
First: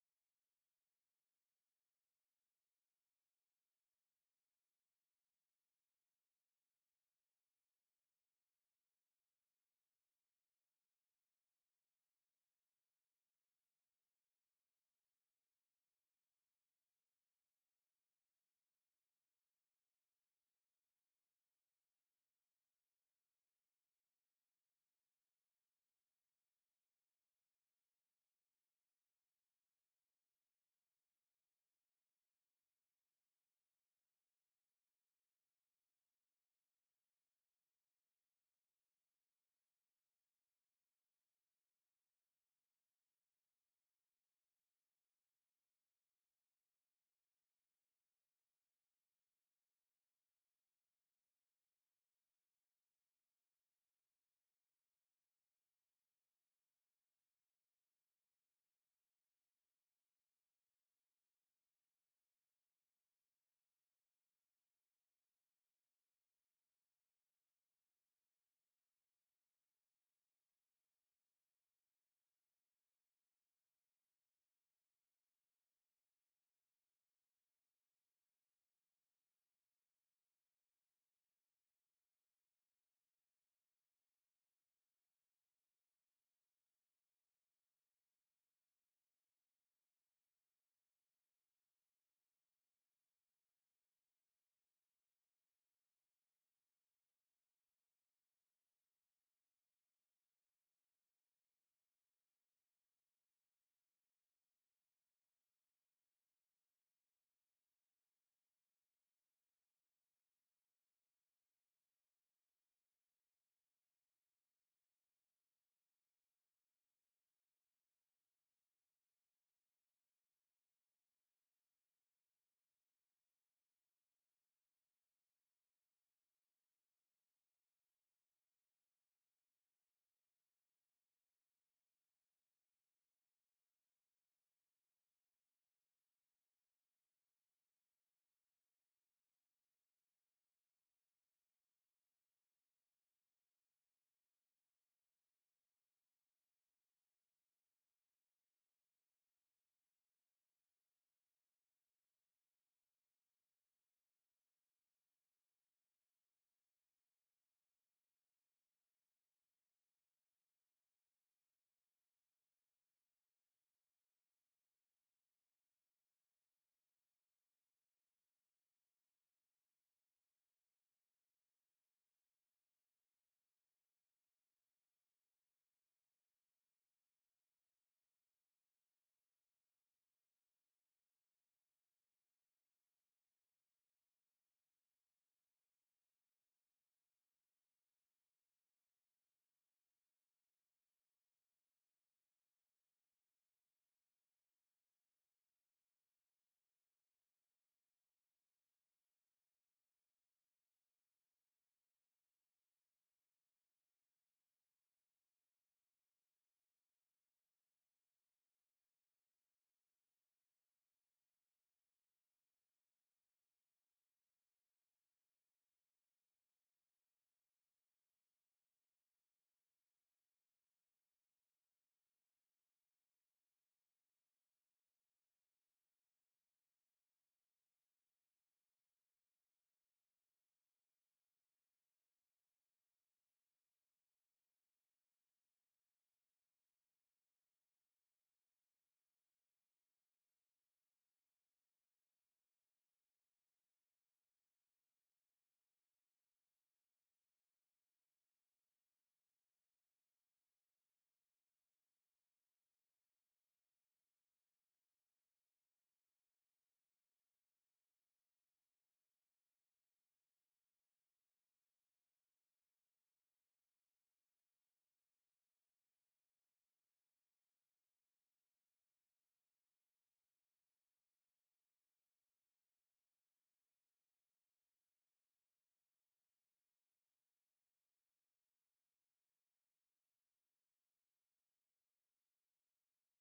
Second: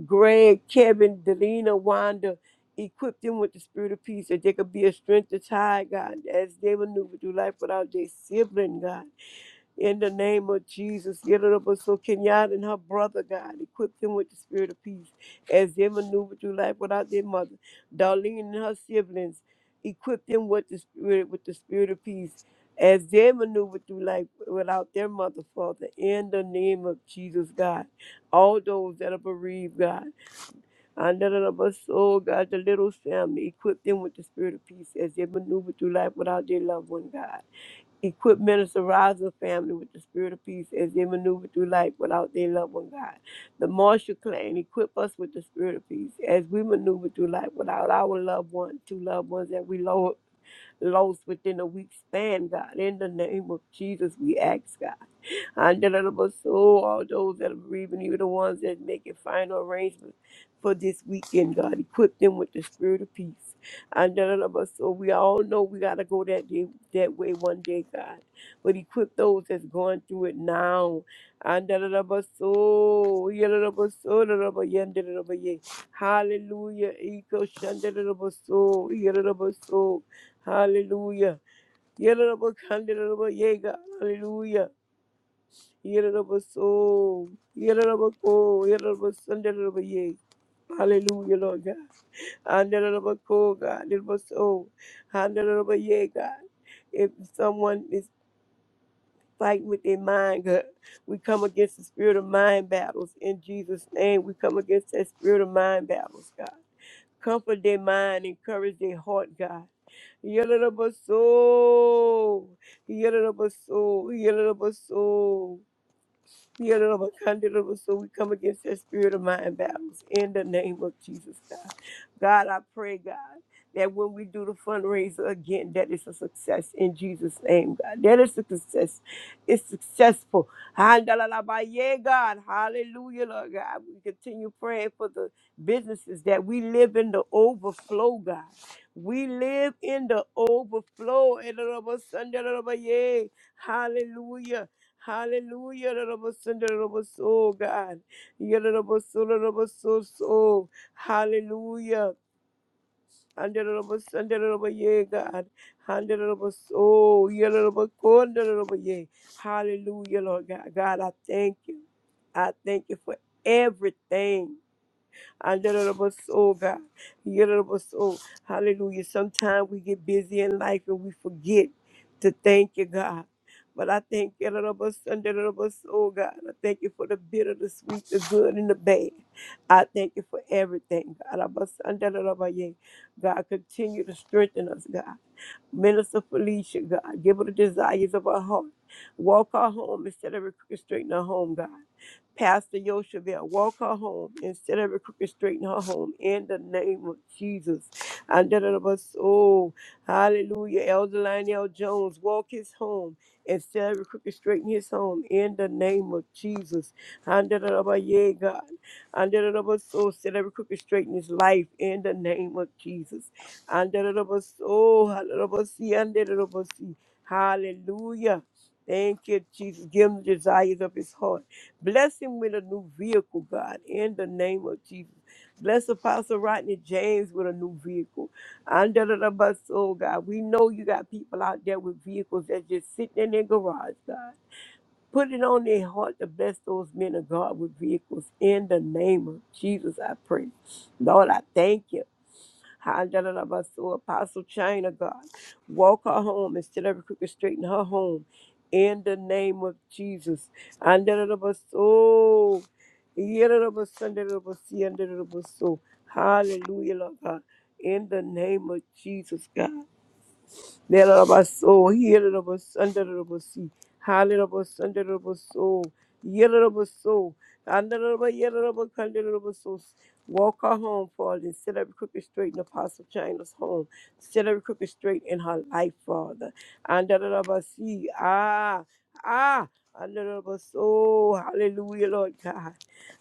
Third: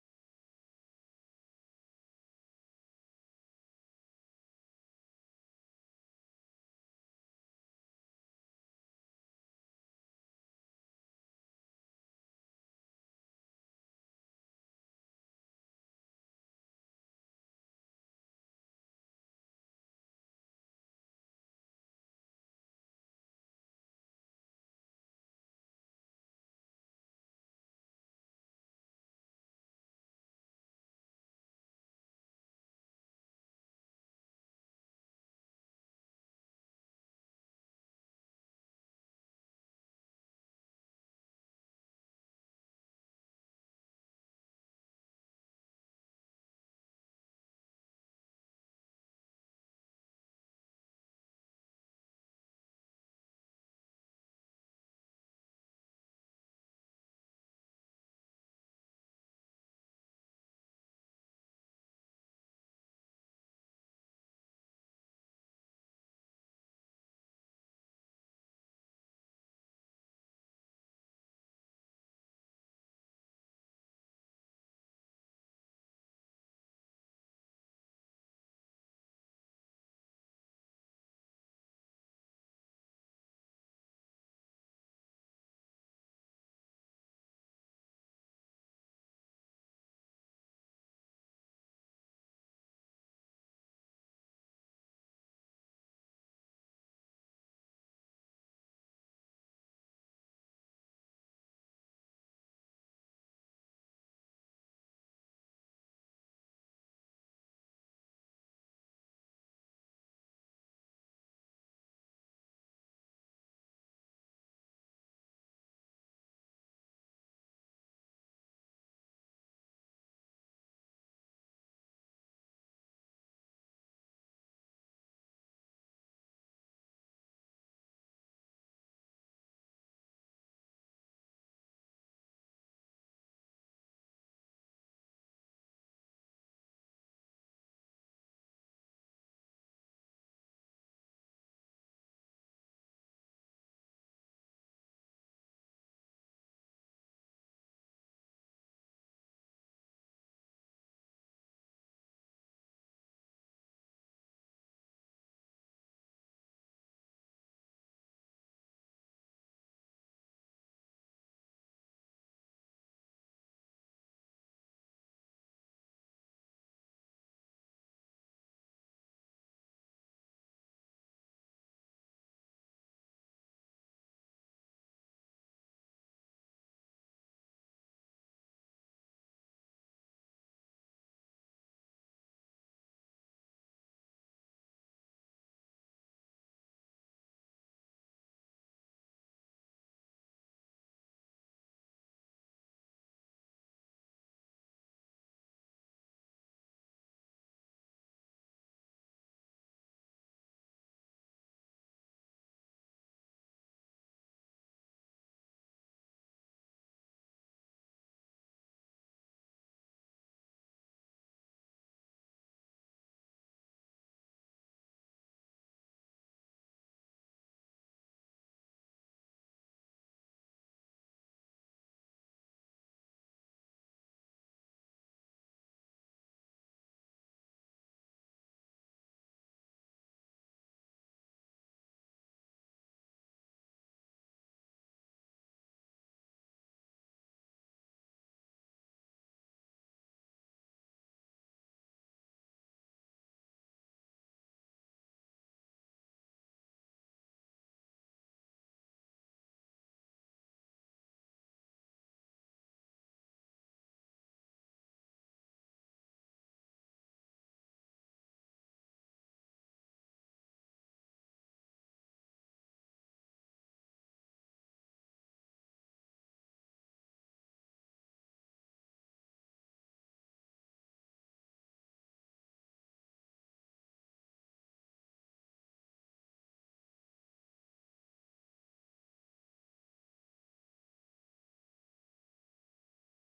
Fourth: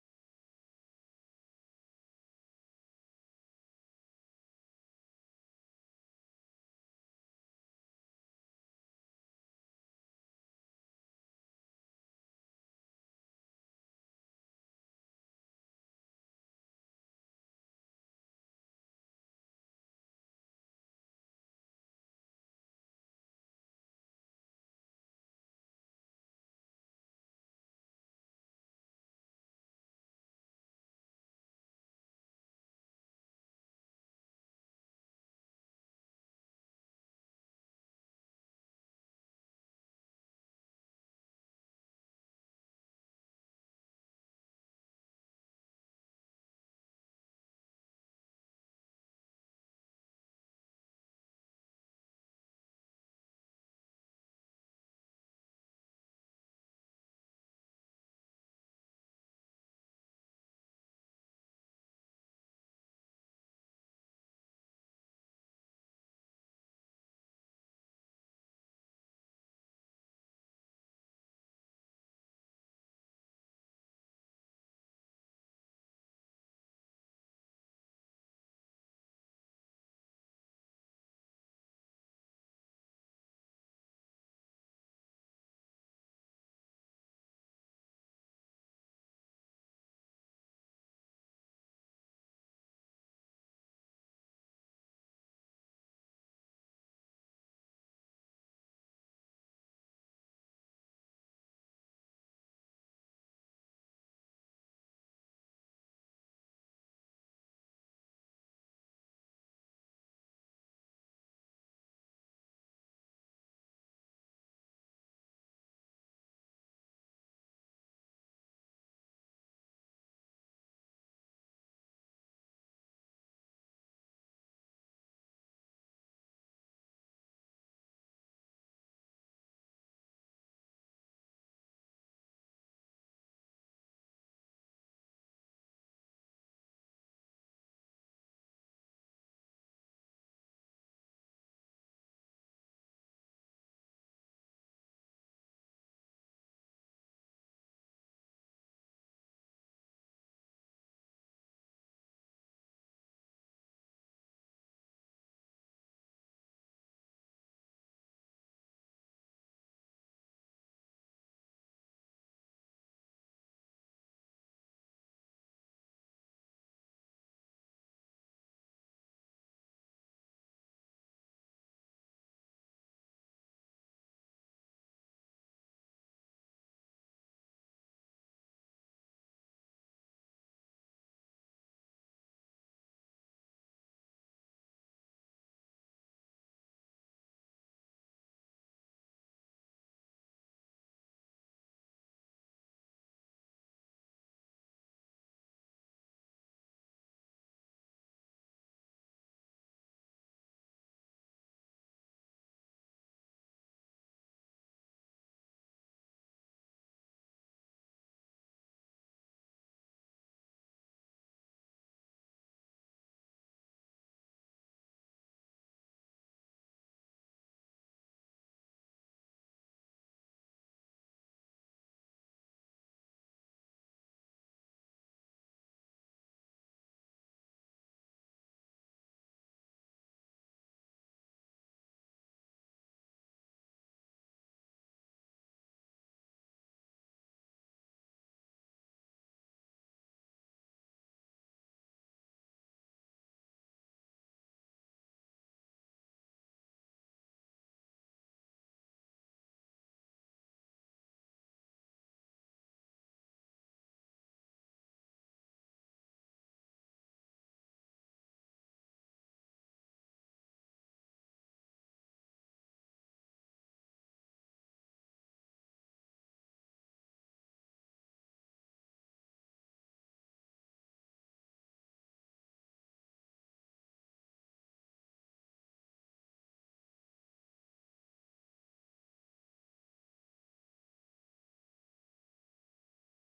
C: Greg, Kevin, Delina, Wanda, equip them with the spirit of peace that they could be a strength to tie, God, as they maneuver through life without their sibling, God. In the name of Jesus, get it up so Kenyatta and her brother, God, equip them with the spirit of peace as they maneuver through life without their mother. Darlene and her siblings, equip them with the spirit with the spirit of peace as they maneuver through life without their mother, Father. In the name of Jesus, God all those that are bereaved, God. Oh God, the little family, equip them with the spirit of peace as they maneuver through life without their loved one, God. Equip Minister Raza family with the spirit of peace as they maneuver through life without their loved one, God. The Marshall clan, equip us with the spirit of peace as we maneuver through life without our loved one, two loved ones that we lo- lost within a week span, God. In the name of Jesus, we ask, God. Honorable soul, all those that are bereaving, even the ones that making final arrangements for this weekend, God, equip them with the spirit of peace. Honorable soul, we all know we gotta go that day, that way one day, God. But equip those that's going through it now. Honorable soul, honorable soul, honorable yonder, honorable yea. Hallelujah, eco honorable soul, honorable soul, hallelujah. Honorable, honorable yea, God, hallelujah. Yerabaso, Yerabako, Yerabasundarabaye. Hallelujah, Lord God. Andarabako, God, Yerabaso, Andarabaye, God. If someone is fighting with their mind, God, we come against the spirit of mind battles in Jesus' name. We come against that spirit of mind battles, God. Comfort their mind, encourage their heart, God. Yerabaso, Yerabaso, Yerabaso. Yeah, Lord, kind of Lord, So we come against that spirit of mind battles in the name of Jesus, God. God, I pray, God, that when we do the fundraiser again, that is a success in Jesus' name, God. That is a success. It's successful. Handalalabaye, God. Hallelujah, Lord God. We continue praying for the businesses that we live in the overflow, God. We live in the overflow. Hallelujah. Hallelujah, Rabosunderabos, oh God. Yadadabaso, Hallelujah. Andadabasandadabaye, God. Handadabaso, yadadabakondadabaye. Hallelujah, Lord God. God, I thank you. I thank you for everything oh God. Yadadaba Soul. Hallelujah. Sometimes we get busy in life and we forget to thank you, God. But I thank you, Yadadaba Sunday, Yadadaba Soul, God. I thank you for the bitter, the sweet, the good, and the bad. I thank you for everything, God. Yadadaba Sunday, Yadadaba Yea. God, continue to strengthen us, God. Minister Felicia, God. Give her the desires of our heart. Walk our home instead of crooked straight in our home, God. Pastor Yosheville, walk her home instead of every crooked, straighten her home in the name of Jesus. And da da da us, oh, hallelujah. Elder Lionel Jones, walk his home instead of every crooked, straighten his home in the name of Jesus. And da da da us, yeah, God. And da da da us, oh, instead of every crooked, straighten his life in the name of Jesus. And da da da us, oh, hallelujah. bus- yeah, and da da da of us, Hallelujah. Thank you, Jesus. Give him the desires of his heart. Bless him with a new vehicle, God, in the name of Jesus. Bless Apostle Rodney James with a new vehicle. Under the bus, oh God, we know you got people out there with vehicles that just sitting in their garage, God. Put it on their heart to bless those men of God with vehicles in the name of Jesus, I pray. Lord, I thank you. Hallelujah. Apostle China, God. Walk her home instead of crooked, straighten her home. In the name of Jesus. Hallelujah. Oh. Hallelujah. Hallelujah, Lord God. In the name of Jesus, God. Lelabas, Healabas, Underabasi, Halilabas, Underabaso, Yelabaso, Underaba, Yelaba, Candelabaso. Walk her home, Father, set every crooked straight in Apostle China's home. Set every crooked straight in her life, Father. Under Underabasi, ah, ah. under Underabaso, hallelujah, Lord God.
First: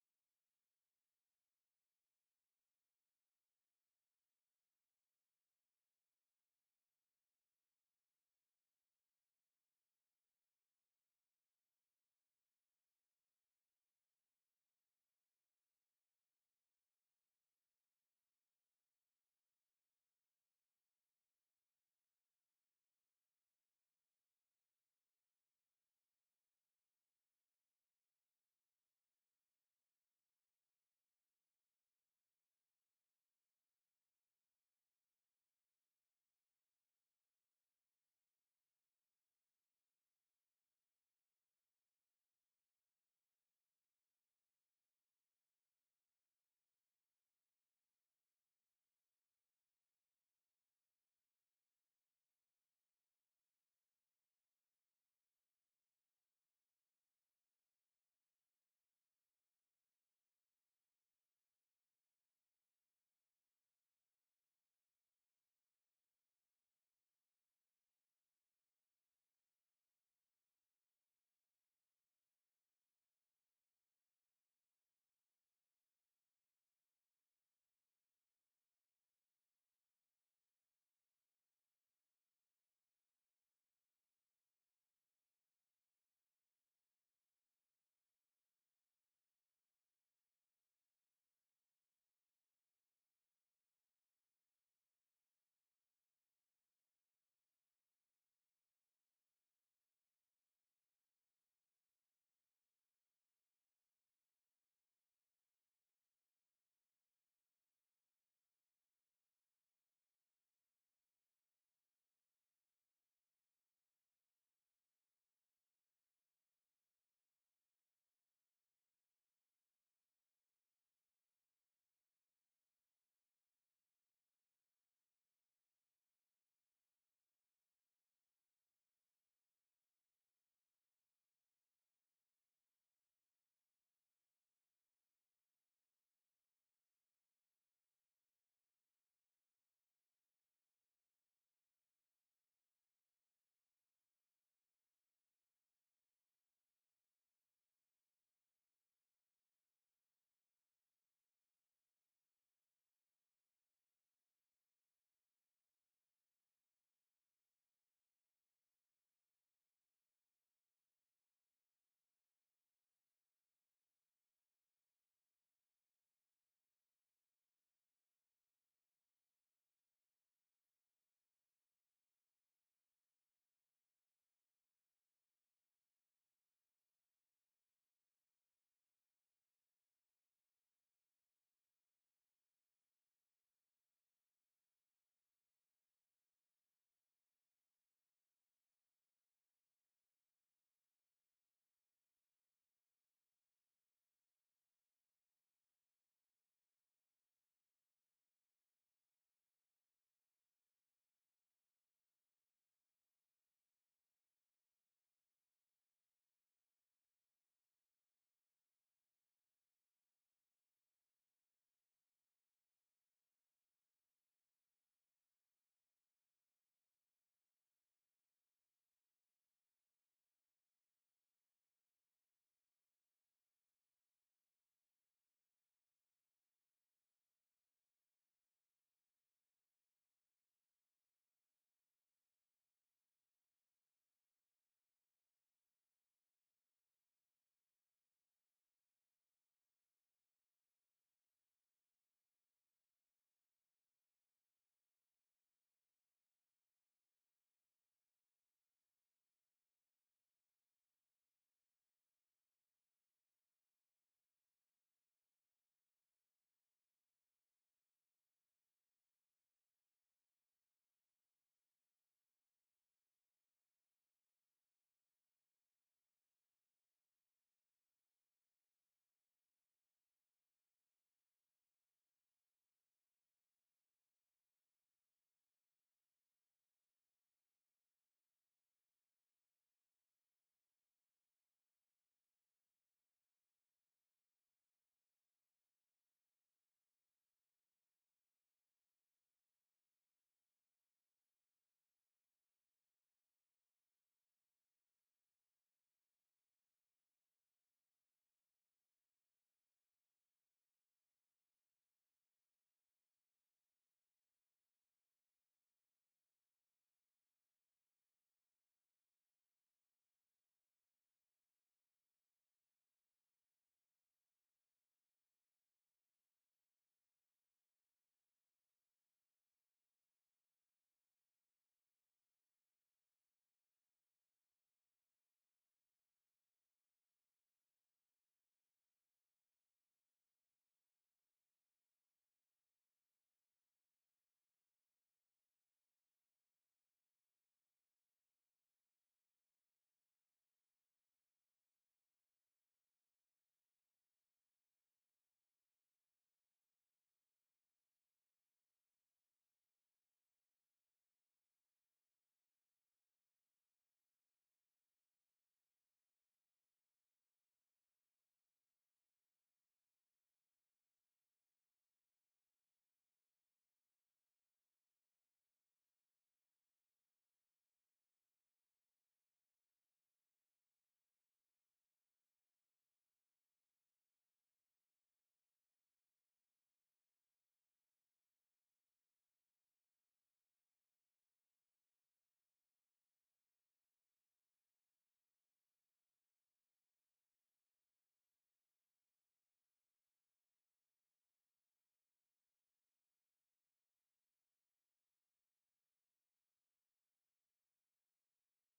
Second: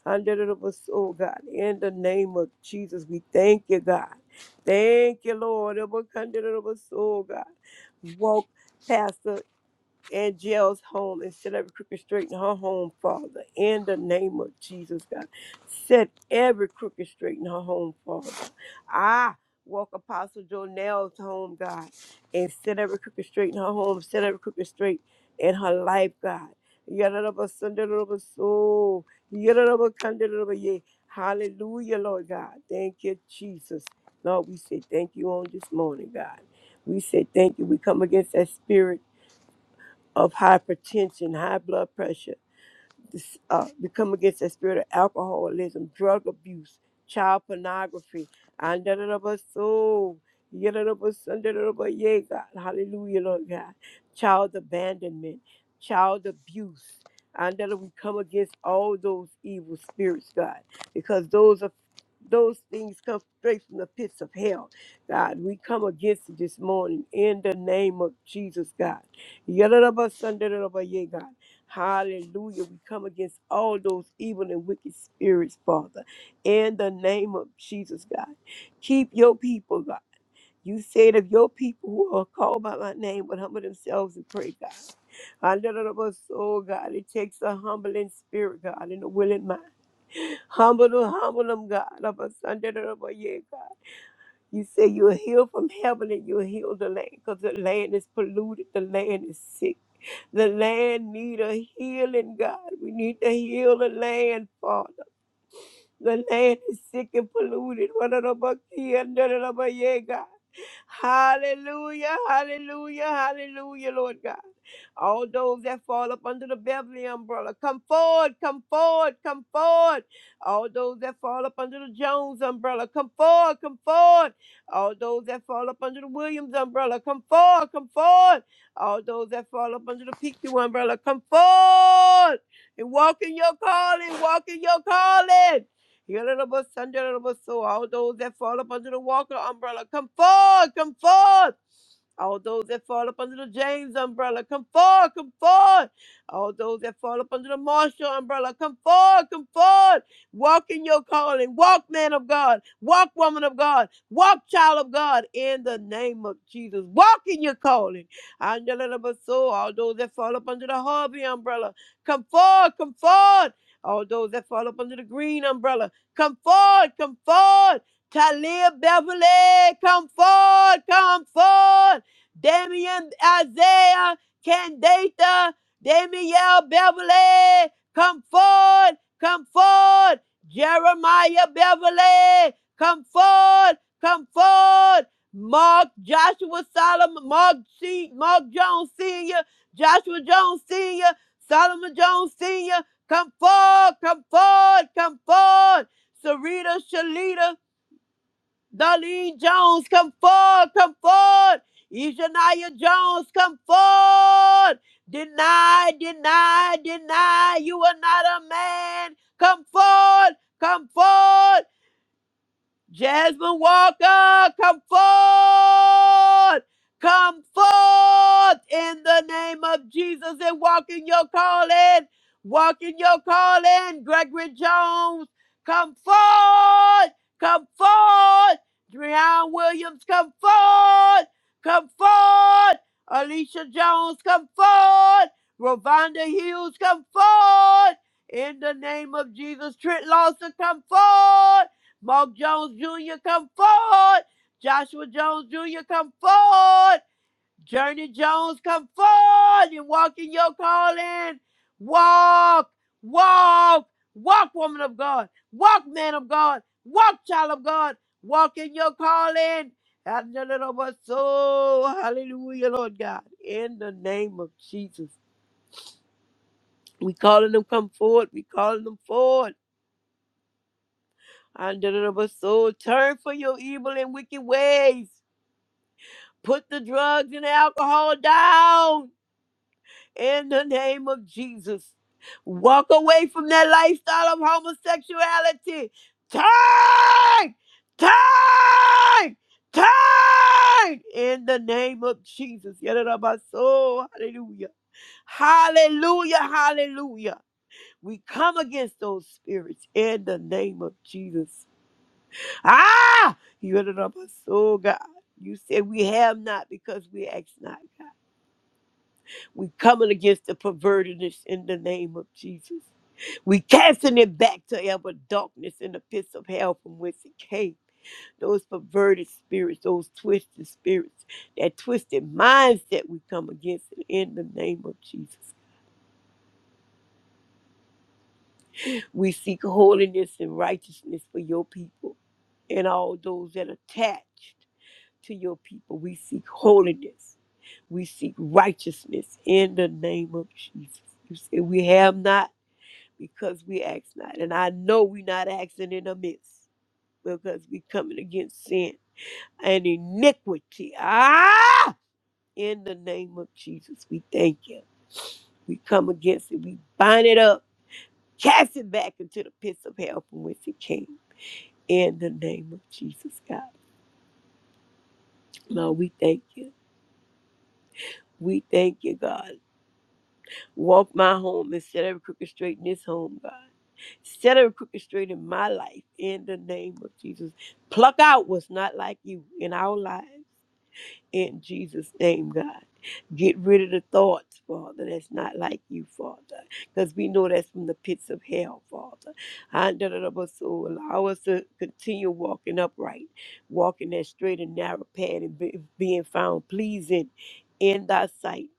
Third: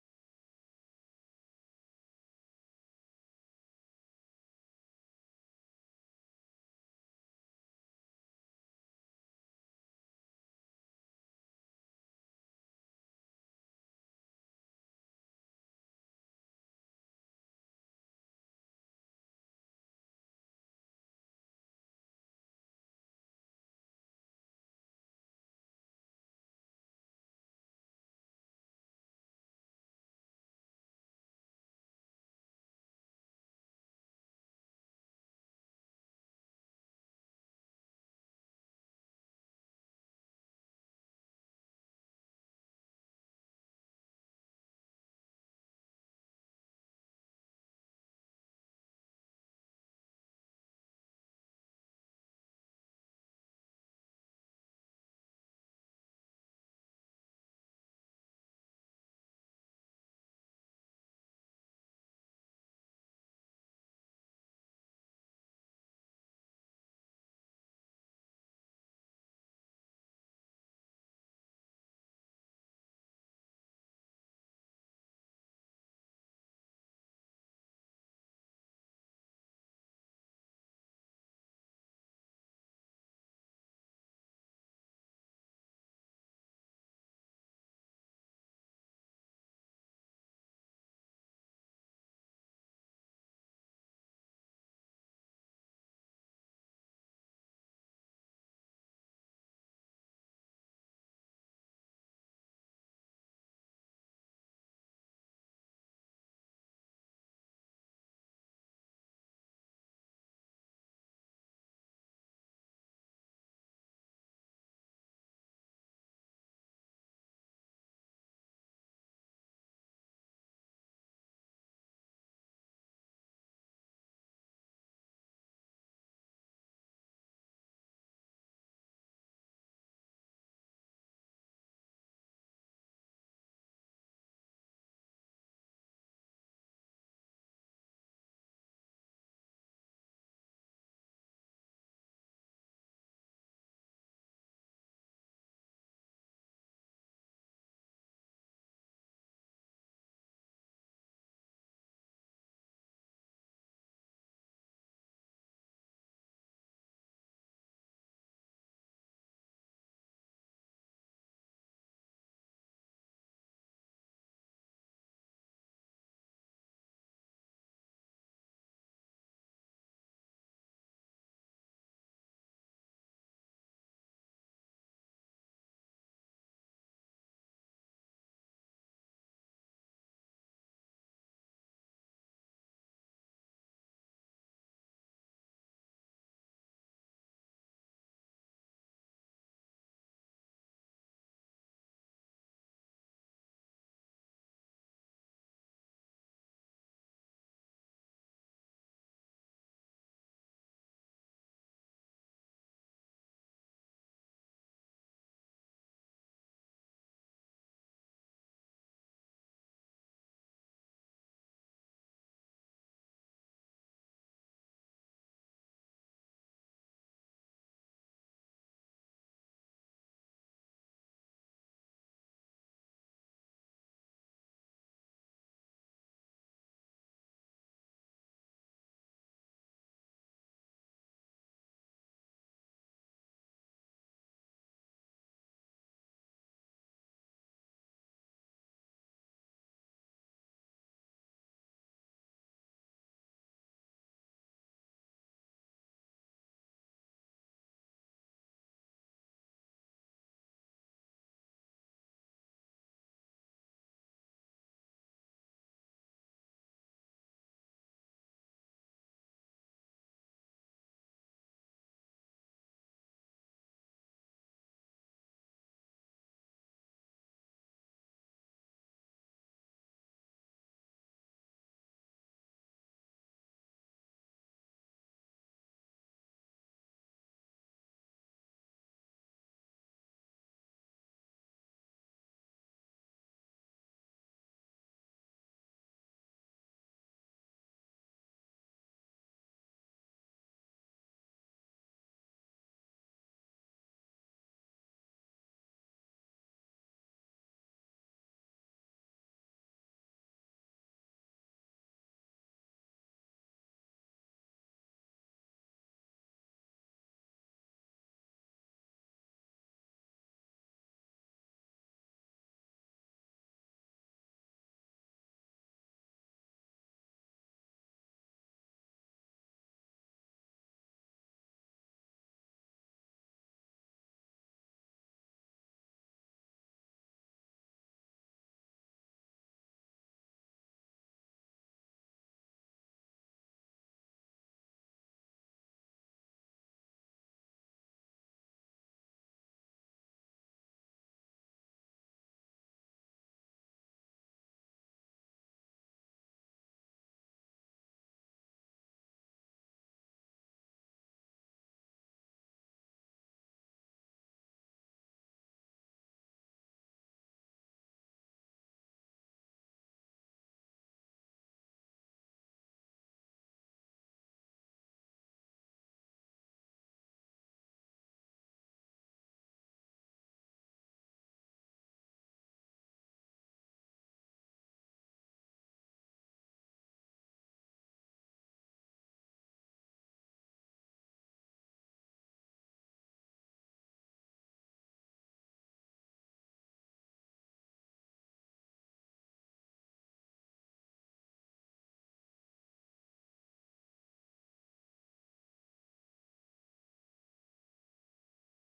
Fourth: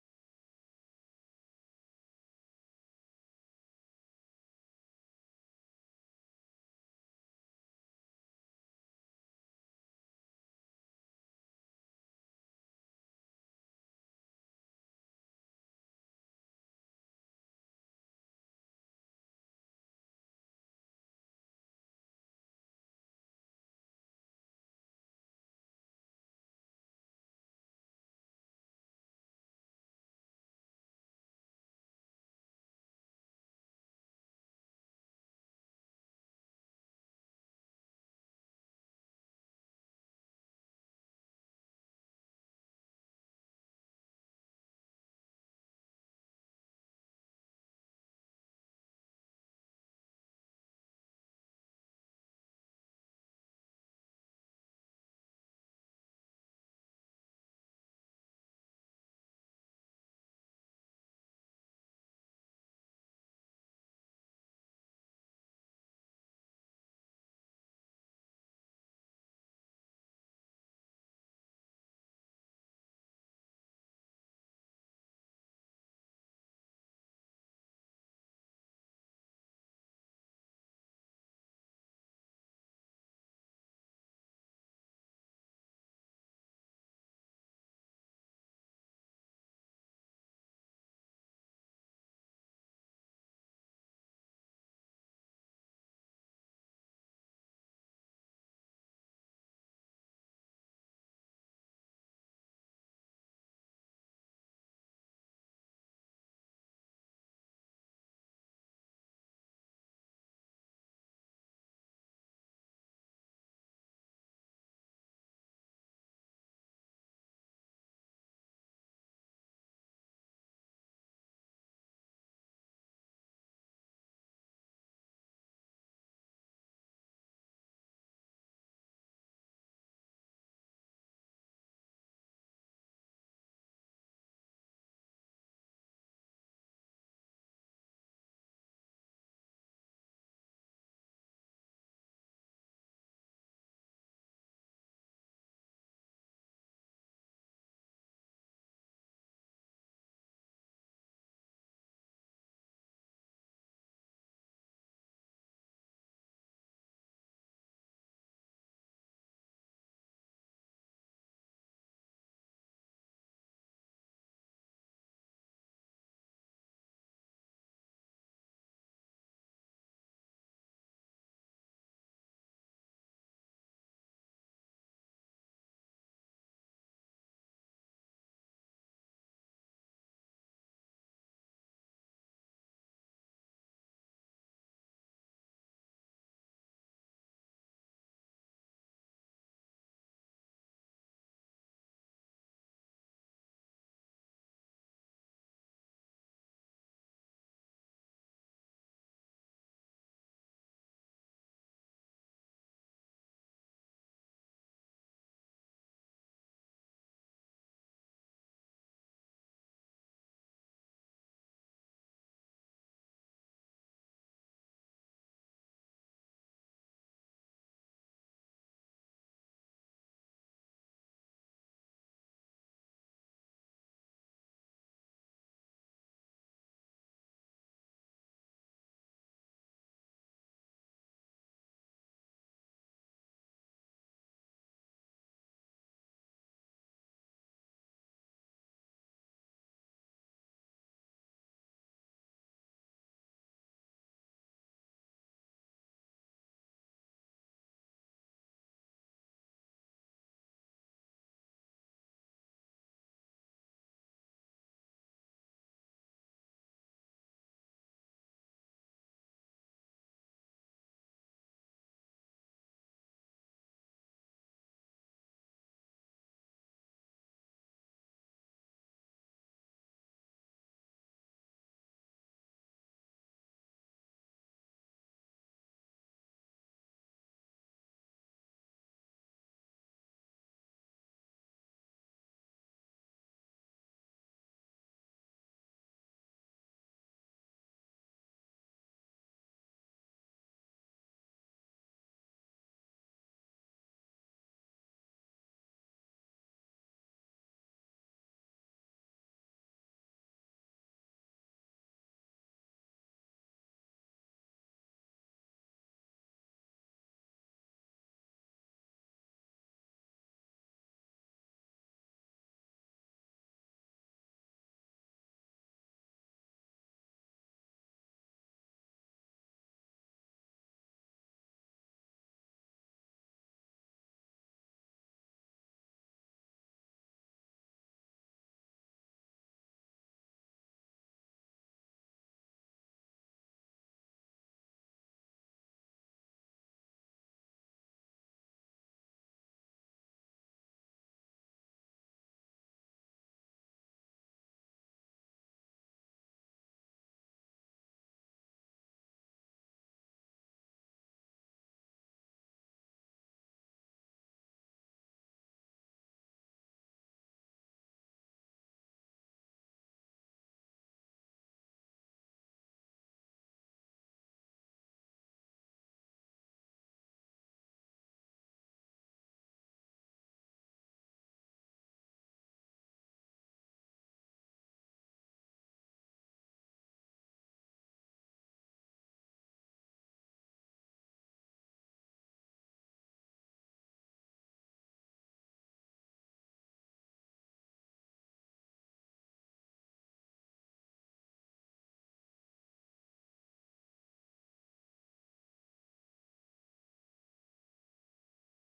C: Under Underabaso, God. In the name of Jesus, we thank you, God. Thank you, Lord. Abakandarabaso, God woke Pastor Angel's home and set every crooked straight in her home, Father. In the name of Jesus, God. Set every crooked straight in her home, Father. I walk Apostle Jonell's home, God, and set every crooked straight in her home, set every crooked straight in her life, God. Yadaraba Sundaraba soul. Yadadabasundarubaso, yadadabakandarabaye. Hallelujah, Lord God. Thank you, Jesus. Lord, we say thank you on this morning, God. We say thank you. We come against that spirit of hypertension, high blood pressure, this, uh, we come against the spirit of alcoholism, drug abuse, child pornography. And da da da ba so, ya da da ba son, da da da ba yea, God. Hallelujah, Lord God. Child abandonment, child abuse. And that we come against all those evil spirits, God, because those are those things come straight from the pits of hell. God, we come against it this morning in the name of Jesus, God. Ya da da ba son, da da da ba yea, God. Hallelujah. We come against all those evil and wicked spirits, Father, in the name of Jesus, God. Keep your people, God. You said if your people who are called by my name would humble themselves and pray, God. Hallelujah, soul, God. It takes a humbling spirit, God, and a willing mind. Humble them, humble them, God. Of us under the Lord, yeah, God. You say you'll heal from heaven and you'll heal the land because the land is polluted, the land is sick. The land need a healing, God. We need to heal the land, Father. The land is sick and polluted. One of the buck here, another of the other, yeah, God. Hallelujah, hallelujah, hallelujah, Lord God. All those that fall up under the Beverly umbrella, come forward, come forward, come forward. All those that fall up under the Jones umbrella, come forward, come forward. All those that fall up under the Williams umbrella, come forward, come forward. All those that fall up under the PQ umbrella, come forward and walk in your calling, walk in your calling. Yalabas, Sandalabas, so all those that fall up under the Walker umbrella, come forth, come forth. All those that fall up under the James umbrella, come forward, come forward. All those that fall up under the Marshall umbrella, come forward, come forward. Walk in your calling. Walk, man of God. Walk, woman of God. Walk, child of God, in the name of Jesus. Walk in your calling. Angela so, all those that fall up under the Harvey umbrella, come forward, come forward. All those that fall up under the green umbrella, Come forward, come forward. Talia Beverly, come forward, come forward. Damian Isaiah, Candata, Damiel Beverly, come forward, come forward. Jeremiah Beverly, come forward, come forward. Mark Joshua Solomon, Mark C, Mark Jones Sr., Joshua Jones Sr., Solomon Jones Sr., come forward, come forward, come forward. Sarita, Shalita, Darlene Jones, come forward, come forward. Ishaniah Jones, come forward. Deny, deny, deny. You are not a man. Come forward, come forward. Jasmine Walker, come forth. Come forth in the name of Jesus and walk in your calling. Walk in your calling. Gregory Jones, come forth. Come forth. Dreon Williams, come forth. Come forth. Alicia Jones, come forth. Rovonda Hughes, come forth. In the name of Jesus, Trent Lawson, come forth. Mark Jones Jr., come forward. Joshua Jones Jr., come forward. Journey Jones, come forward and walk in your calling. Walk, walk, walk, woman of God. Walk, man of God. Walk, child of God. Walk in your calling. And the little of us, so hallelujah, Lord God. In the name of Jesus. We calling them come forward. We calling them forward. And the little of us, so turn for your evil and wicked ways Put the drugs and alcohol down in the name of Jesus. Walk away from that lifestyle of homosexuality. Turn! Turn! Turn! In the name of Jesus. Yadadabaso. Hallelujah. Hallelujah. Hallelujah. We come against those spirits in the name of Jesus. Ah! Yadadabaso, God. You said we have not because we ask not. We coming against the pervertedness in the name of Jesus. We casting it back to ever darkness in the pits of hell from whence it came. Those perverted spirits, those twisted spirits, that twisted mindset we come against it in the name of Jesus. We seek holiness and righteousness for your people and all those that are attached to your people. We seek holiness. We seek righteousness in the name of Jesus. You say we have not because we ask not. And I know we're not asking in the midst because we're coming against sin and iniquity. Ah! In the name of Jesus, we thank you. We come against it. We bind it up, cast it back into the pits of hell from which it came. In the name of Jesus, God. Lord, we thank you. We thank you, God. Walk my home instead of crooked straight in this home, God. Set every crooked straight in my life in the name of Jesus. Pluck out what's not like you in our lives in Jesus' name, God. Get rid of the thoughts, Father, that's not like you, Father, because we know that's from the pits of hell, Father. And da- da- da- but so allow us to continue walking upright, walking that straight and narrow path and be, being found pleasing in thy sight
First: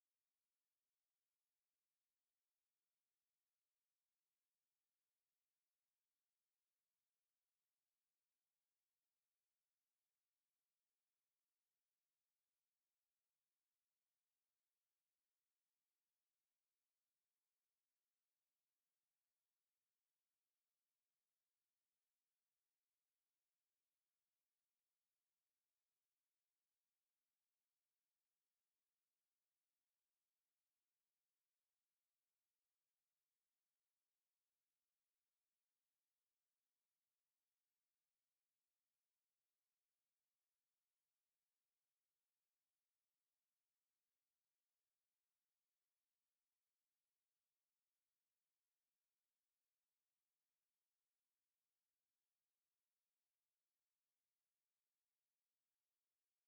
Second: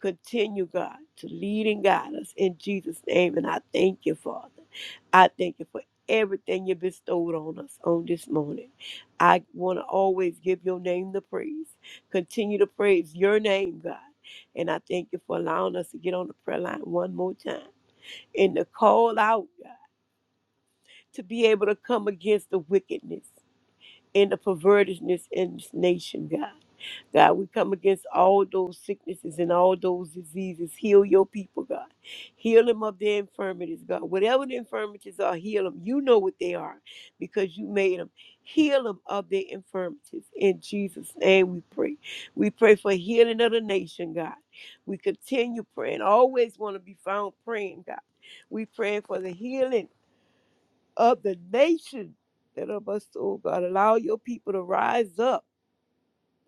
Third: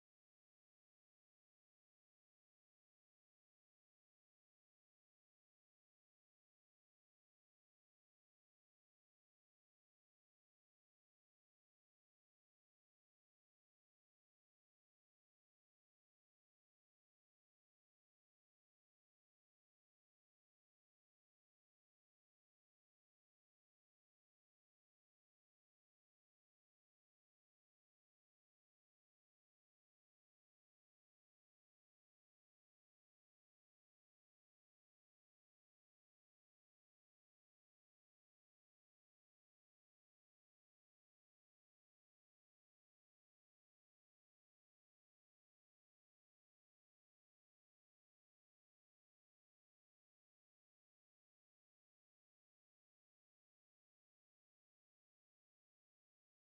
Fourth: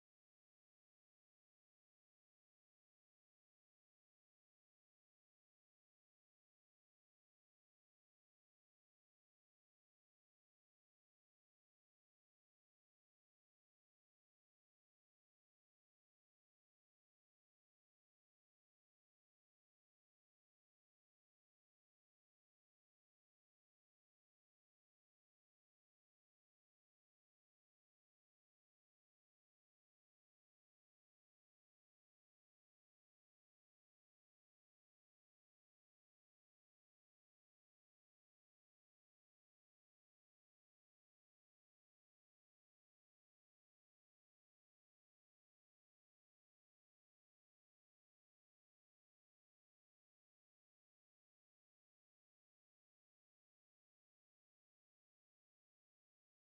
C: Continue, God, to lead and guide us in Jesus' name. And I thank you, Father. I thank you for everything you bestowed on us on this morning. I want to always give your name the praise. Continue to praise your name, God. And I thank you for allowing us to get on the prayer line one more time and to call out, God, to be able to come against the wickedness and the pervertedness in this nation, God. God, we come against all those sicknesses and all those diseases. Heal your people, God. Heal them of their infirmities, God. Whatever the infirmities are, heal them. You know what they are because you made them. Heal them of their infirmities. In Jesus' name we pray. We pray for healing of the nation, God. We continue praying. Always want to be found praying, God. We pray for the healing of the nation that of us, oh God. Allow your people to rise up.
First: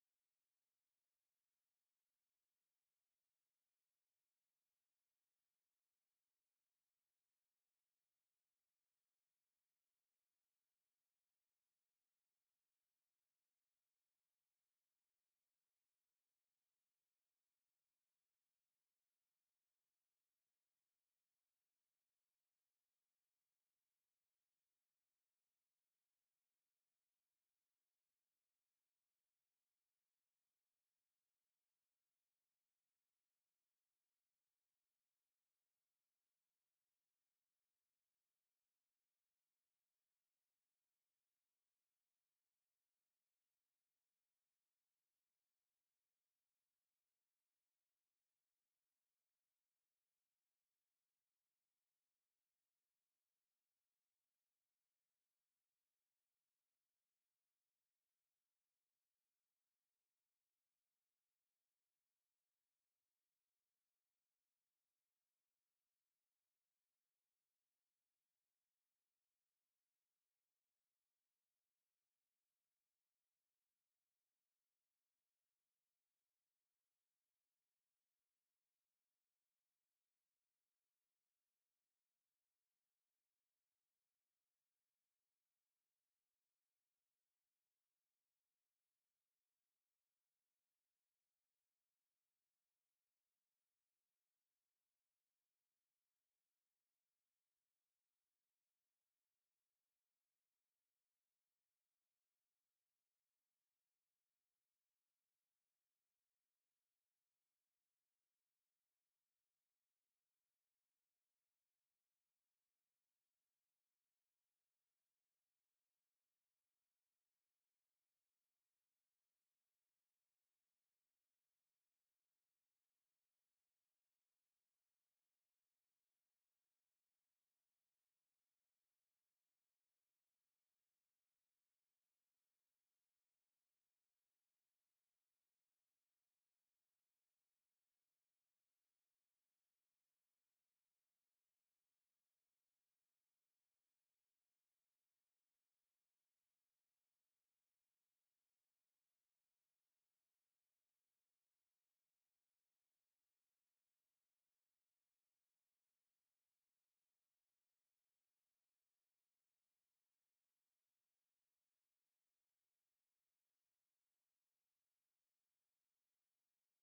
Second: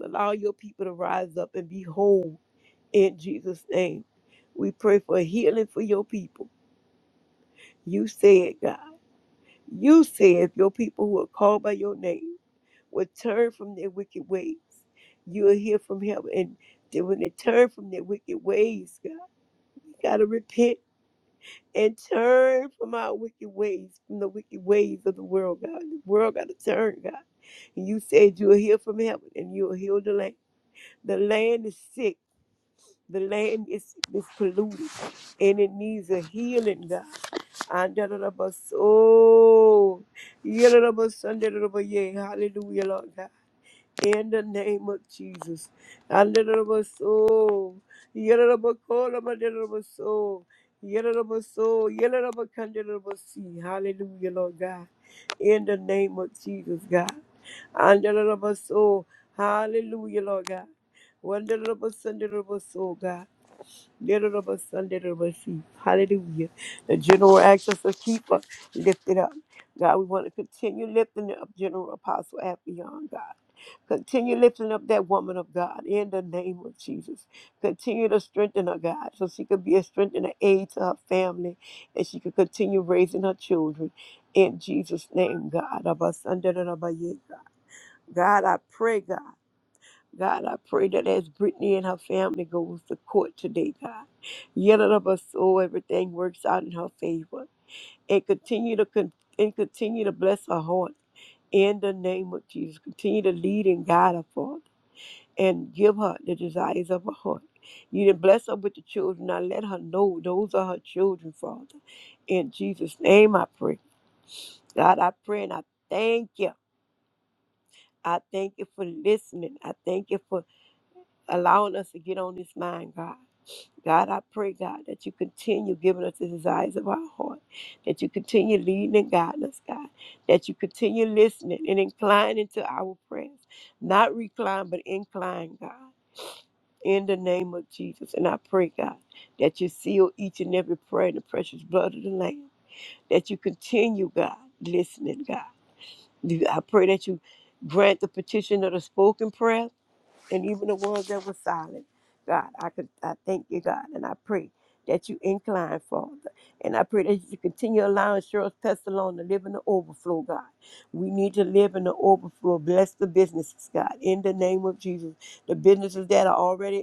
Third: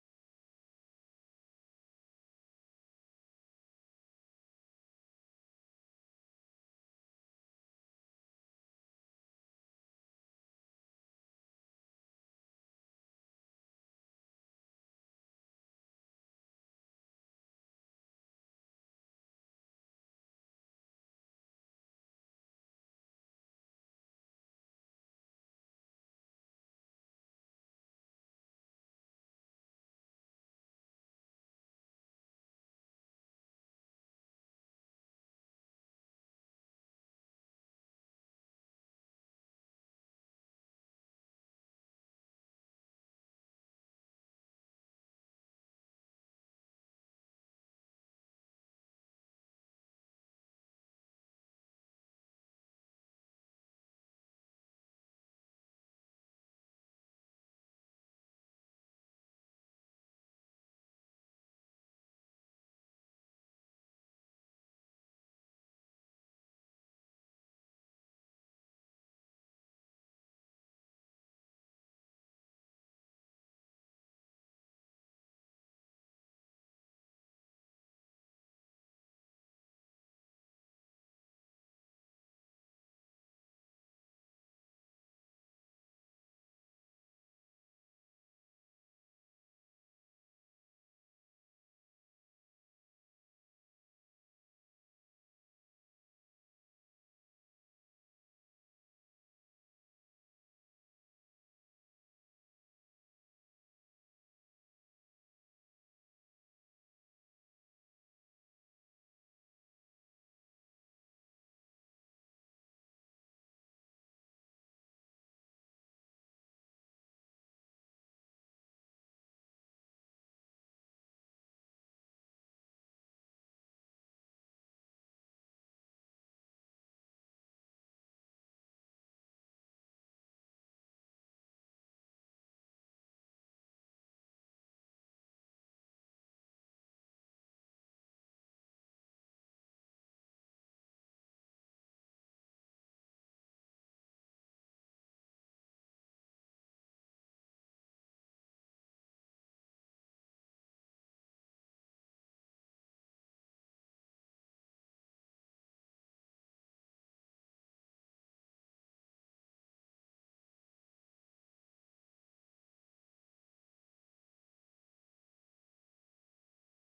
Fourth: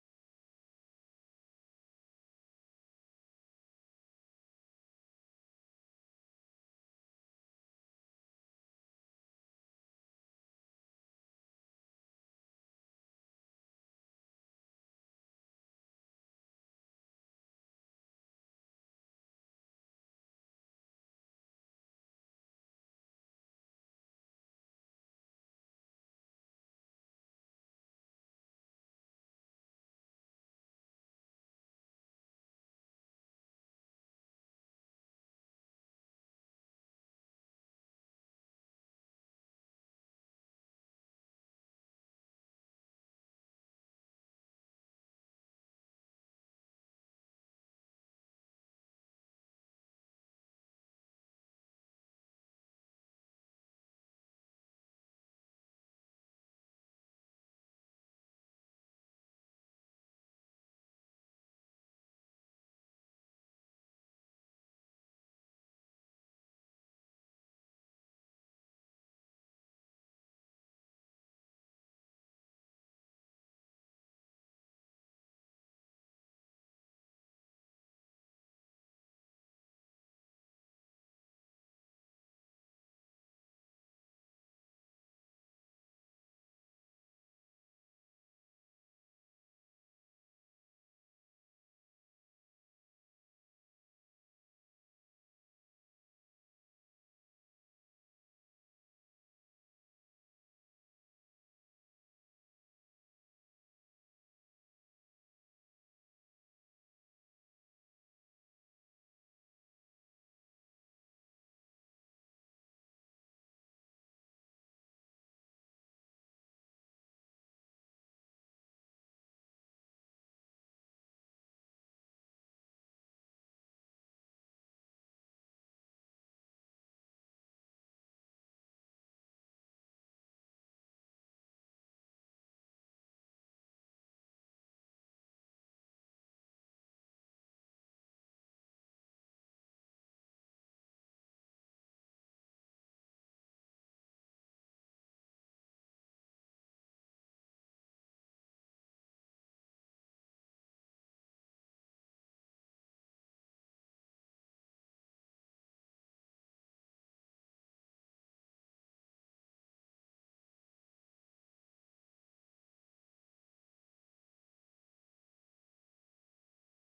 C: Allow your people to rise up and be whole in Jesus' name. We pray for healing for your people. You said, God. You said if your people who are called by your name would turn from their wicked ways, you will hear from heaven. And then when they turn from their wicked ways, God, we gotta repent. and turn from our wicked ways, from the wicked ways of the world, God. The world got to turn, God. And you said you'll heal from heaven and you'll heal the land. The land is sick. The land is, is polluted and it needs a healing, God. Andalabas- Oh, yelalabas- andalabas- yeah. Hallelujah, Lord God in the name of Jesus. Andarabaso, yararabakola, mandarabaso, yararabaso, yararabakandarabasi. Hallelujah, Lord God. In the name of Jesus, God. Andarabaso, hallelujah, Lord God. Wandarabasandarabasol, God. Yararabasandarabasi. Hallelujah. The general access of keeper lifted up. God, we want to continue lifting up General Apostle Appion, God. Continue lifting up that woman of God in the name of Jesus. Continue to strengthen her, God, so she could be a strength and an aid to her family and she could continue raising her children in Jesus' name, God. Abasandarabaye, God, God, I pray, God. God, I pray that as Brittany and her family goes to court today, God, yet of us so everything works out in her favor. And continue to con- and continue to bless her heart in the name of Jesus. Continue to lead and guide her, Father and give her the desires of her heart. You did bless her with the children. Now let her know those are her children, Father. In Jesus' name I pray. God, I pray and I thank you. I thank you for listening. I thank you for allowing us to get on this mind, God. God, I pray, God, that you continue giving us the desires of our heart, that you continue leading and guiding us, God, that you continue listening and inclining to our prayers. Not recline, but incline, God. in the name of Jesus. And I pray, God, that you seal each and every prayer in the precious blood of the Lamb, that you continue, God, listening, God. You- I pray that you grant the petition of the spoken prayer and even the ones that were silent. God, I could I thank you, God, and I pray that you incline, Father. And I pray that you continue allowing Cheryl's Pestalone to live in the overflow, God. We need to live in the overflow. Bless the businesses, God, in the name of Jesus. The businesses that are already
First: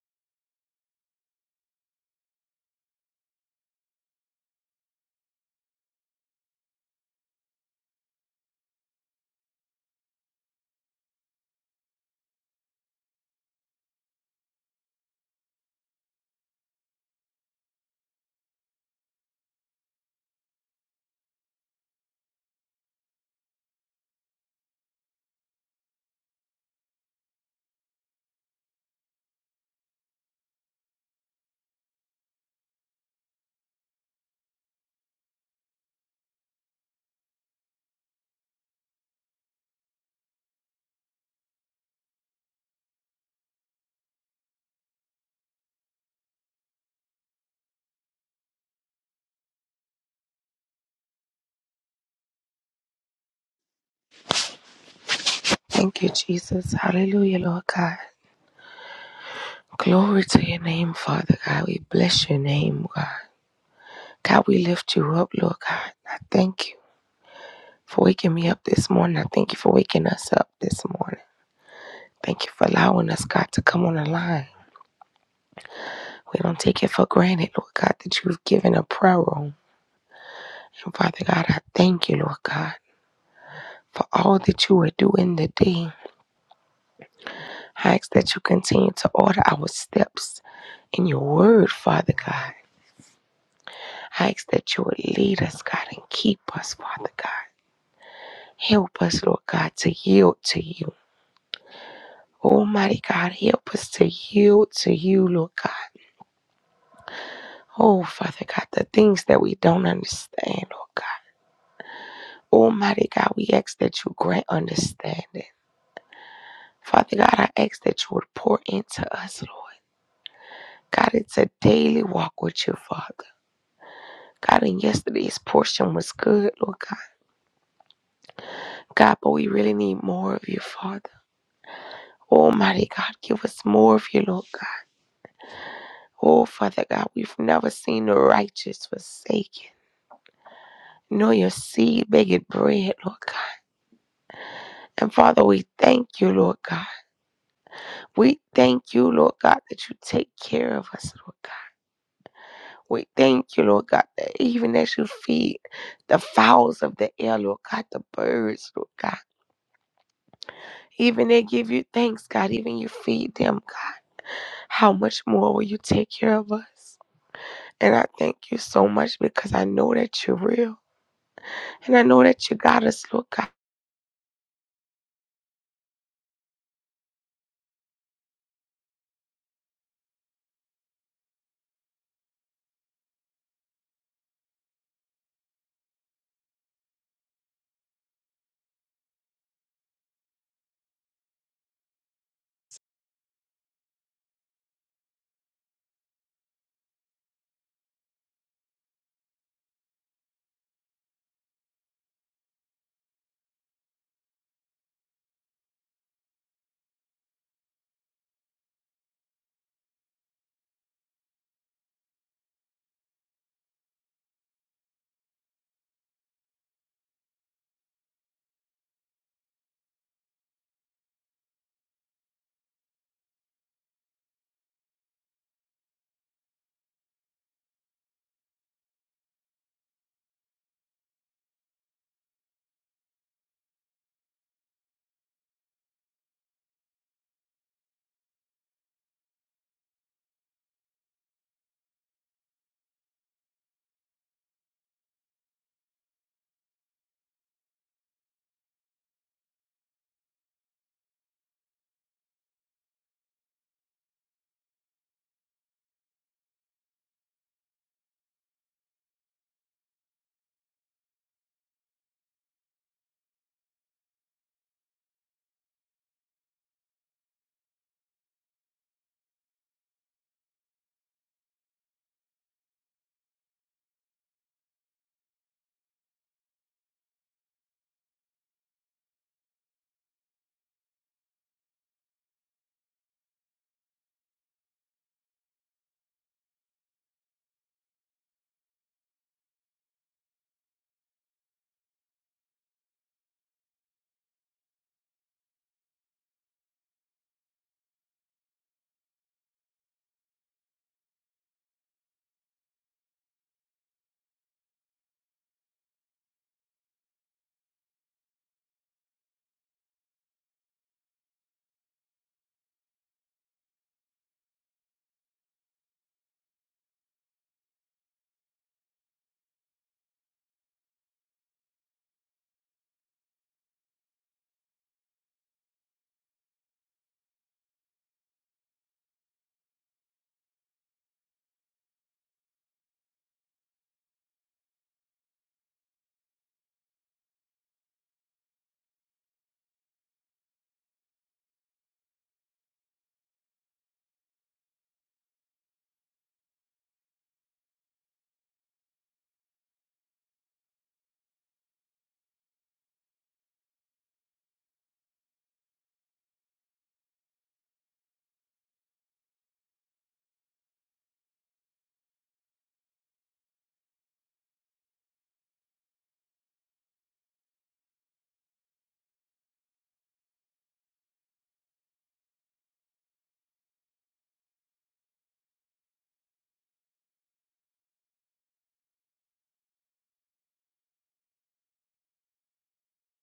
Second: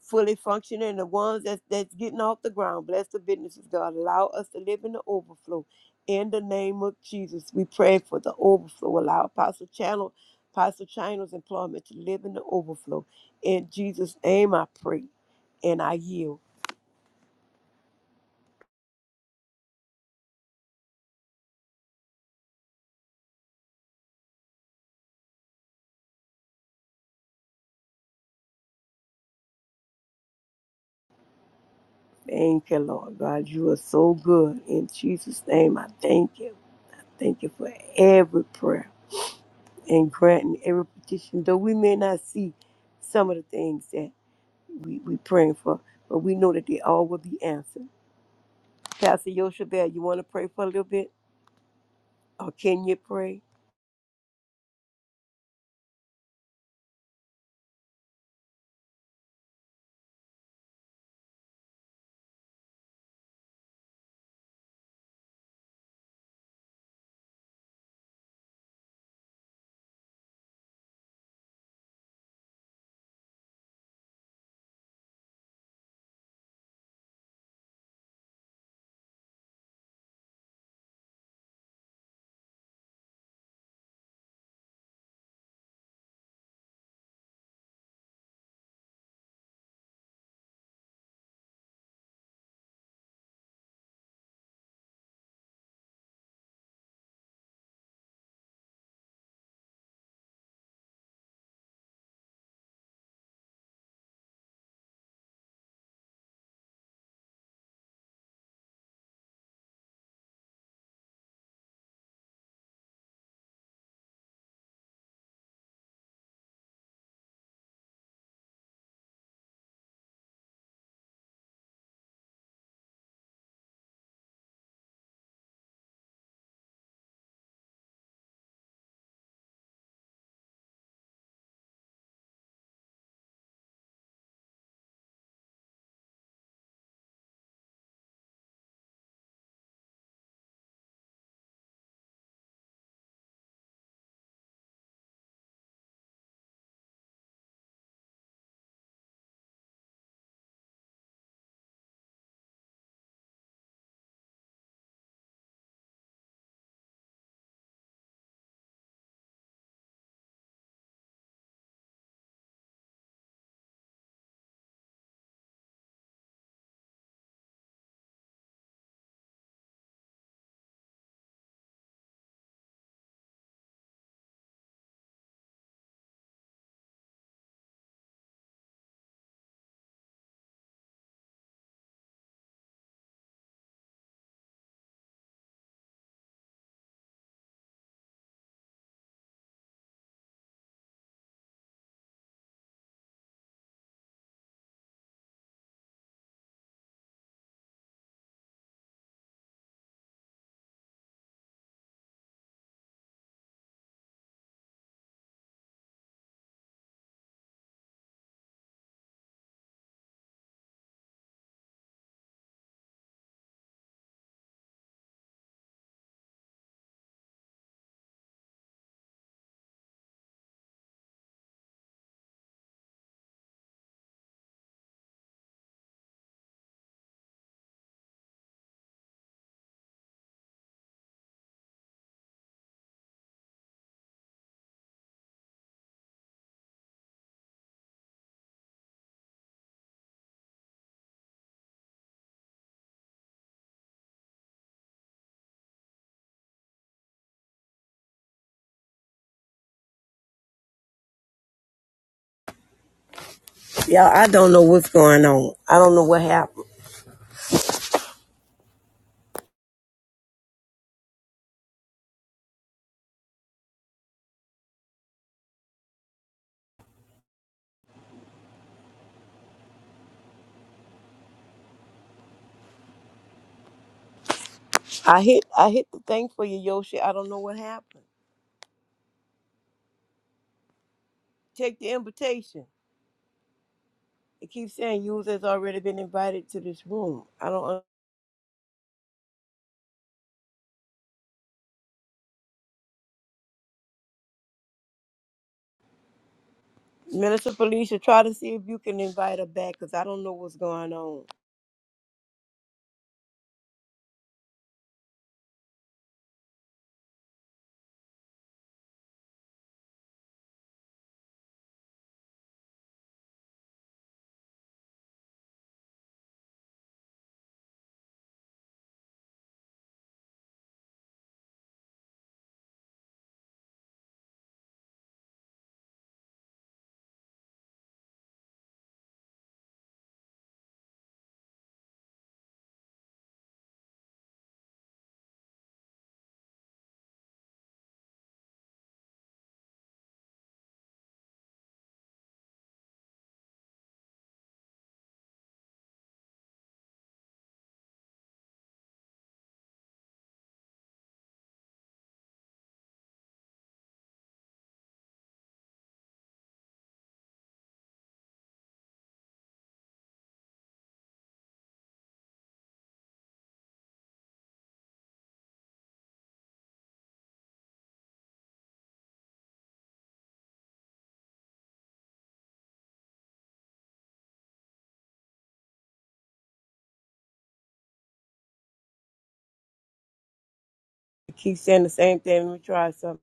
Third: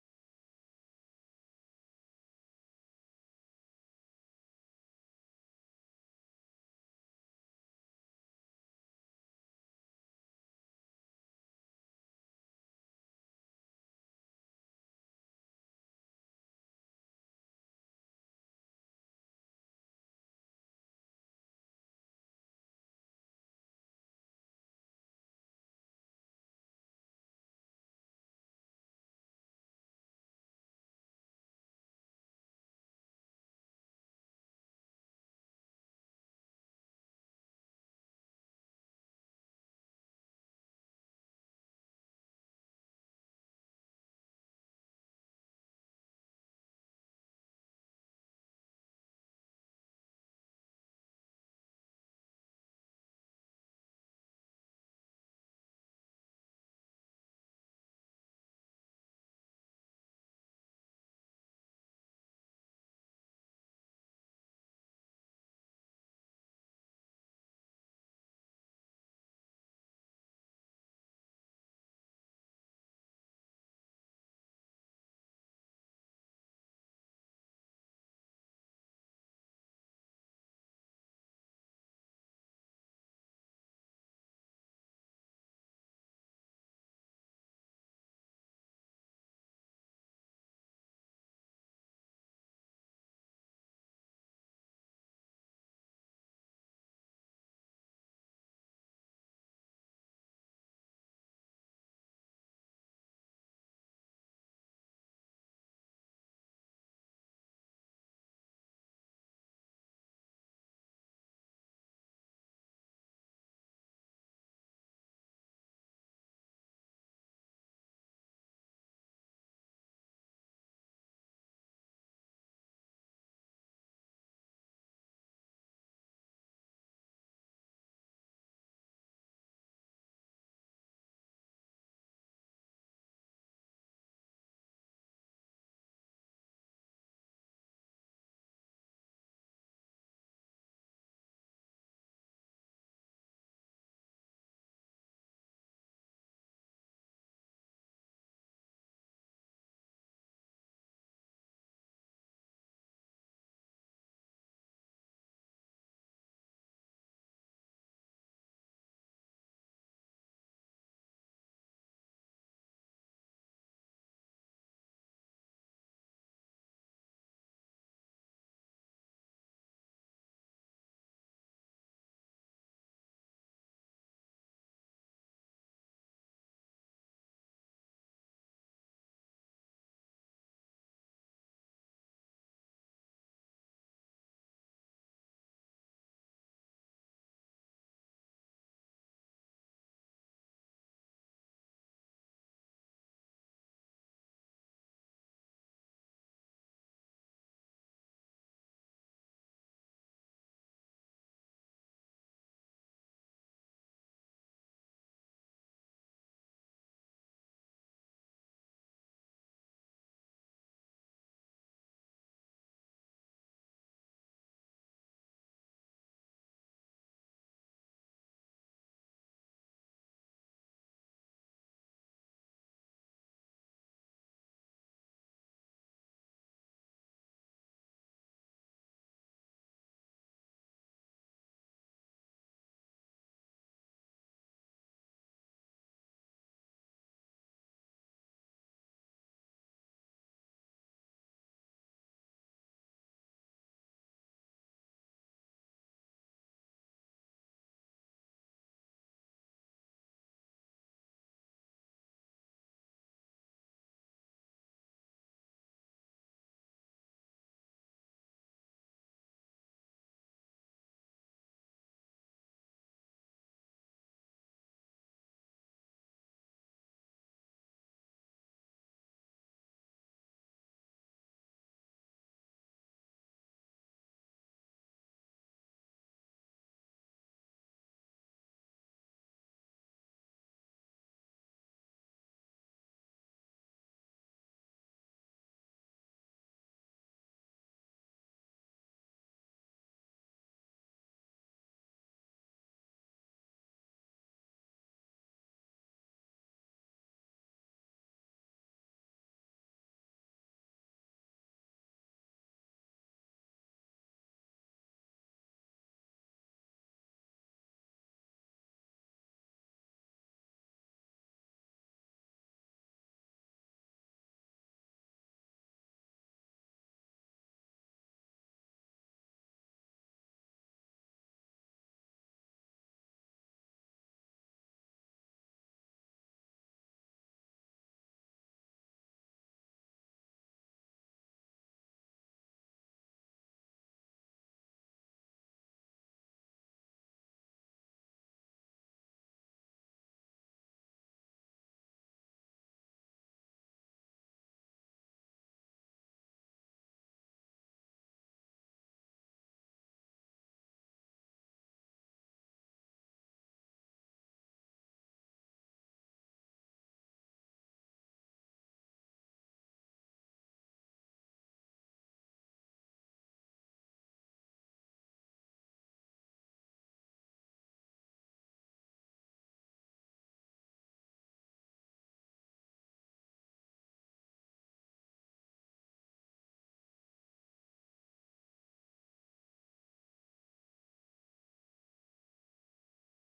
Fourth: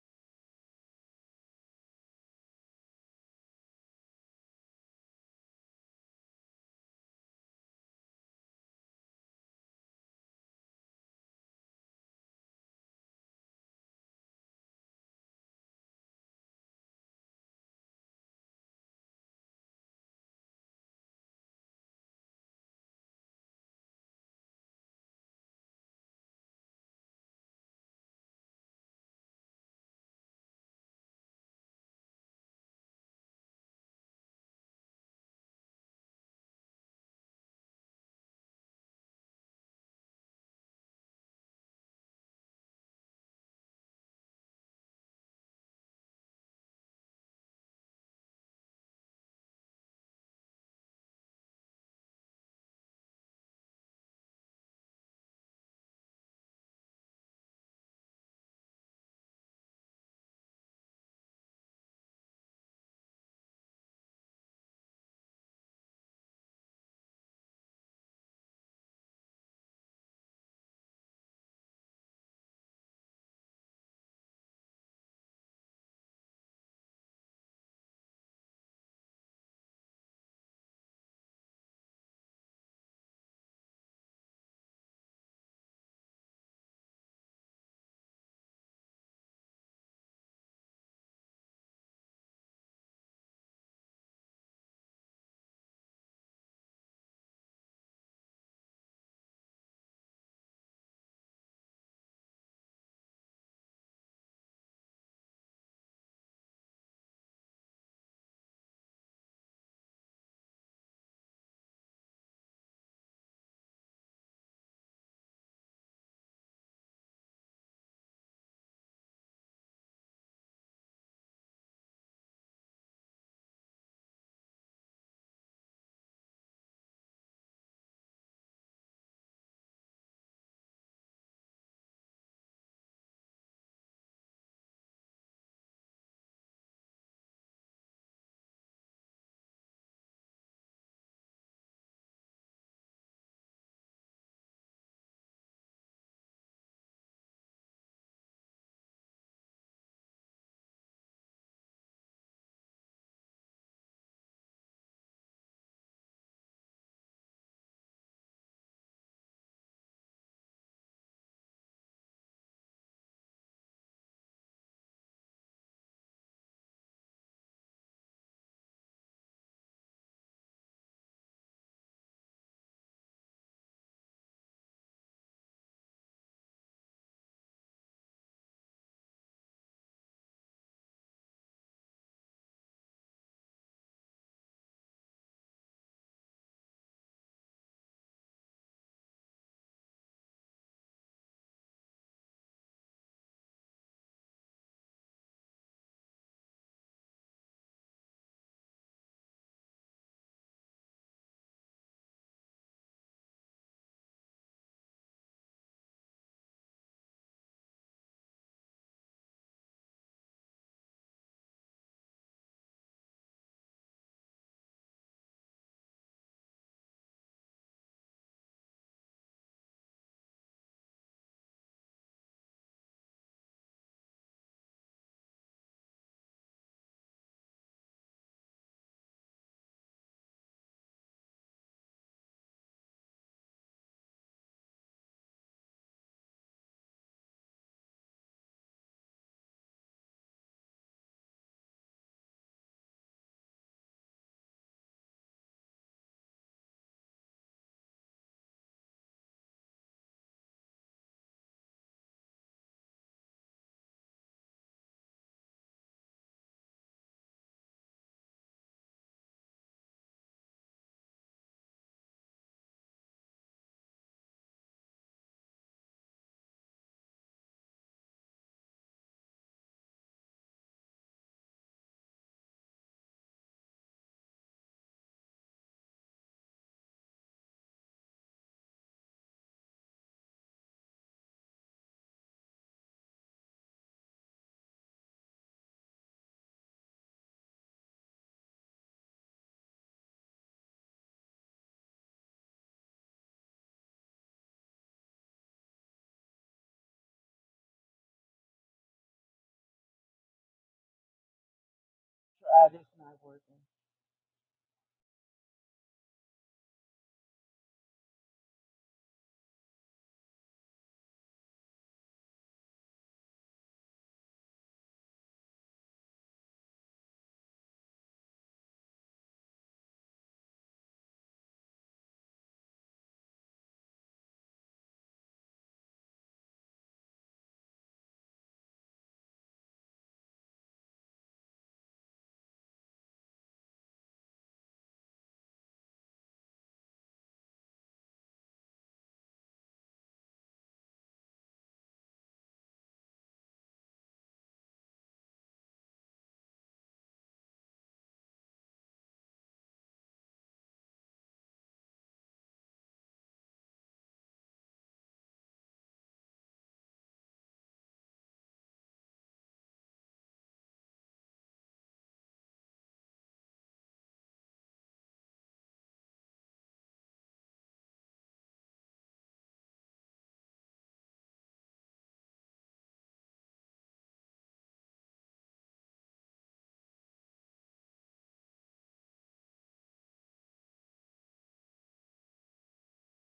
C: fully functioning, the ones that's, that's getting off the ground. Bless the businesses, God. Allow us to live in the overflow. In the name of Jesus, we pray for the overflow. Allow Apostle Channel, Apostle Channel's employment to live in the overflow. In Jesus' name, I pray and I yield. Thank you, Lord God. You are so good. In Jesus' name, I thank you. Thank you for every prayer and granting every petition, though we may not see some of the things that. we, we praying for, but we know that they all will be answered. Pastor Yoshabel, you want to pray for a little bit? Or can you pray?
D: Thank you, Jesus. Hallelujah, Lord God. Glory to your name, Father God. We bless your name, God. God, we lift you up, Lord God. I thank you for waking me up this morning. I thank you for waking us up this morning. Thank you for allowing us, God, to come on the line. We don't take it for granted, Lord God, that you've given a prayer room. And Father God, I thank you, Lord God, for all that you are doing today. I ask that you continue to order our steps in your word, Father God. I ask that you would lead us, God, and keep us, Father God. Help us, Lord God, to yield to you. Almighty God, help us to yield to you, Lord God. Oh, Father God, the things that we don't understand, Lord God. Almighty God, we ask that you grant understanding. Father God, I ask that you would pour into us, Lord. God, it's a daily walk with you, Father. God, and yesterday's portion was good, Lord God. God, but we really need more of you, Father. Almighty God, give us more of you, Lord God. Oh, Father God, we've never seen the righteous forsaken. Nor your seed begging bread, Lord God. And Father, we thank you, Lord God. We thank you, Lord God, that you take care of us, Lord God. We thank you, Lord God, that even as you feed the fowls of the air, Lord God, the birds, Lord God, even they give you thanks, God, even you feed them, God. How much more will you take care of us? And I thank you so much because I know that you're real. And I know that you got us, Lord God.
C: Yeah, I don't know what's going on. I don't know what happened. I hit I hit the thing for you, Yoshi. I don't know what happened. Take the invitation. It keeps saying you has already been invited to this room. I don't un- Minister Felicia, try to see if you can invite her back because I don't know what's going on.
B: Hallelujah.
C: It keeps saying the same thing. Let me try something.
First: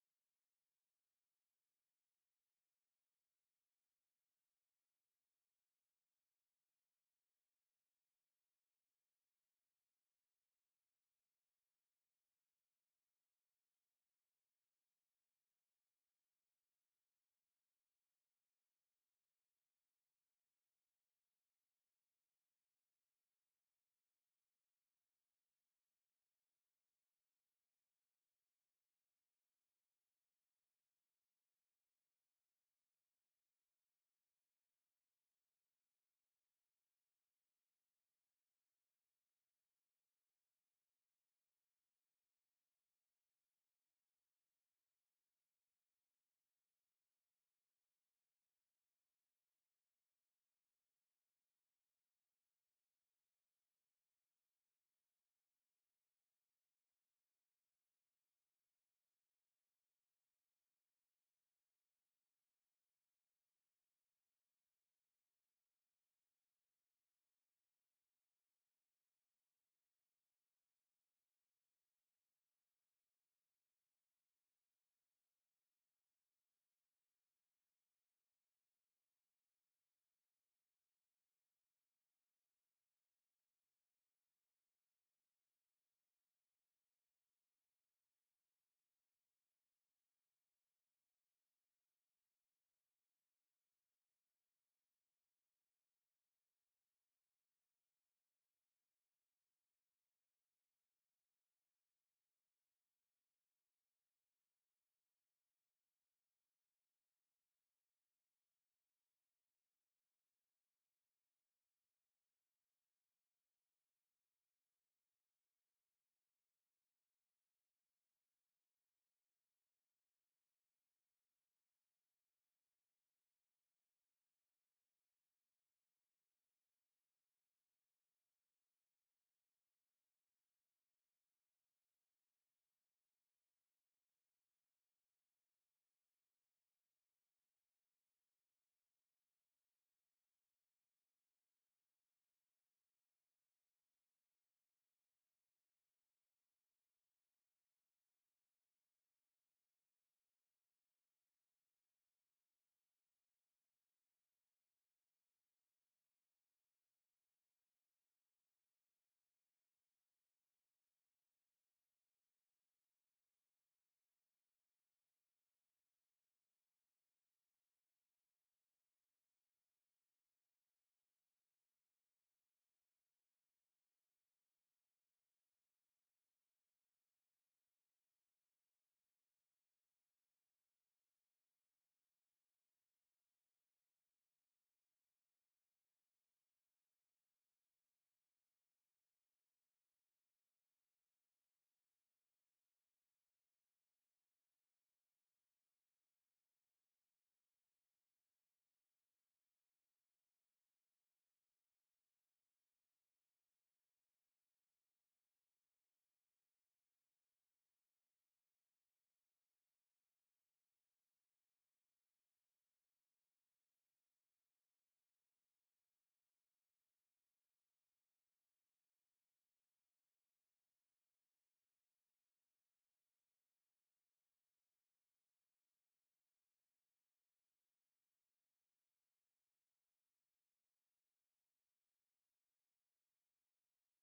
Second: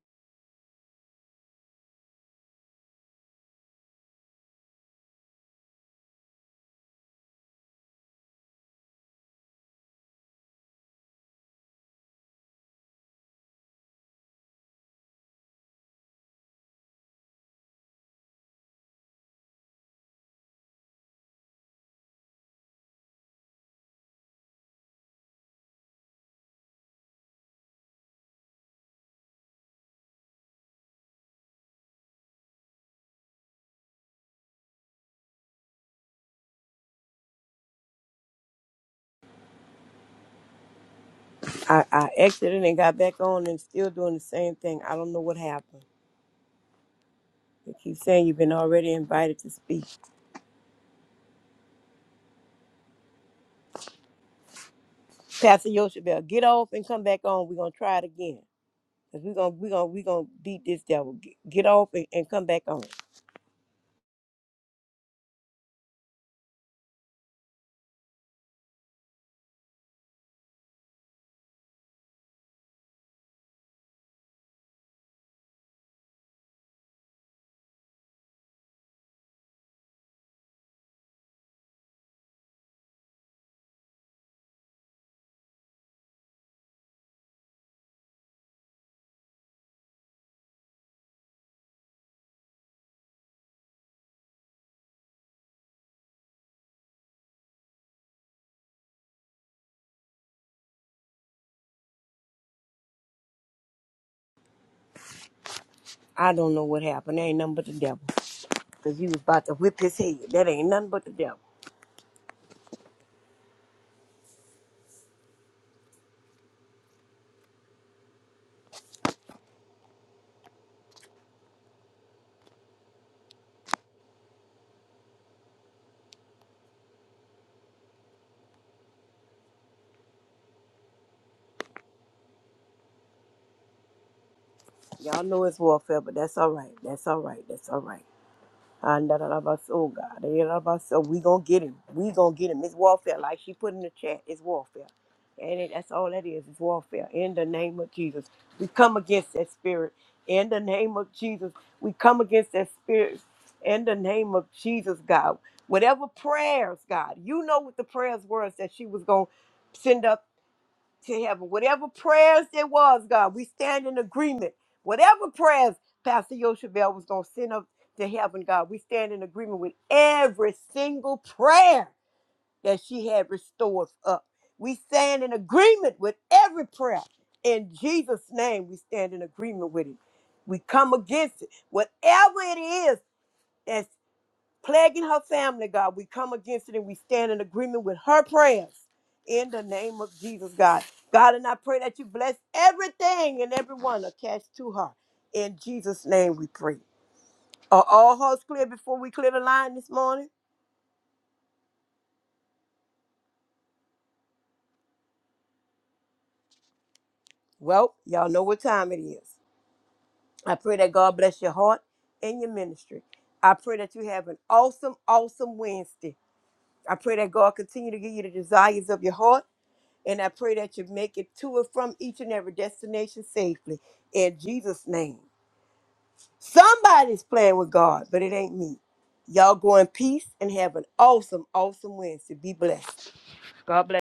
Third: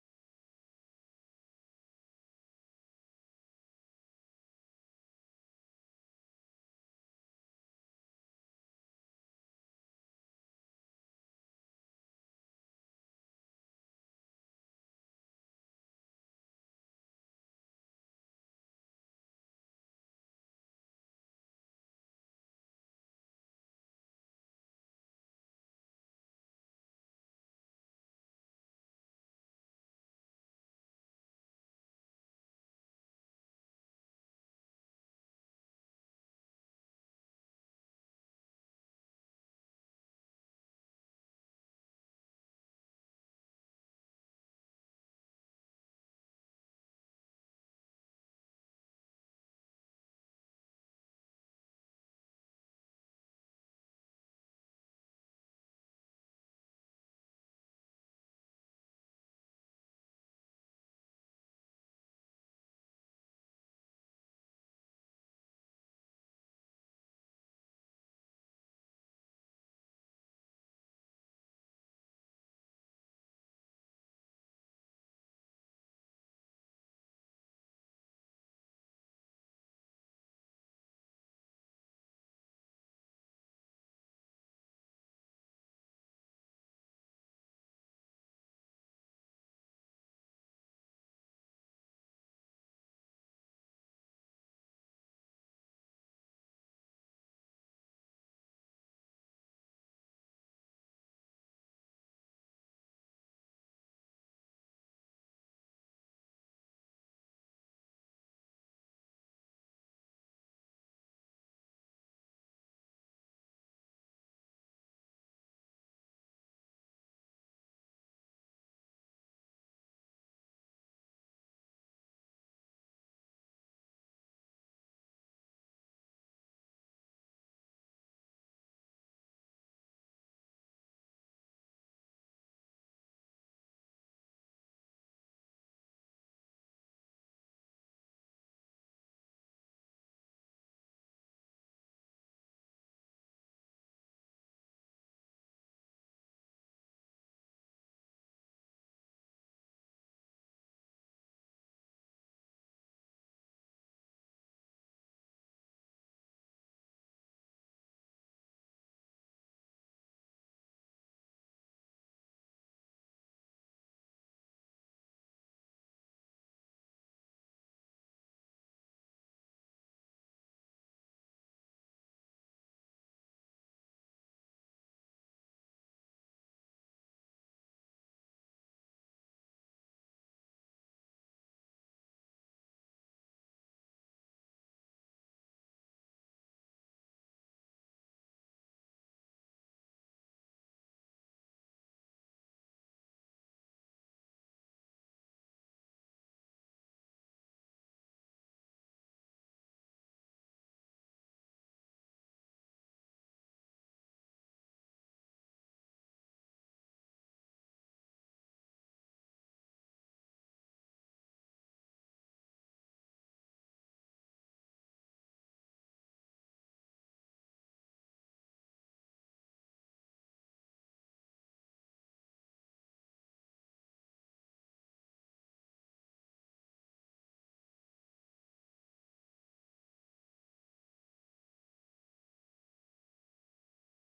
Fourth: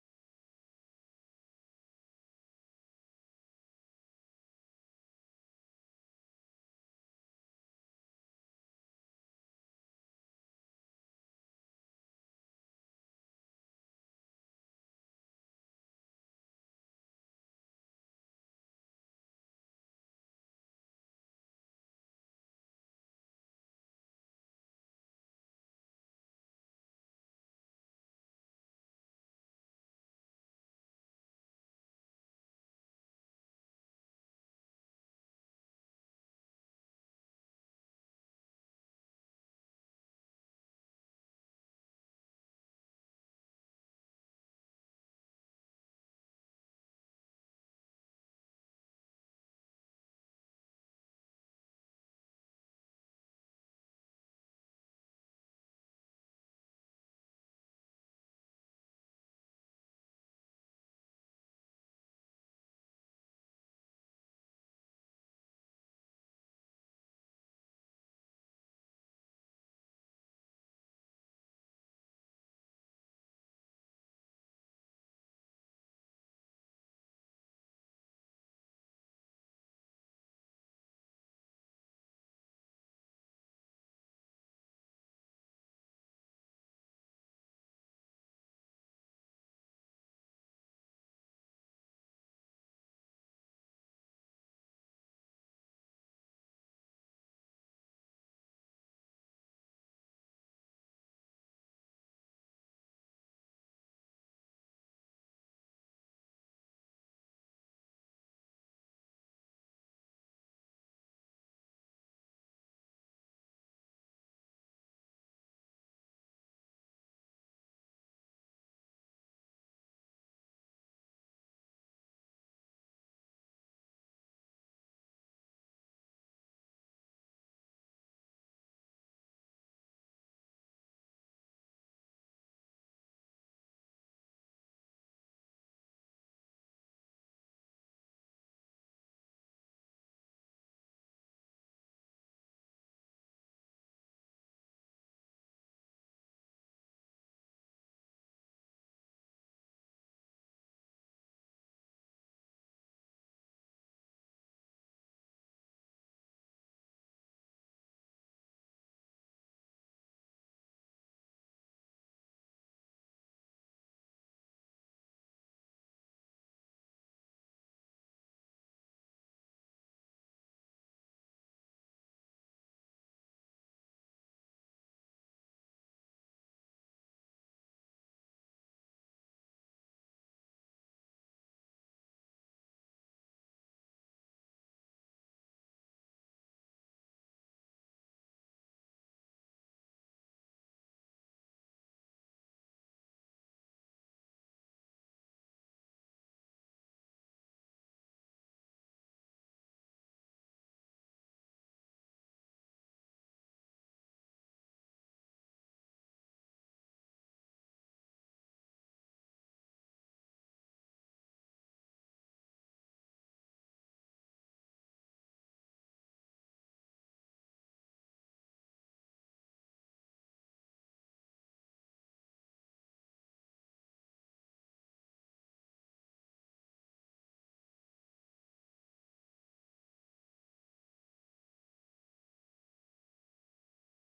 C: I, I exited and got back on and still doing the same thing. I don't know what happened. They keep saying you've been already invited to speak. Pastor Yoshabel, get off and come back on. We're gonna try it again. Cause we're gonna we gonna we gonna beat this devil. Get, get off and, and come back on. I don't know what happened. That ain't nothing but the devil. Cause he was about to whip his head. That ain't nothing but the devil. Y'all know it's warfare, but that's all right. That's all right. That's all right. And da, da, da, bus, oh God, da, da, da, bus, oh, we gonna get him. We gonna get him. It's warfare, like she put in the chat. It's warfare, and it, that's all that is. It's warfare. In the name of Jesus, we come against that spirit. In the name of Jesus, we come against that spirit. In the name of Jesus, God, whatever prayers, God, you know what the prayers were that she was gonna send up to heaven. Whatever prayers there was, God, we stand in agreement. Whatever prayers Pastor Yoshabel was going to send up to heaven, God, we stand in agreement with every single prayer that she had restored up. We stand in agreement with every prayer. In Jesus' name, we stand in agreement with it. We come against it. Whatever it is plaguing her family, God. We come against it and we stand in agreement with her prayers in the name of Jesus, God. God, and I pray that you bless everything and everyone attached to her. In Jesus' name we pray. Are all hearts clear before we clear the line this morning? Well, y'all know what time it is. I pray that God bless your heart and your ministry. I pray that you have an awesome, awesome Wednesday. I pray that God continue to give you the desires of your heart And I pray that you make it to and from each and every destination safely in Jesus' name. Somebody's playing with God, but it ain't me. Y'all go in peace and have an awesome, awesome Wednesday. Be blessed. God bless.